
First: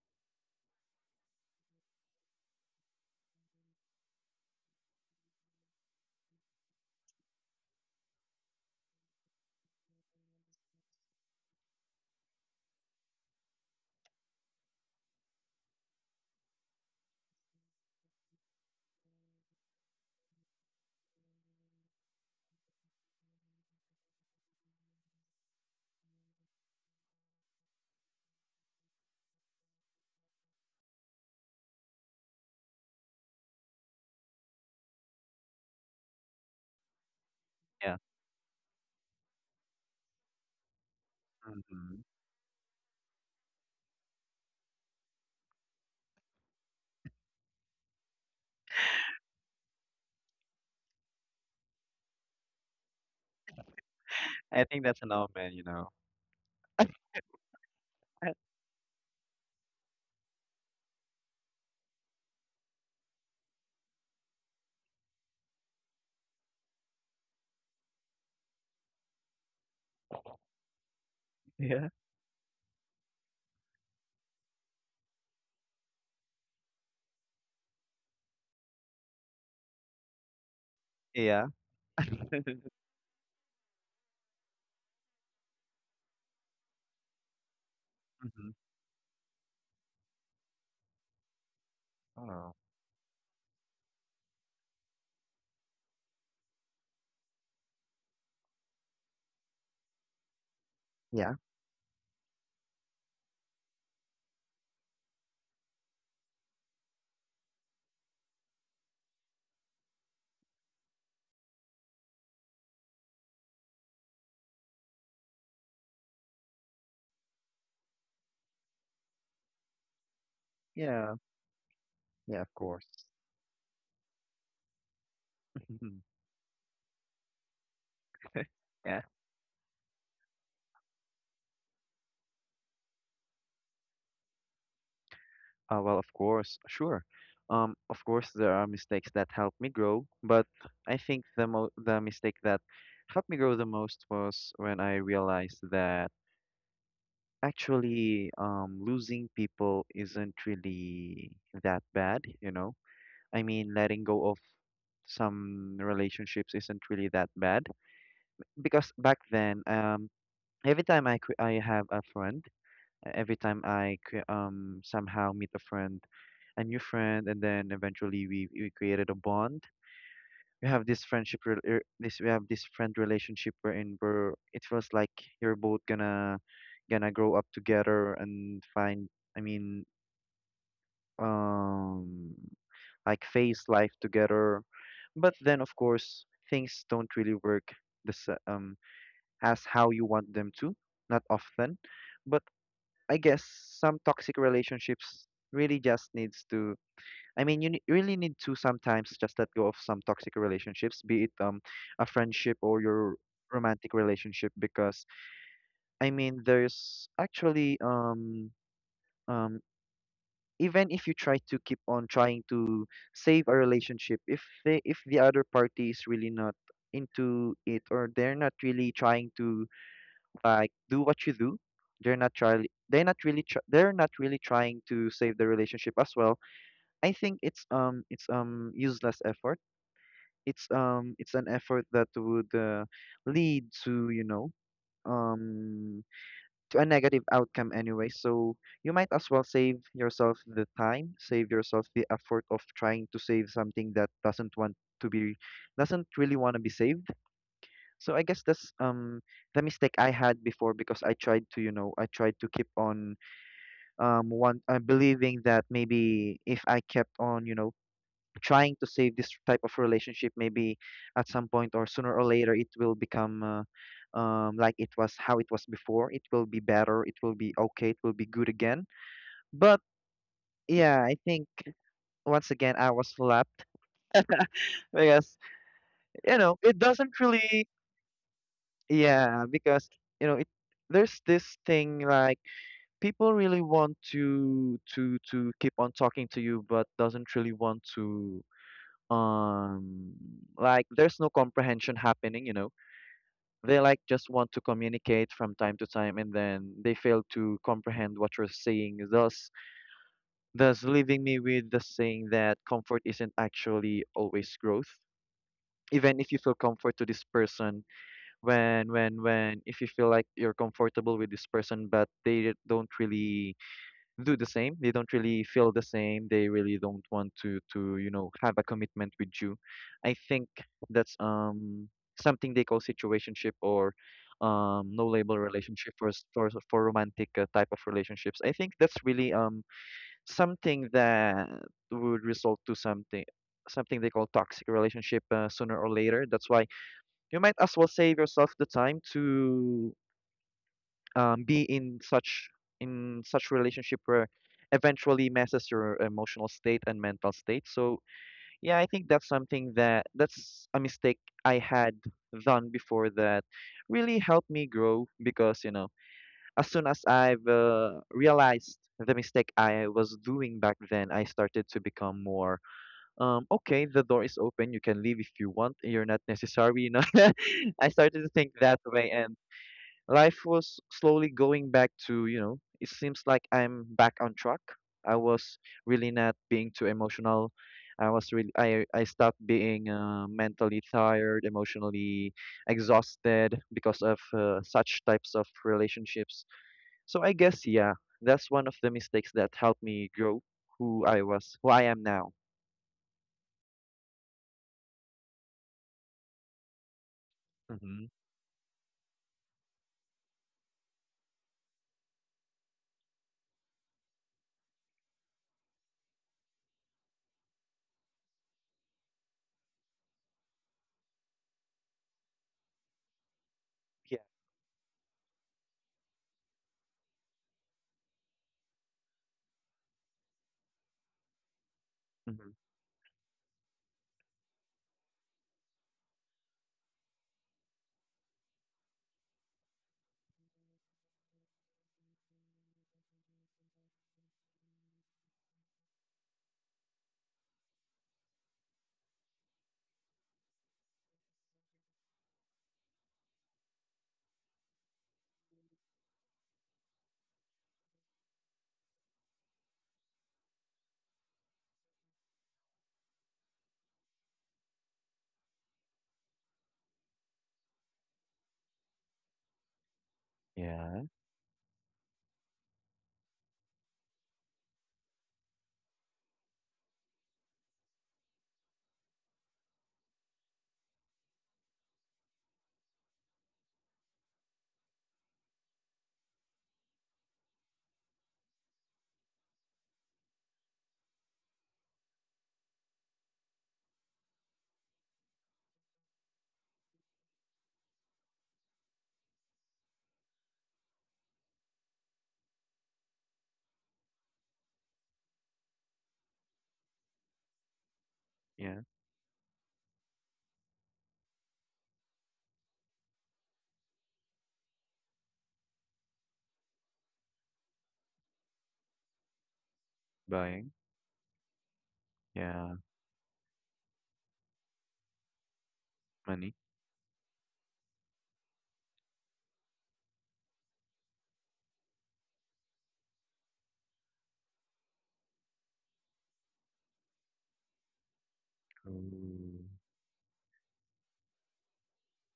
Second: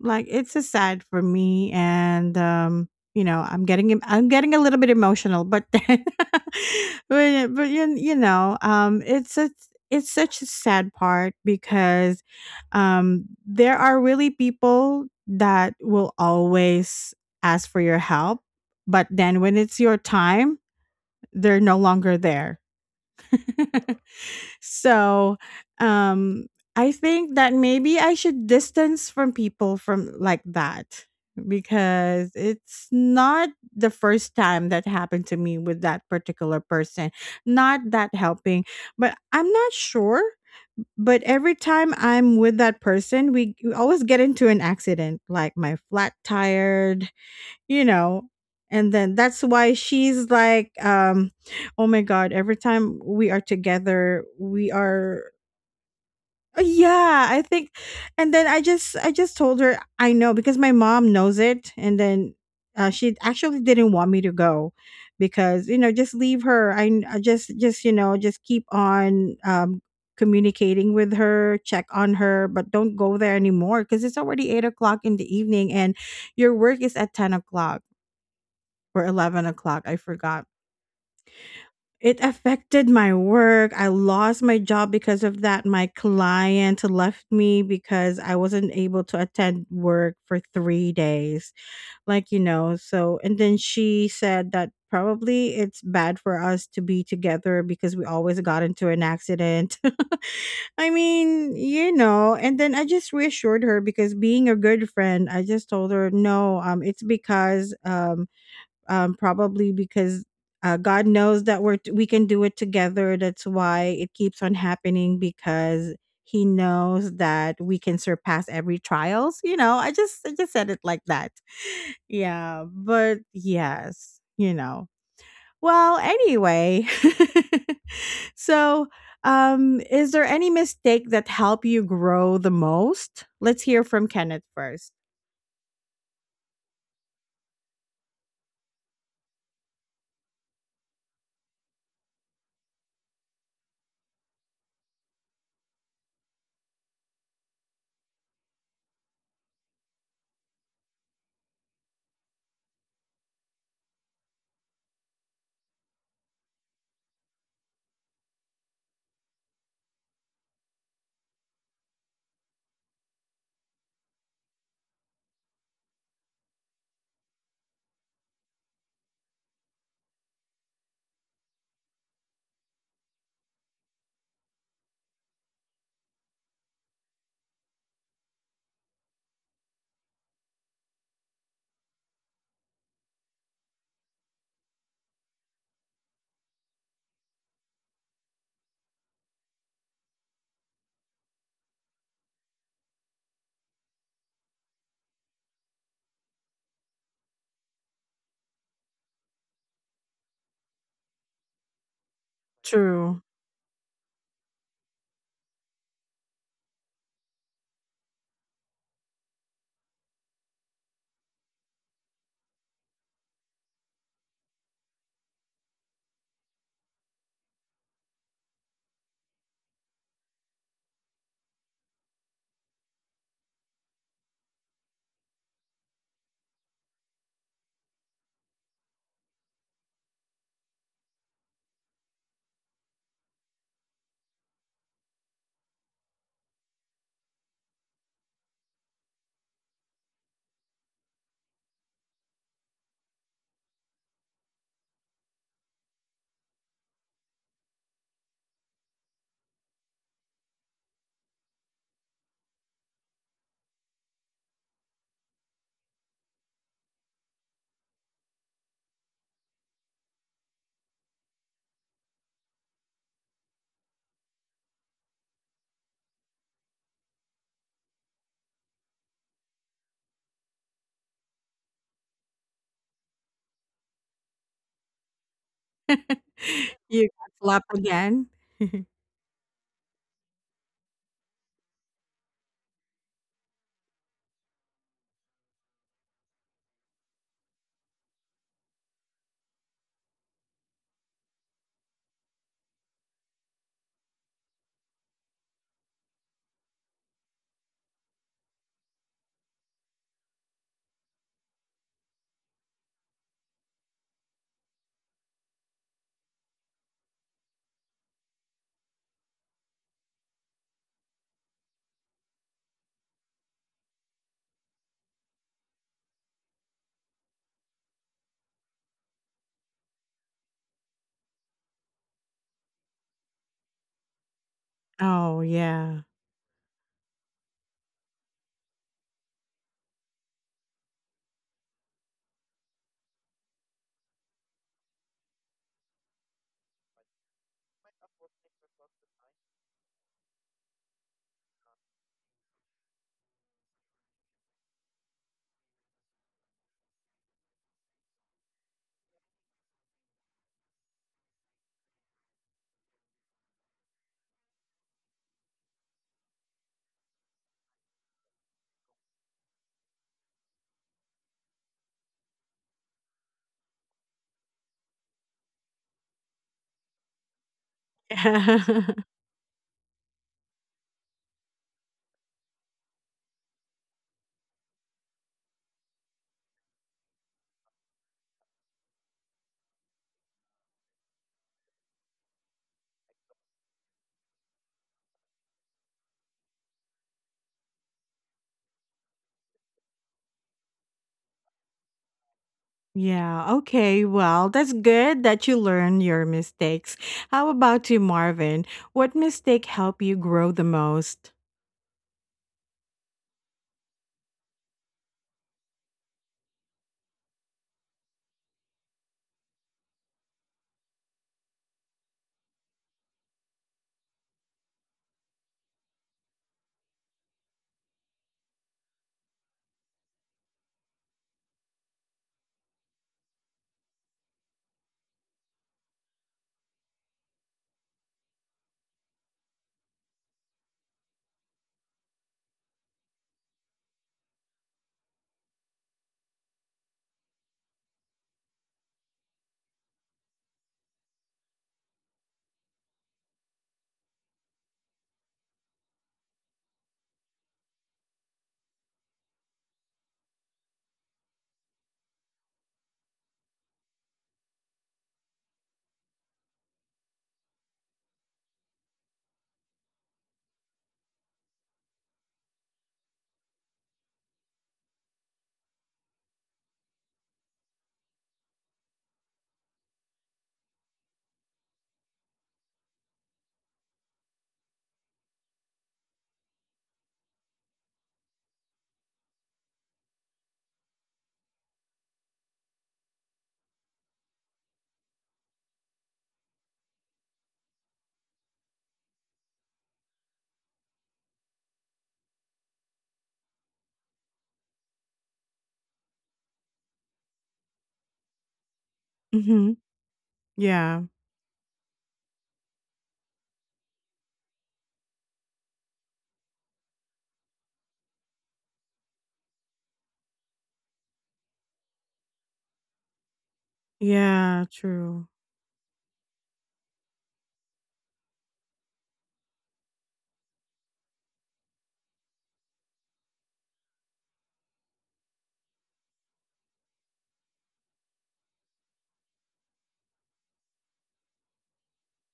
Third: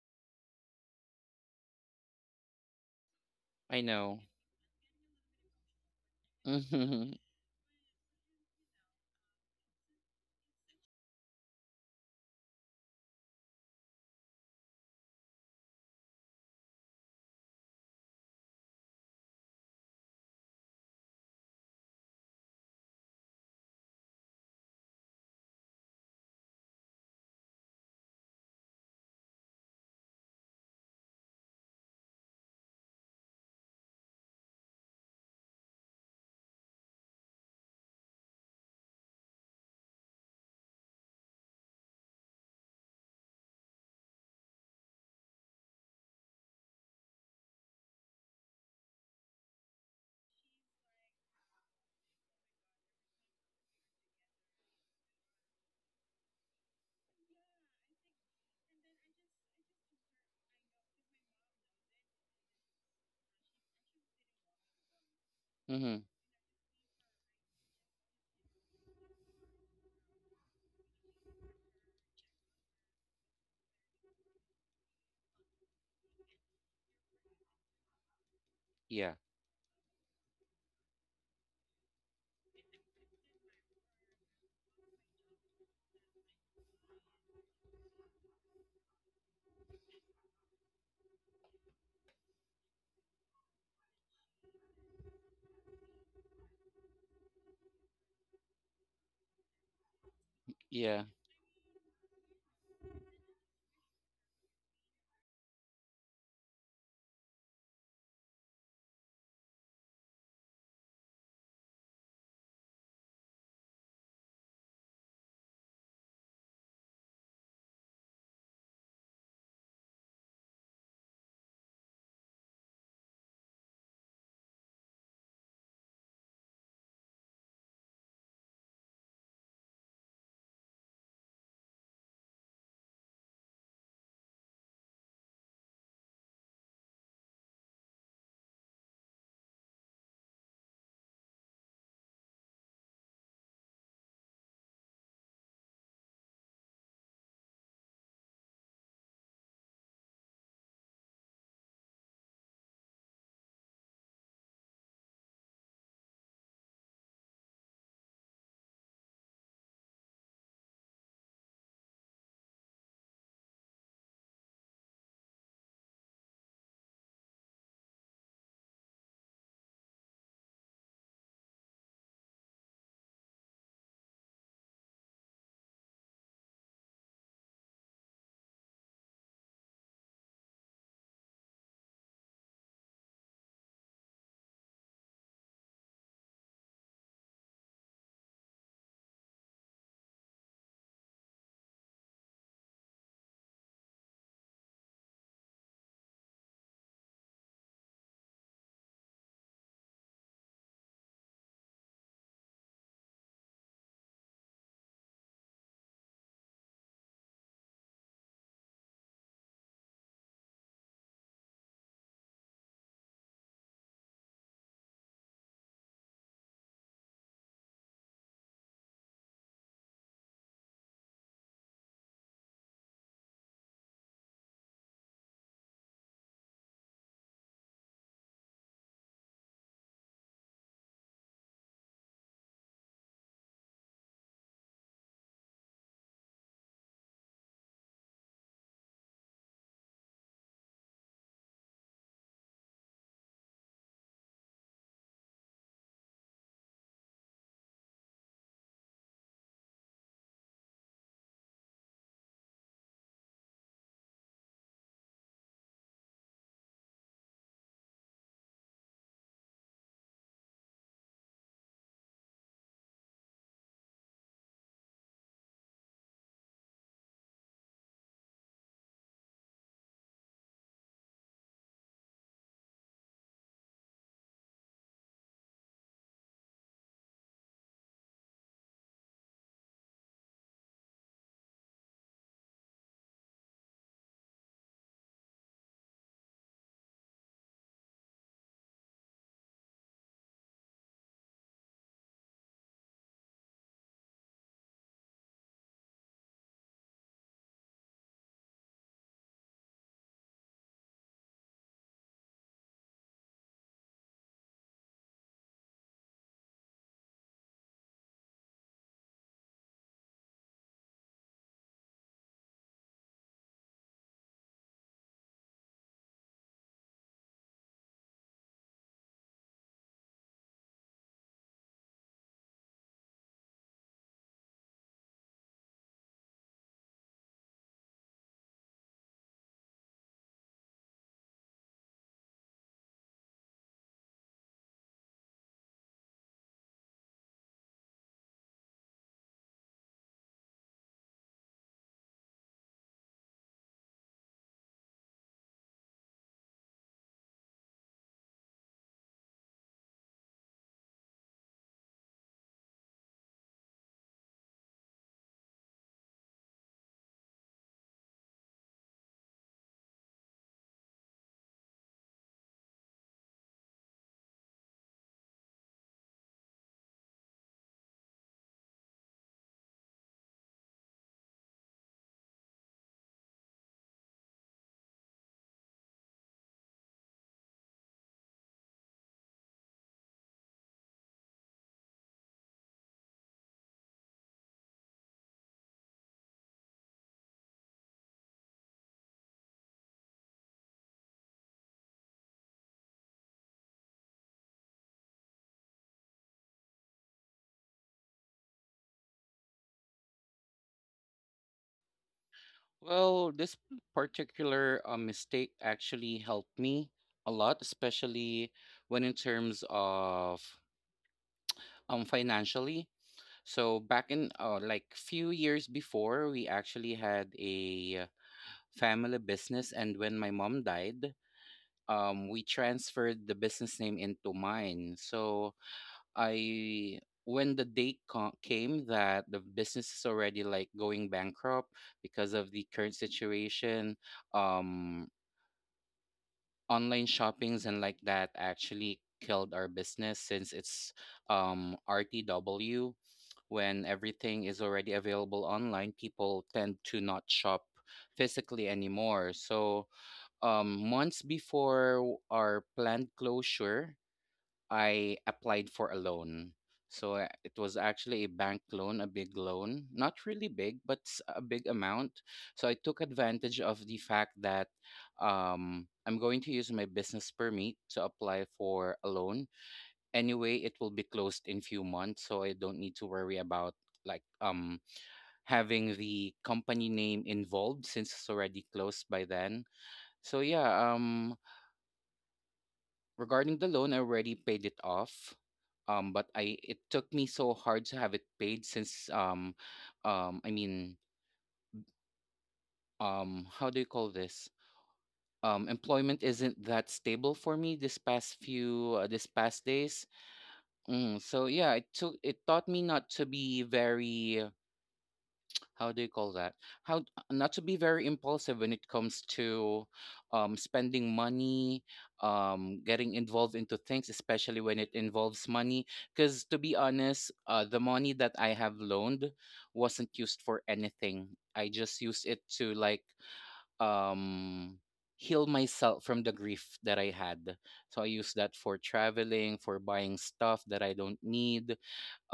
[SPEAKER 1] Like, it's just sad for me and, you know,
[SPEAKER 2] I know.
[SPEAKER 1] I'm getting a little bit emotional, but then
[SPEAKER 2] Mhm.
[SPEAKER 1] you you know, it's such a sad part because, there are really people that will always ask for your help, but then when it's your time, they're no longer there. So, um, I think that maybe I should distance from people from like that because it's not the first time that happened to me with that particular person. Not
[SPEAKER 3] Yeah.
[SPEAKER 1] that helping, but I'm not sure. But every time
[SPEAKER 3] Mhm.
[SPEAKER 1] I'm with that person, we always get into an accident, like my flat tire, you know. And then that's why she's like, oh my god, every time we are together
[SPEAKER 3] I
[SPEAKER 1] we
[SPEAKER 3] think that's an
[SPEAKER 1] are.
[SPEAKER 3] old man, you know.
[SPEAKER 1] Yeah I think. And then i just told her I know because my mom knows it. And then she actually didn't want me to go because, you know,
[SPEAKER 2] Mhm.
[SPEAKER 1] just leave her, I just you know, just keep on communicating with her, check
[SPEAKER 3] Yeah.
[SPEAKER 1] on her, but don't go there anymore because it's already 8 o'clock in the evening and your work is at 10 o'clock or
[SPEAKER 2] Yeah.
[SPEAKER 1] 11 o'clock. I forgot.
[SPEAKER 3] Yeah.
[SPEAKER 1] It affected my work. I lost my job because of that. My client left me because I
[SPEAKER 3] Mhm.
[SPEAKER 1] wasn't able to attend work for 3 days. Like, you
[SPEAKER 3] Oh.
[SPEAKER 1] know, so, and then she said that probably it's bad for us to be together because we always got into an accident. I
[SPEAKER 2] Yeah.
[SPEAKER 3] Yeah.
[SPEAKER 1] mean, you know, and then I just reassured her because being a good friend, I just told her, no, it's because probably because God knows that we can do it together. That's why it keeps on happening because He knows that we can surpass every trials. You know, I just said it like
[SPEAKER 3] Yeah.
[SPEAKER 1] that.
[SPEAKER 3] Yeah, of
[SPEAKER 1] Yeah,
[SPEAKER 3] course.
[SPEAKER 1] but yes, you know. Well,
[SPEAKER 3] Mhm.
[SPEAKER 1] anyway, so
[SPEAKER 3] Yeah.
[SPEAKER 1] is there any mistake that help you grow the most? Let's hear from Kenneth first.
[SPEAKER 3] Well, of course, sure. Of course, there are mistakes that helped me grow, but I think the mistake that helped me grow the most was when I realized that actually, losing people isn't really that bad, you know? I mean, letting go of some relationships isn't really that bad because back then, every time I have a friend, every time somehow meet a new friend, and then eventually we created a bond. We have this this we have this friend relationship wherein we're it feels like you're both gonna grow up together and find, I mean, um, like face life together. But then of course things don't really work this as how you want them to, not often. But I guess some toxic relationships really just needs to, I mean, really need to sometimes just let go of some toxic relationships, be it a friendship or your
[SPEAKER 1] True.
[SPEAKER 3] romantic relationship, because I mean, there's actually um even if you try to keep on trying to save a relationship, if the other party is really not into it or they're not really trying to like do what you do, they're not really trying to save the relationship as well. I think it's useless effort, it's an effort that would lead to, you know, um to a negative outcome anyway. So you might as well save yourself the time, save yourself the effort of trying to save something that doesn't want to be, doesn't really want to be saved. So I guess that's the mistake I had before because I tried to, you know, I tried to keep on one believing that maybe if I kept on, you know, trying to save this type of relationship, maybe at some point or sooner or later it will become like it was, how it was before. It will be better, it will be okay, it will be good again. But yeah, I think once again I was slapped because you know it
[SPEAKER 1] You
[SPEAKER 3] doesn't
[SPEAKER 1] got
[SPEAKER 3] really,
[SPEAKER 1] slapped again.
[SPEAKER 3] yeah, because you know it there's this thing like people really want to keep on talking to you but doesn't really want to, um like there's no comprehension happening, you know. They like just want to communicate from time to time and then they fail to comprehend what you're saying, thus leaving me with the saying that comfort isn't actually always growth. Even if you feel comfort to this person, when if you feel like you're comfortable with this person but they don't really do the same. They don't really feel the same. They really don't want to you know have a commitment with you. I think that's something they call situationship or no label
[SPEAKER 1] Oh,
[SPEAKER 3] relationship
[SPEAKER 1] yeah.
[SPEAKER 3] for for romantic type of relationships. I think that's really something that would result to something, something they call toxic relationship sooner or later. That's why you might as well save yourself the time to be in such, in such relationship where eventually messes your emotional state and mental state. So yeah, I think that's something that, that's a mistake I had done before that really helped me grow because, you know, as soon as I've realized the mistake I was doing back then, I started to become more okay. The door is open. You can leave if you want. You're not necessary. You know, I started to think that way. And life was slowly going back to, you know, it seems like I'm back on track. I was really not being too emotional. I was really, I stopped being mentally tired, emotionally exhausted because of such types of relationships. So I guess yeah, that's one of the mistakes that helped me grow who I was, who I am now.
[SPEAKER 1] Yeah, okay. Well, that's good that you learn your mistakes. How about you,
[SPEAKER 3] Mm-hmm.
[SPEAKER 1] Marvin? What mistake helped you grow the most?
[SPEAKER 2] Well, this particular mistake actually helped me a lot, especially when in terms of financially. So back
[SPEAKER 3] Yeah.
[SPEAKER 2] in like few years before, we actually had a family business, and when my mom died, we
[SPEAKER 3] Hmm.
[SPEAKER 2] transferred the business name into mine. So I. When the date came that the business is already like going bankrupt because of the current situation, um online shoppings and like that actually killed our business since it's, RTW. When everything is already available online, people tend to not shop physically anymore. So months before our planned closure, I applied for a loan. So it was actually a bank loan, a big loan, not really big, but
[SPEAKER 3] Yeah,
[SPEAKER 2] a big amount. So I took advantage of the fact that I'm going to use my business permit to apply for a loan. Anyway, it will be closed in few months, so I don't need to worry about like having the company name involved since it's already closed by then. So yeah, regarding the loan, I already paid it off. But I it took me so hard to have it paid since I mean, how do you call this? Employment isn't that stable for me this past
[SPEAKER 3] yeah.
[SPEAKER 2] few this past
[SPEAKER 1] Mm-hmm.
[SPEAKER 2] days.
[SPEAKER 1] Yeah.
[SPEAKER 2] Mm, so yeah, it took it taught me not to be very, how do you call that, how, not to be very impulsive when it comes to
[SPEAKER 3] Buying.
[SPEAKER 2] spending money,
[SPEAKER 3] Yeah.
[SPEAKER 2] getting involved into things, especially
[SPEAKER 1] Yeah,
[SPEAKER 2] when it
[SPEAKER 1] true.
[SPEAKER 2] involves money. Because
[SPEAKER 3] Money.
[SPEAKER 2] to be honest, the money that I have loaned wasn't used for anything. I just used it to like um, heal myself from the grief that I had. So I used that for traveling,
[SPEAKER 3] Ooh.
[SPEAKER 2] for buying stuff that I don't need,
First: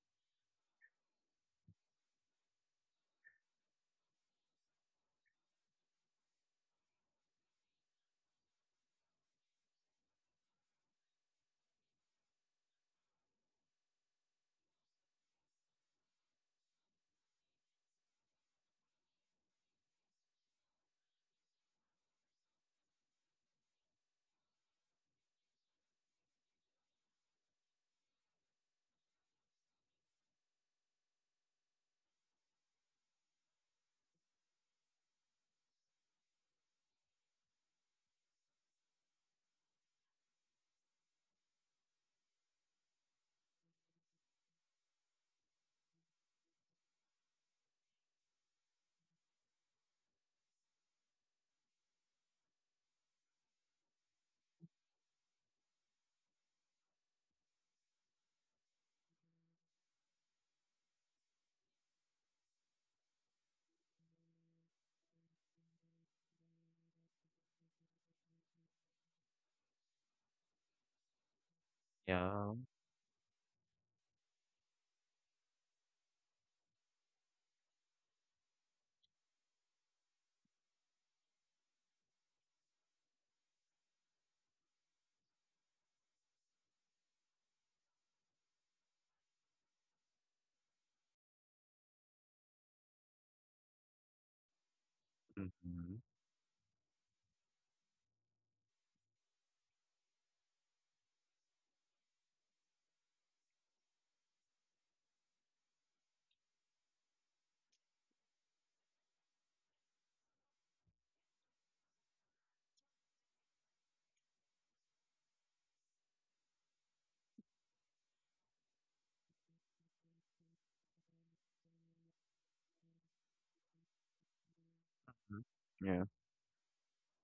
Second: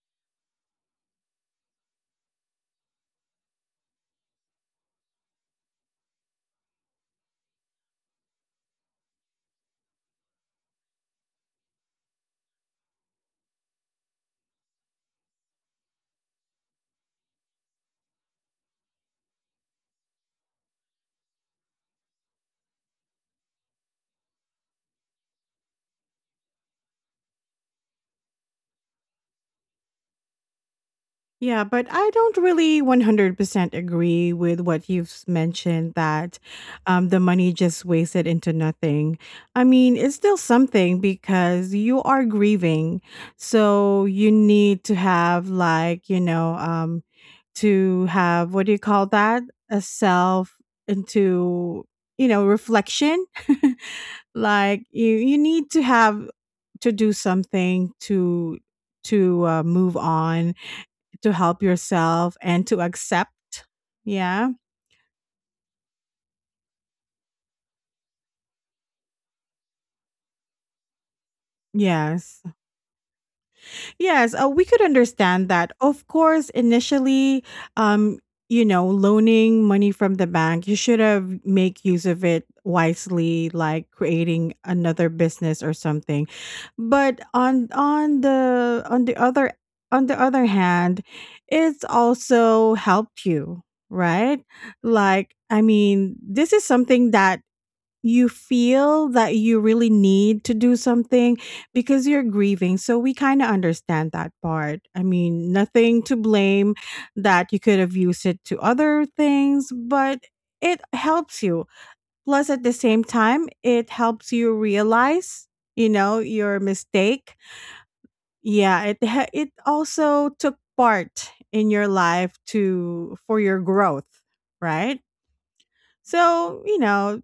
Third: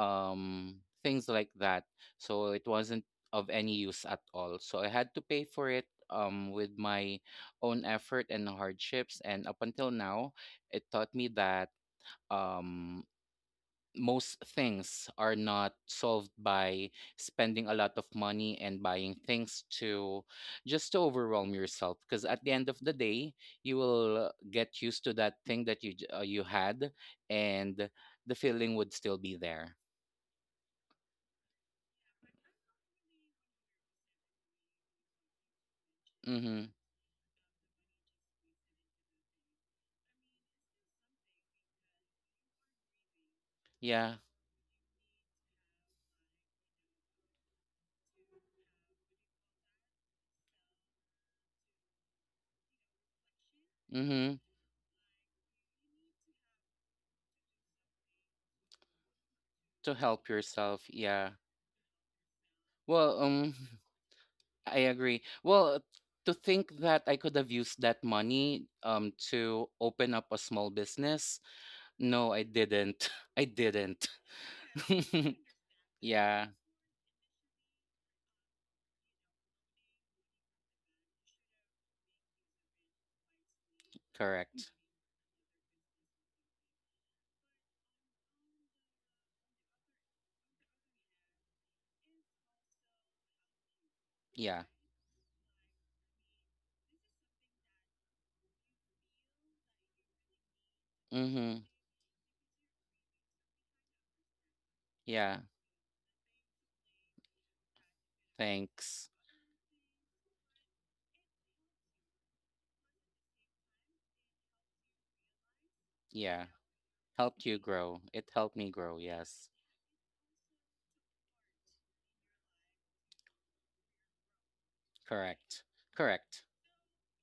[SPEAKER 2] um, things like that. So it wasn't of any use at all. So I had to pay for it, with my own effort and hardships. And up until now, it taught me that um, most things are not solved by spending a lot of money and buying things to just to overwhelm yourself. Because at the end of the day, you will get used to that thing that you you had, and the feeling would still be there.
[SPEAKER 1] Yeah, but I don't really 100% agree with what you've mentioned that
[SPEAKER 2] Mm-hmm.
[SPEAKER 1] the money just wasted into nothing. I mean, it's still something because you are grieving. So
[SPEAKER 2] Yeah.
[SPEAKER 1] you need to have, like, you know, to have, what do you call that, a self into, you know, reflection.
[SPEAKER 2] Mm-hmm.
[SPEAKER 1] Like you need to have to do something to
[SPEAKER 2] To
[SPEAKER 1] move
[SPEAKER 2] help
[SPEAKER 1] on,
[SPEAKER 2] yourself.
[SPEAKER 1] to
[SPEAKER 2] Yeah.
[SPEAKER 1] help yourself and to
[SPEAKER 2] Well,
[SPEAKER 1] accept. Yeah.
[SPEAKER 2] I agree. Well, to think that I could have used that money to open up a small business. No,
[SPEAKER 1] Yes.
[SPEAKER 2] I
[SPEAKER 3] Yeah.
[SPEAKER 2] didn't. I didn't.
[SPEAKER 1] Yes, we could understand that. Of
[SPEAKER 2] Yeah,
[SPEAKER 1] course, initially, um, you know, loaning money from the bank, you should have make use of it wisely, like creating
[SPEAKER 2] correct.
[SPEAKER 1] another business or something. But on the other, on the other hand, it's also helped you, right?
[SPEAKER 2] Yeah.
[SPEAKER 1] Like, I
[SPEAKER 3] Mm-hmm.
[SPEAKER 1] mean, this is something that you feel that you really need to do something
[SPEAKER 2] Mm-hmm.
[SPEAKER 1] because you're grieving. So we kind of understand that part. I
[SPEAKER 2] Yeah.
[SPEAKER 1] mean, nothing to blame that you could have used it to other
[SPEAKER 2] Thanks.
[SPEAKER 1] things, but it helps you. Plus, at the same time, it helps you realize, you know,
[SPEAKER 2] Yeah.
[SPEAKER 1] your mistake.
[SPEAKER 2] Helped you grow. It helped me
[SPEAKER 1] Yeah,
[SPEAKER 2] grow, yes.
[SPEAKER 1] it also took part in your life to for your growth, right?
[SPEAKER 3] Mhm.
[SPEAKER 2] Correct.
[SPEAKER 3] Yeah.
[SPEAKER 2] Correct.
[SPEAKER 1] So, you know,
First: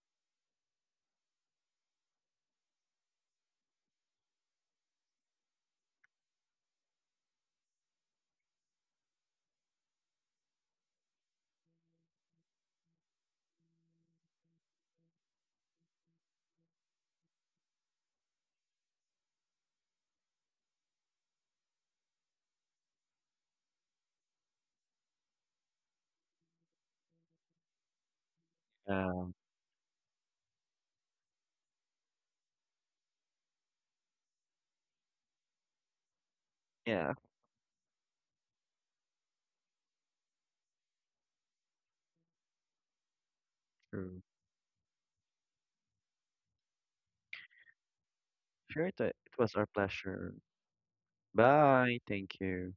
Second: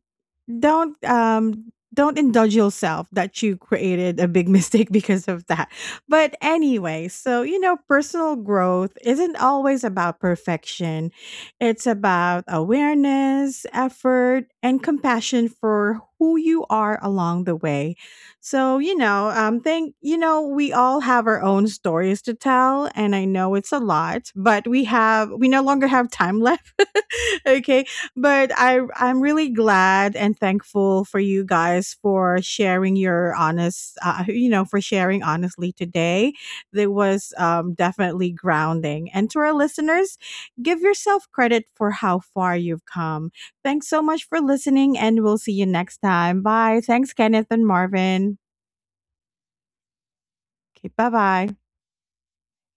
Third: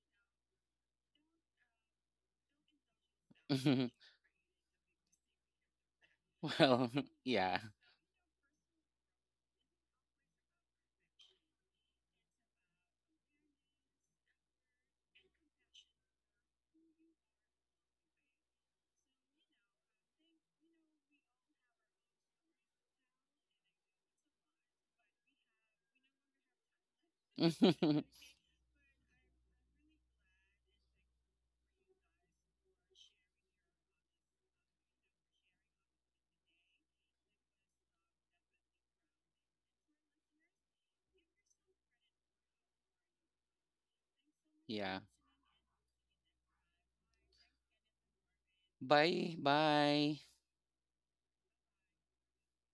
[SPEAKER 1] don't indulge yourself that you created a big mistake because of that. But
[SPEAKER 2] Well,
[SPEAKER 1] anyway, so
[SPEAKER 2] yeah.
[SPEAKER 1] you know, personal growth isn't always about perfection. It's about awareness, effort, and compassion for who you are along the way. So, you know, you know, we all have our own stories to tell and I know it's a lot, but we no longer have time left. Okay. But I'm
[SPEAKER 3] Um,
[SPEAKER 1] really glad and thankful for you guys for sharing your honest, you know, for sharing honestly today. That
[SPEAKER 3] yeah,
[SPEAKER 1] was definitely grounding. And to our listeners, give yourself credit for how far you've come. Thanks so
[SPEAKER 3] true.
[SPEAKER 1] much for listening,
[SPEAKER 2] Yeah.
[SPEAKER 1] and we'll see you next time. Bye. Thanks, Kenneth and Marvin.
[SPEAKER 3] Sure, it
[SPEAKER 2] Bye.
[SPEAKER 3] was our
[SPEAKER 2] Bye.
[SPEAKER 3] pleasure.
[SPEAKER 1] Okay, bye bye.
[SPEAKER 3] Bye. Thank you.